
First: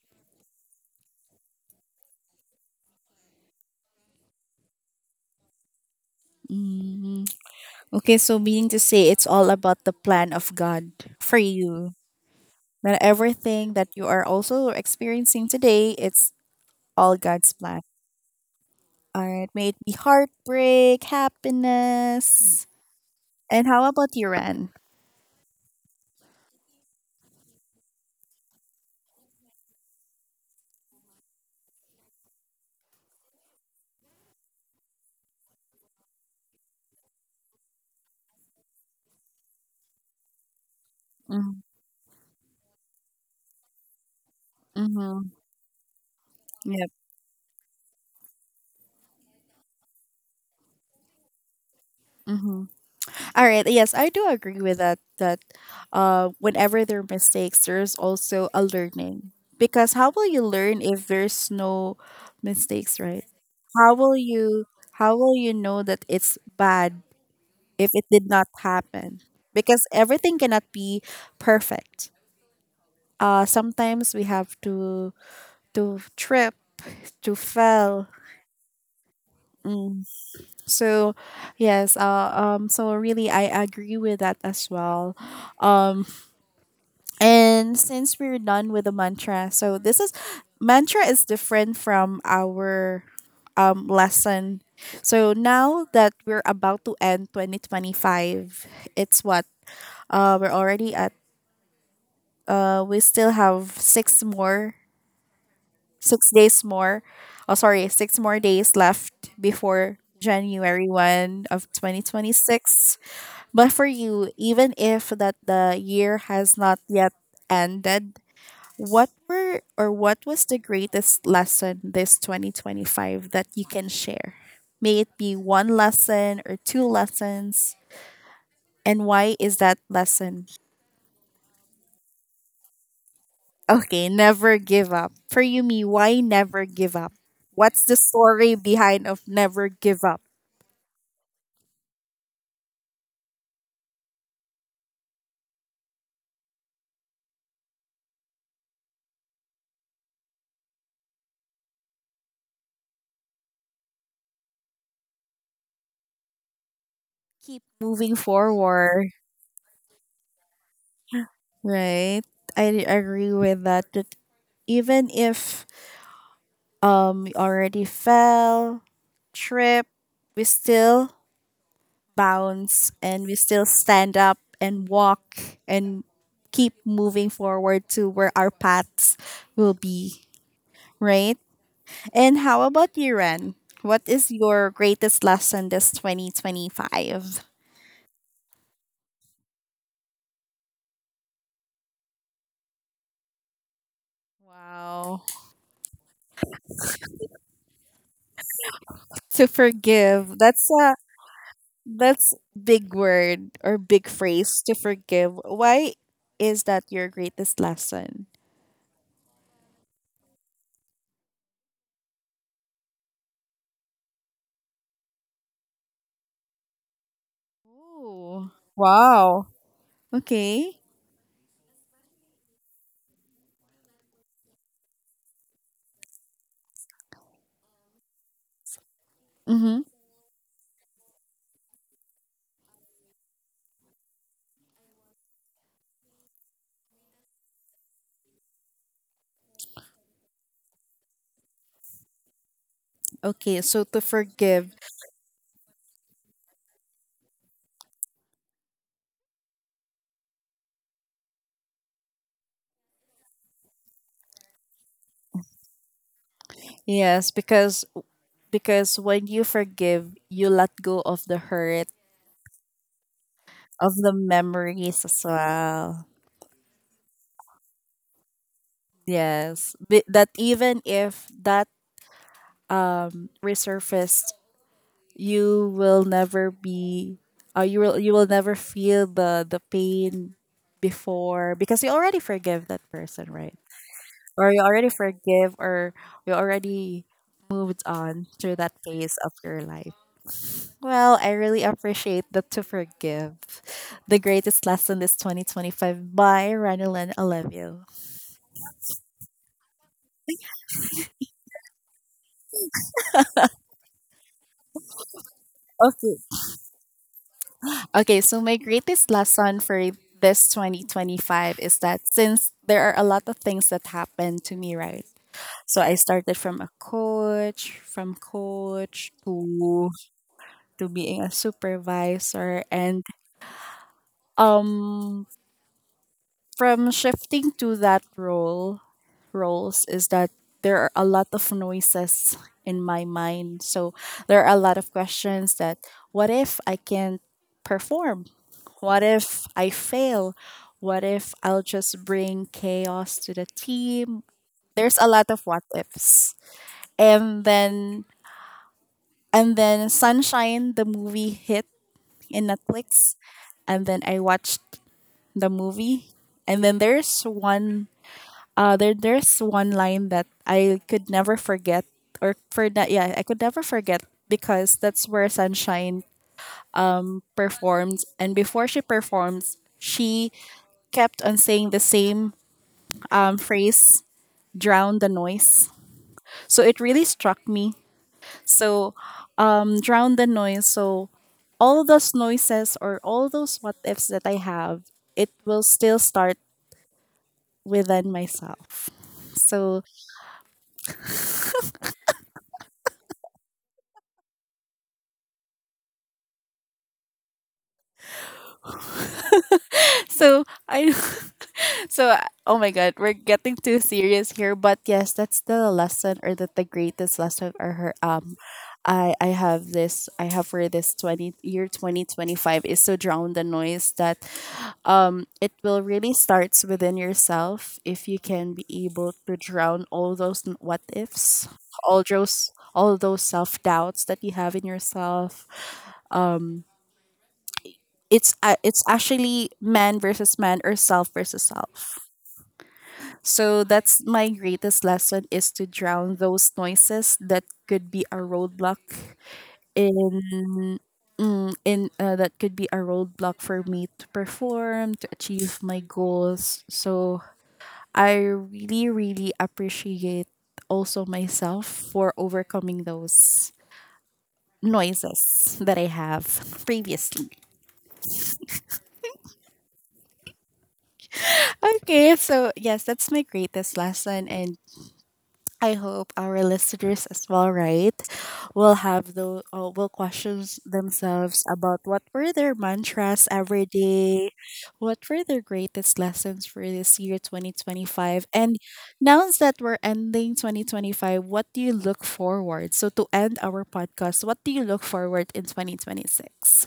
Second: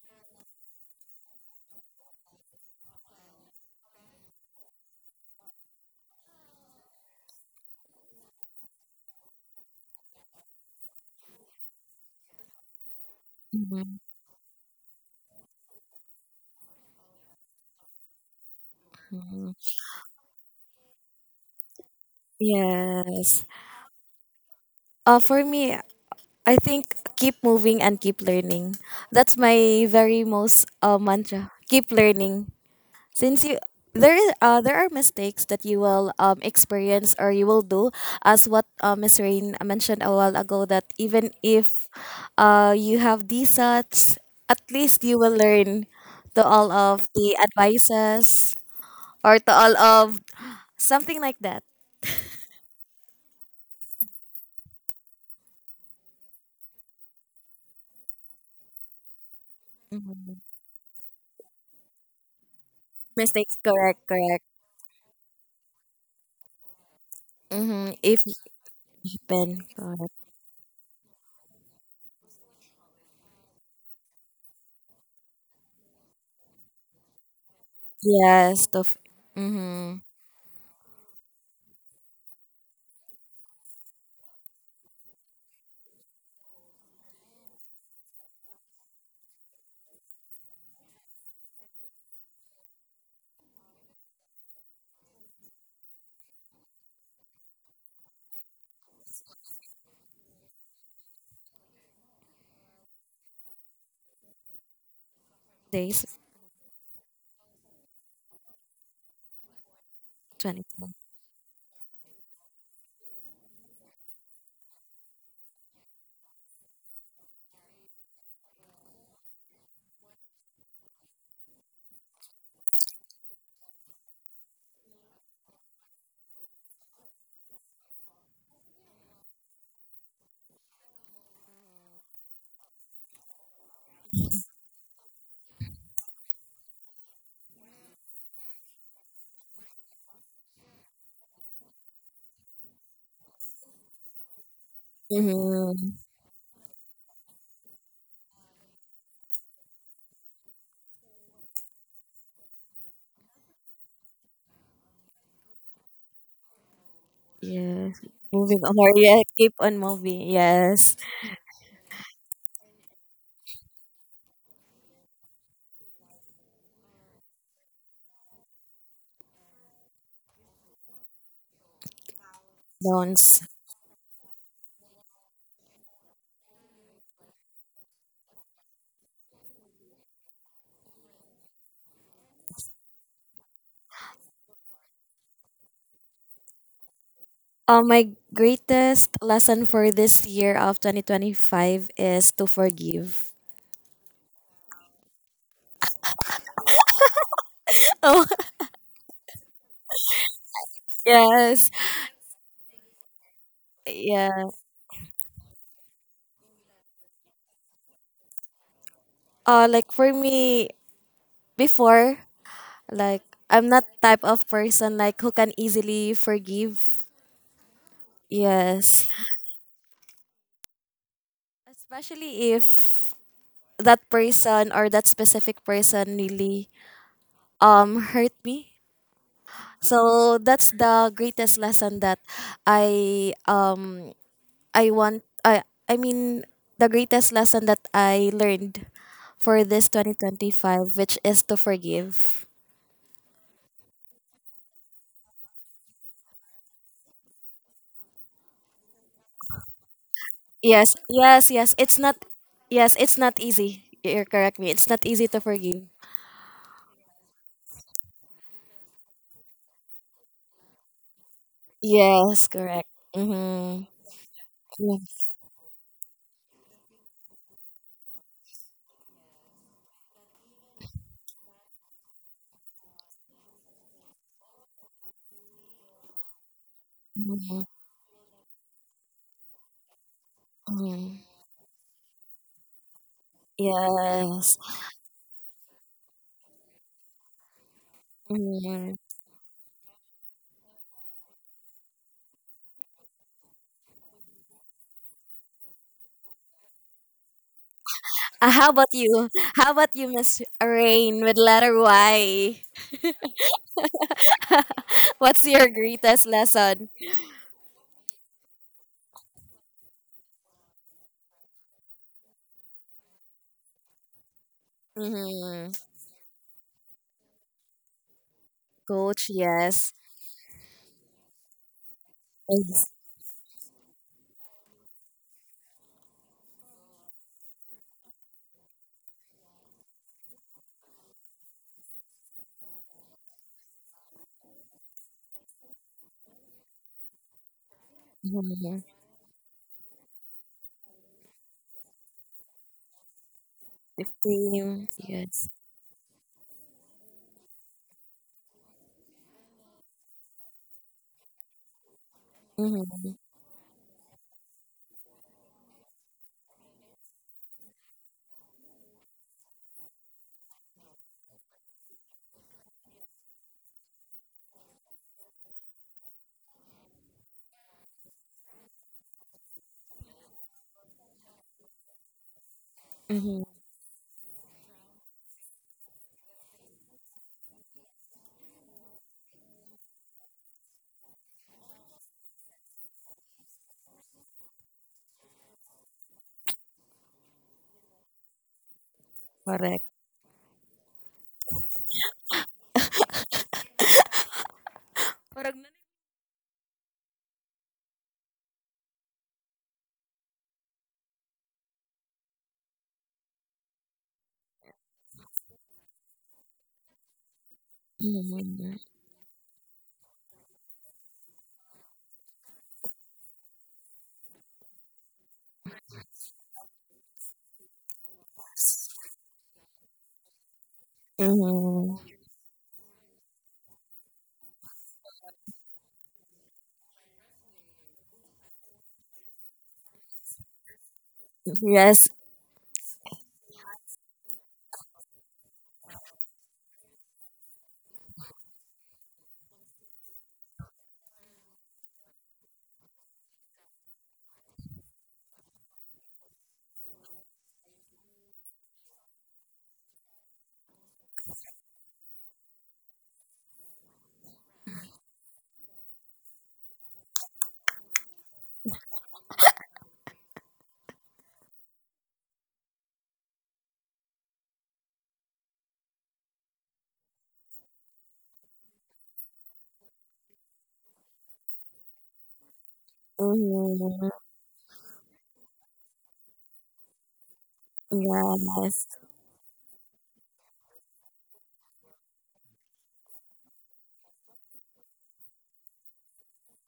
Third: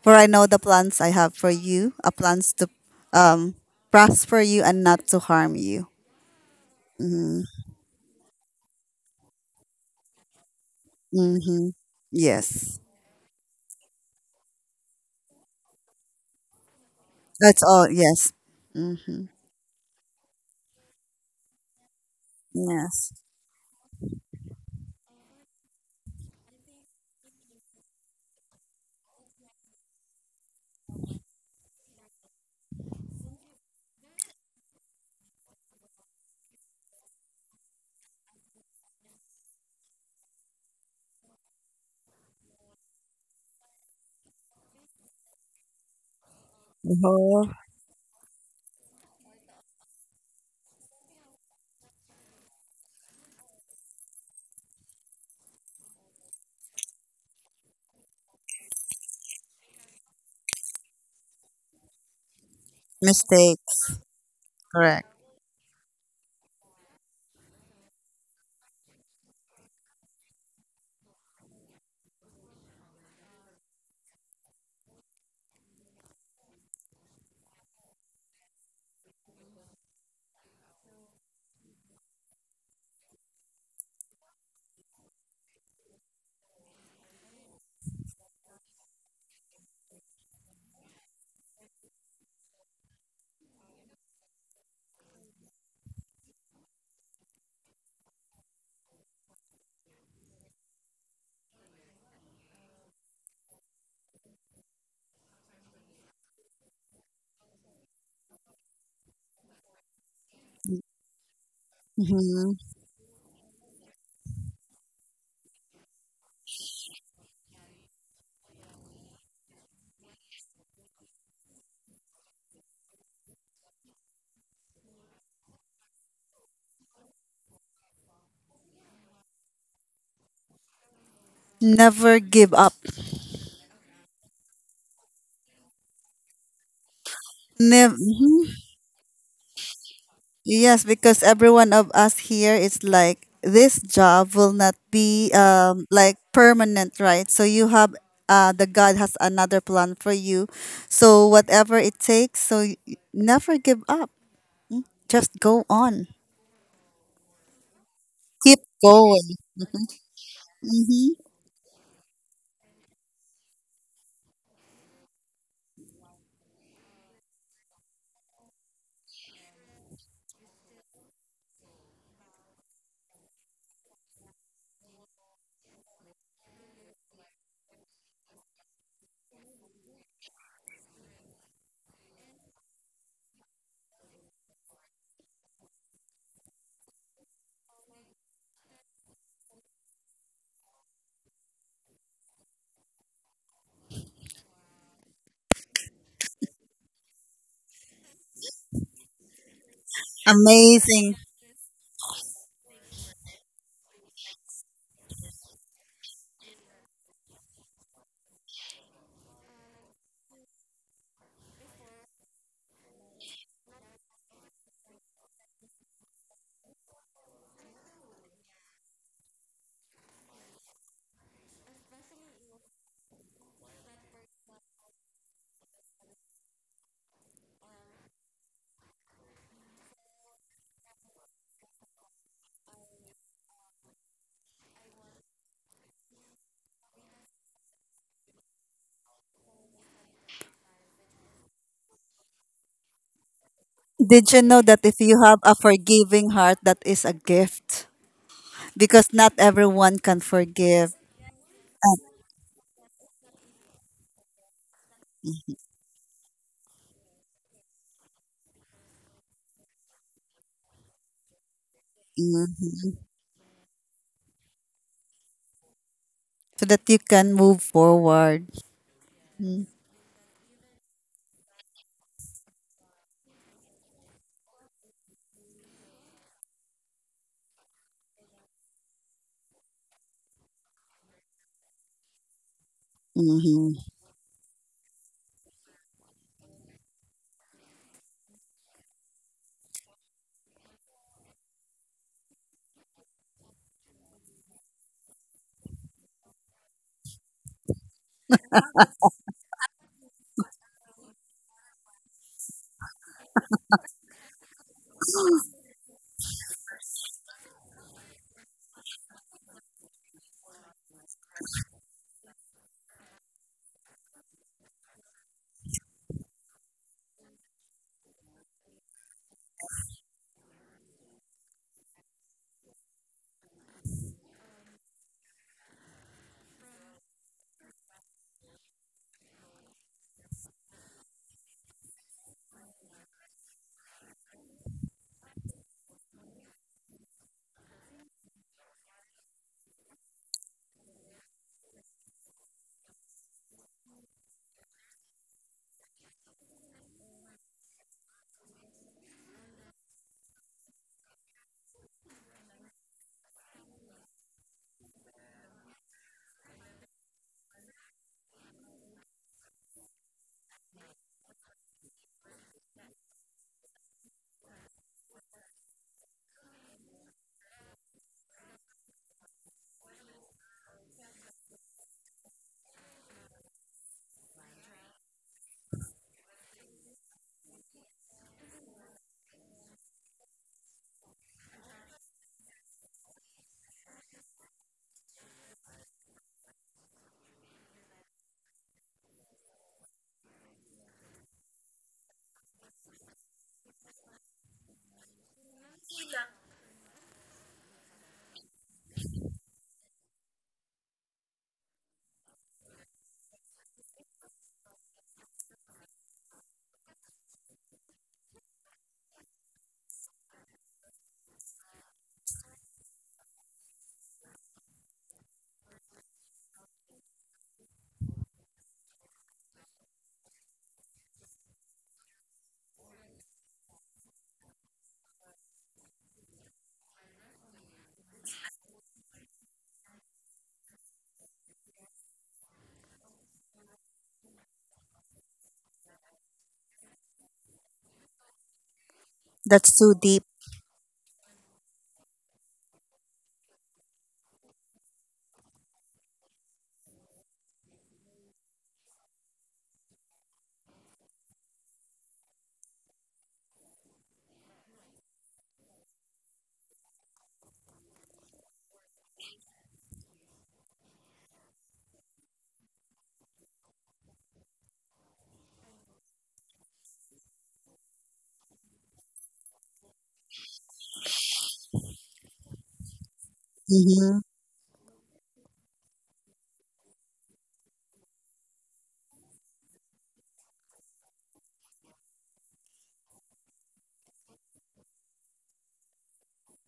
Speaker 3: for I know the plans I have for you, a plans to um, prosper you and not to harm you.
Speaker 1: Mm.
Speaker 3: Mm-hmm.
Speaker 1: Okay, so meaning to say, it's all about the plan of God for
Speaker 3: Mm-hmm.
Speaker 1: you.
Speaker 3: Yes.
Speaker 1: That everything that you are also experiencing today, it's all God's
Speaker 3: That's
Speaker 1: plan.
Speaker 3: all. Yes. Mm,
Speaker 1: All right,
Speaker 2: Mm-hmm.
Speaker 1: may it be heartbreak, happiness.
Speaker 3: yes.
Speaker 2: Yes.
Speaker 1: And how about you, Ren?
Speaker 2: For me, I think keep moving and keep learning. That's my very most mantra. Keep learning. Since you, there are mistakes that you will, experience or you will do, as what, Miss Rain mentioned a while ago, that even if, you have these, at least you
Speaker 1: Mm-hmm.
Speaker 2: will learn to all
Speaker 1: Yep.
Speaker 3: The
Speaker 2: of the
Speaker 3: whole
Speaker 2: advices, or to all of, something like that.
Speaker 1: Mm-hmm. All right. Yes, I do agree with that. That, whenever there are mistakes, there's also a learning. Because how will
Speaker 2: Mhm.
Speaker 1: you learn if there's no mistakes, right?
Speaker 2: Mistakes,
Speaker 3: mistake.
Speaker 1: How
Speaker 2: correct,
Speaker 1: will
Speaker 2: correct.
Speaker 1: you how will you know that it's bad
Speaker 2: Mm-hmm.
Speaker 1: if it
Speaker 2: If
Speaker 1: did
Speaker 2: it
Speaker 1: not happen?
Speaker 2: happen,
Speaker 1: Because
Speaker 2: correct.
Speaker 1: everything cannot be perfect. Sometimes we have to trip, to fail.
Speaker 2: Yes, mm-hmm.
Speaker 1: Mm. So, yes. So really, I agree with that as well. Um. And since we're done with the mantra, so this is mantra is different from our lesson. So now that we're about to end 2025, it's what? We're already at, we still have
Speaker 2: Days
Speaker 1: 6 days more. Oh, sorry, six more days left before
Speaker 2: 20.
Speaker 1: January 1 of
Speaker 3: Hmm.
Speaker 1: 2026. But for you, even if that the year has not yet ended, what were or what was the greatest lesson this 2025 that you can share? May it be one lesson or two lessons, and why is that lesson?
Speaker 3: Never give up.
Speaker 1: Okay, never give up. For you, me, why never give up? What's the
Speaker 3: Never.
Speaker 1: story behind of never give up?
Speaker 3: Yes, because every one of us here is like this job will not be like permanent, right? So you have the God has another plan for you. So whatever it takes, never give up. Just go on.
Speaker 1: Keep
Speaker 2: Yes.
Speaker 1: moving
Speaker 2: Moving
Speaker 3: Keep
Speaker 2: on. Or
Speaker 1: forward,
Speaker 2: yeah,
Speaker 3: going.
Speaker 2: keep on moving. Yes.
Speaker 3: Mm-hmm.
Speaker 1: right? I agree with that. That even if we already fell, trip, we still bounce, and we
Speaker 2: Don'ts.
Speaker 1: still stand up and walk and keep moving forward to where our paths will be, right? And how about you, Ren? What is your greatest lesson this 2025?
Speaker 2: My greatest lesson for this year of 2025 is to forgive. [LAUGHS]
Speaker 1: Wow.
Speaker 2: Oh,
Speaker 1: To forgive. That's a
Speaker 3: Amazing.
Speaker 2: yes.
Speaker 1: that's big word, or big
Speaker 2: Yeah.
Speaker 1: phrase, to forgive. Why is that your greatest lesson?
Speaker 2: Like for me, before, like, I'm not type of person like who can easily forgive.
Speaker 1: Oh.
Speaker 2: Yes.
Speaker 1: Wow. Okay.
Speaker 2: Especially if that person or that specific person really hurt me.
Speaker 1: Mm-hmm.
Speaker 2: So that's the greatest lesson that I um I want I mean the greatest lesson that I learned for this 2025, which is to forgive.
Speaker 1: Okay, so to
Speaker 3: Did you know
Speaker 1: forgive.
Speaker 3: that if you have a forgiving heart, that is a gift? Because not everyone can forgive.
Speaker 2: Yes, yes, yes. It's not, yes, it's not easy. You're correct, me. It's not easy to forgive.
Speaker 1: Yes, because when you forgive, you let go of the hurt,
Speaker 2: Yes,
Speaker 3: Mm-mm.
Speaker 2: correct. Mhm.
Speaker 1: of the
Speaker 2: Yeah.
Speaker 1: memories as well.
Speaker 3: So that you can move forward.
Speaker 1: Yes, that even if that resurfaced, you will never be,
Speaker 2: Mhm.
Speaker 1: you will never feel the pain
Speaker 2: Mhm.
Speaker 1: before, because you already forgive that person, right?
Speaker 3: Hmm.
Speaker 1: Or
Speaker 2: Yes.
Speaker 1: you already forgive, or you already moved on through that
Speaker 2: Mhm.
Speaker 1: phase of your life. Well, I really appreciate the To Forgive. The Greatest Lesson is 2025 by Ranulan Alevio.
Speaker 2: How about you? How about you, Miss Rain with letter Y? What's your
Speaker 1: Okay.
Speaker 2: greatest lesson?
Speaker 1: Okay, so my greatest lesson for this 2025 is that since there are a lot of things that happened to me, right?
Speaker 2: Mm-hmm.
Speaker 1: So I started from a coach, from coach
Speaker 2: Coach,
Speaker 1: to
Speaker 2: yes.
Speaker 1: to being a supervisor, and um from shifting to that roles is that there are a lot of noises in my mind. So there are a lot of questions that what if I can't perform?
Speaker 2: Mm-hmm.
Speaker 1: What if I fail? What if I'll just bring chaos to the
Speaker 2: The
Speaker 1: team?
Speaker 2: team,
Speaker 1: There's a lot of
Speaker 2: yes.
Speaker 1: what ifs. And then and then Sunshine the movie hit in
Speaker 2: Mm-hmm.
Speaker 1: Netflix, and then I watched the movie, and then there's one there there's one line that I could never forget, or for that, yeah, I could never forget, because that's where Sunshine performed, and before she performs, she kept on saying the same
Speaker 2: Mm-hmm.
Speaker 1: phrase, "Drown the noise." So it really struck me. So, Drown the noise. So all those noises or all those what ifs that I have, it will still start within myself. So
Speaker 2: Correct. Parang nan-.
Speaker 1: so I [LAUGHS] So, Oh my god, we're getting too serious here, but yes, that's the lesson, or that the greatest lesson, or her
Speaker 2: Mm-hmm.
Speaker 1: I have this I have for this 20 year 2025 is to drown the noise, that it will really starts within yourself, if you can be able to drown all those what ifs, all
Speaker 2: Mm-hmm.
Speaker 1: those all those self-doubts that you have in yourself. It's actually man versus man, or self versus
Speaker 2: Yes.
Speaker 1: self. So that's my greatest lesson, is to drown those noises that could be a roadblock
Speaker 3: That's too deep.
Speaker 1: in in, that could be a roadblock for me to perform, to achieve my goals. So I really appreciate also myself for overcoming those noises that I have previously. Okay, so yes, that's my greatest lesson, and I hope our listeners as well, right, will have those will question themselves about what were their mantras every
Speaker 2: Mm-hmm.
Speaker 3: Hmm.
Speaker 1: day, what were their greatest lessons for this year 2025, and
Speaker 2: Yes.
Speaker 1: now that we're ending 2025, what do you look forward? So to end our podcast, what do you look forward in 2026?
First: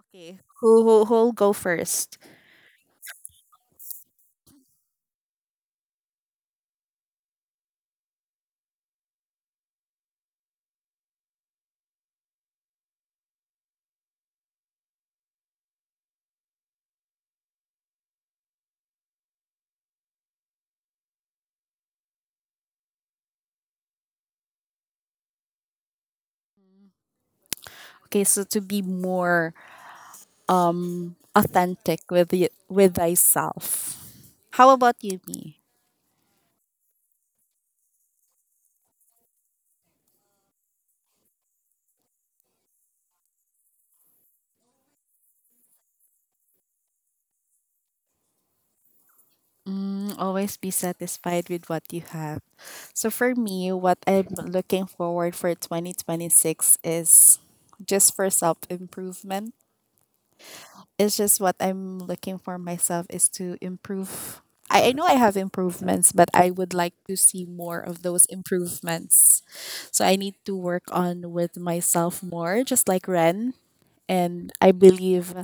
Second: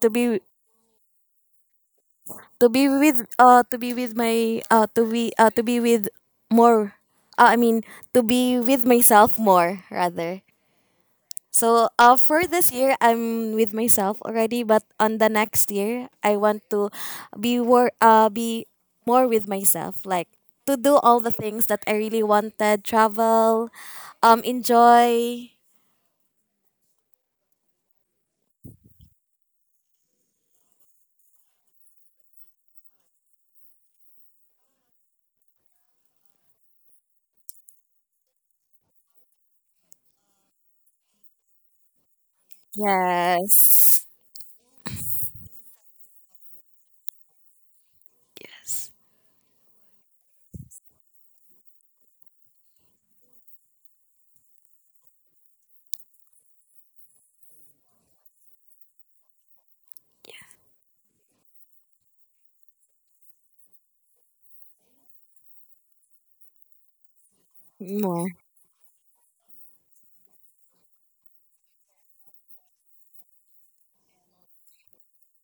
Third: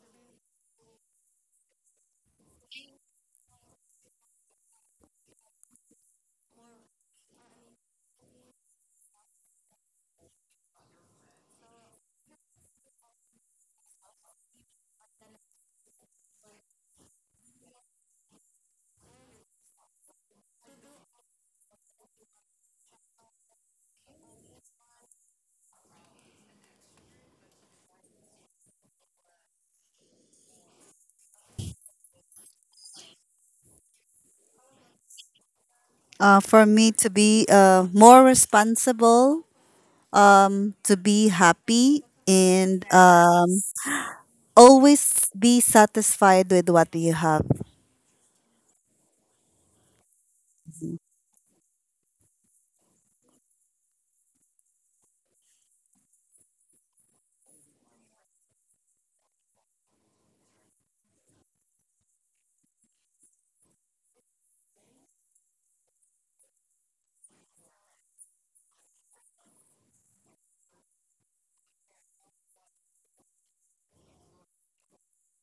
Speaker 2: To be
Speaker 1: who'll go first?
Speaker 2: to be with my to be with more I mean To be with myself more rather. So for this year, I'm with myself already, but on the next year, I want to be more with myself, like to do all the things that I really wanted, travel, enjoy.
Speaker 1: Okay, so to be more authentic with with thyself. How about you, me?
Speaker 3: For me to be more responsible, to be happy, and
Speaker 2: Yes,
Speaker 3: always be satisfied with what you have.
Speaker 2: yes,
Speaker 1: Mm, always be satisfied with what you have. So for me, what I'm looking forward for 2026 is just for self improvement. It's just what I'm looking for myself is to improve. I know I have improvements, but I would like to see more of those
Speaker 2: more
Speaker 1: improvements. So I need to work on with myself more, just like Ren. And I believe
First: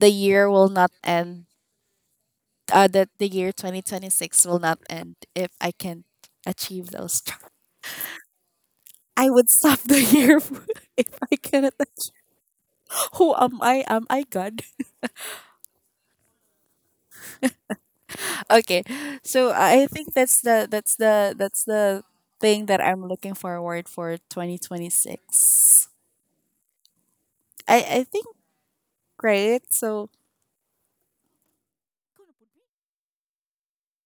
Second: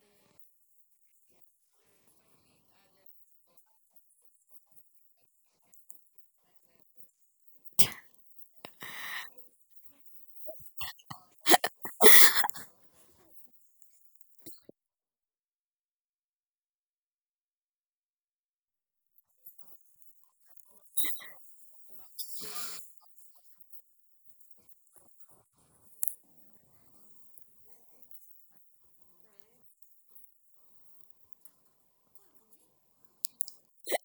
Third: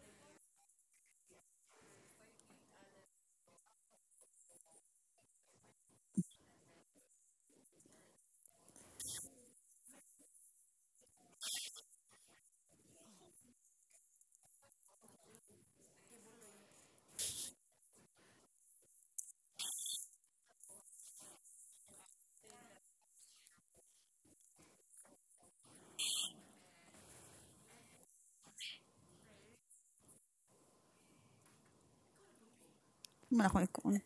Speaker 1: the year will not end, that the year 2026 will not end if I can achieve those tar- I would stop the year [LAUGHS] if I cannot. Who am I? Am I God? Okay, so I think that's the thing that I'm looking forward for 2026. I I think great. So
Speaker 3: Wala akong ikuan.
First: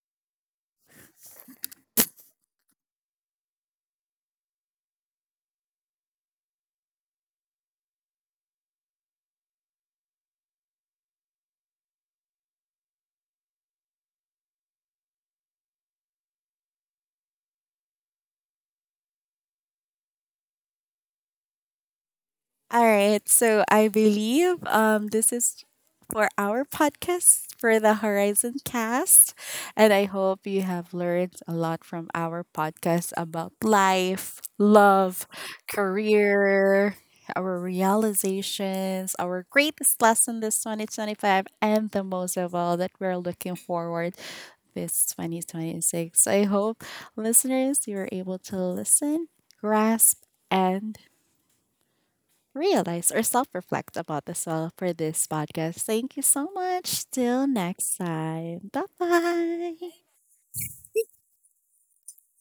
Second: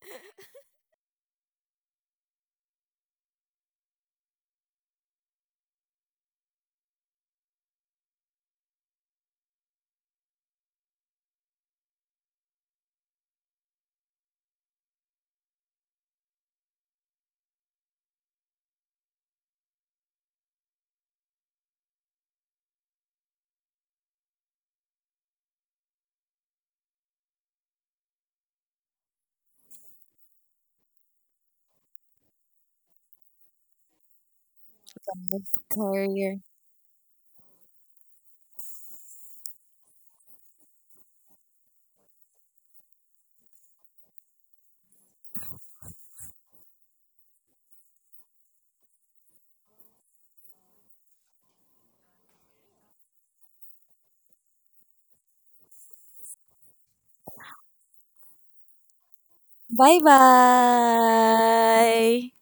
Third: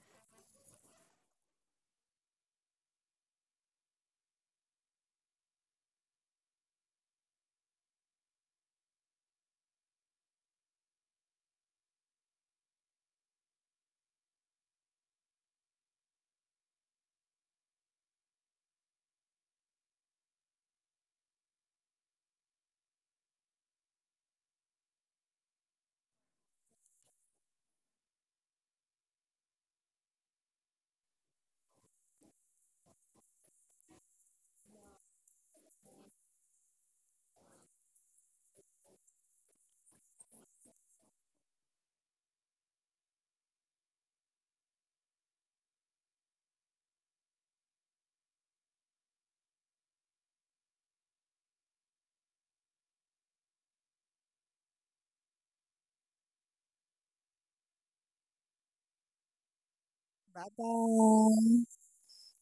Speaker 1: all right. So I believe this is for our podcast for the Horizon Cast, and I hope you have learned a lot from our podcast about life, love,
Speaker 2: career.
Speaker 1: career, our realizations, our greatest lesson this 2025, and the most of all that we're looking forward this 2026. I hope listeners, you are able to listen, grasp, and realize or self reflect about as well for this podcast. Thank you so much. Till next time. Bye
Speaker 2: Bye
Speaker 1: bye.
Speaker 3: Bye-bye.
Speaker 2: bye.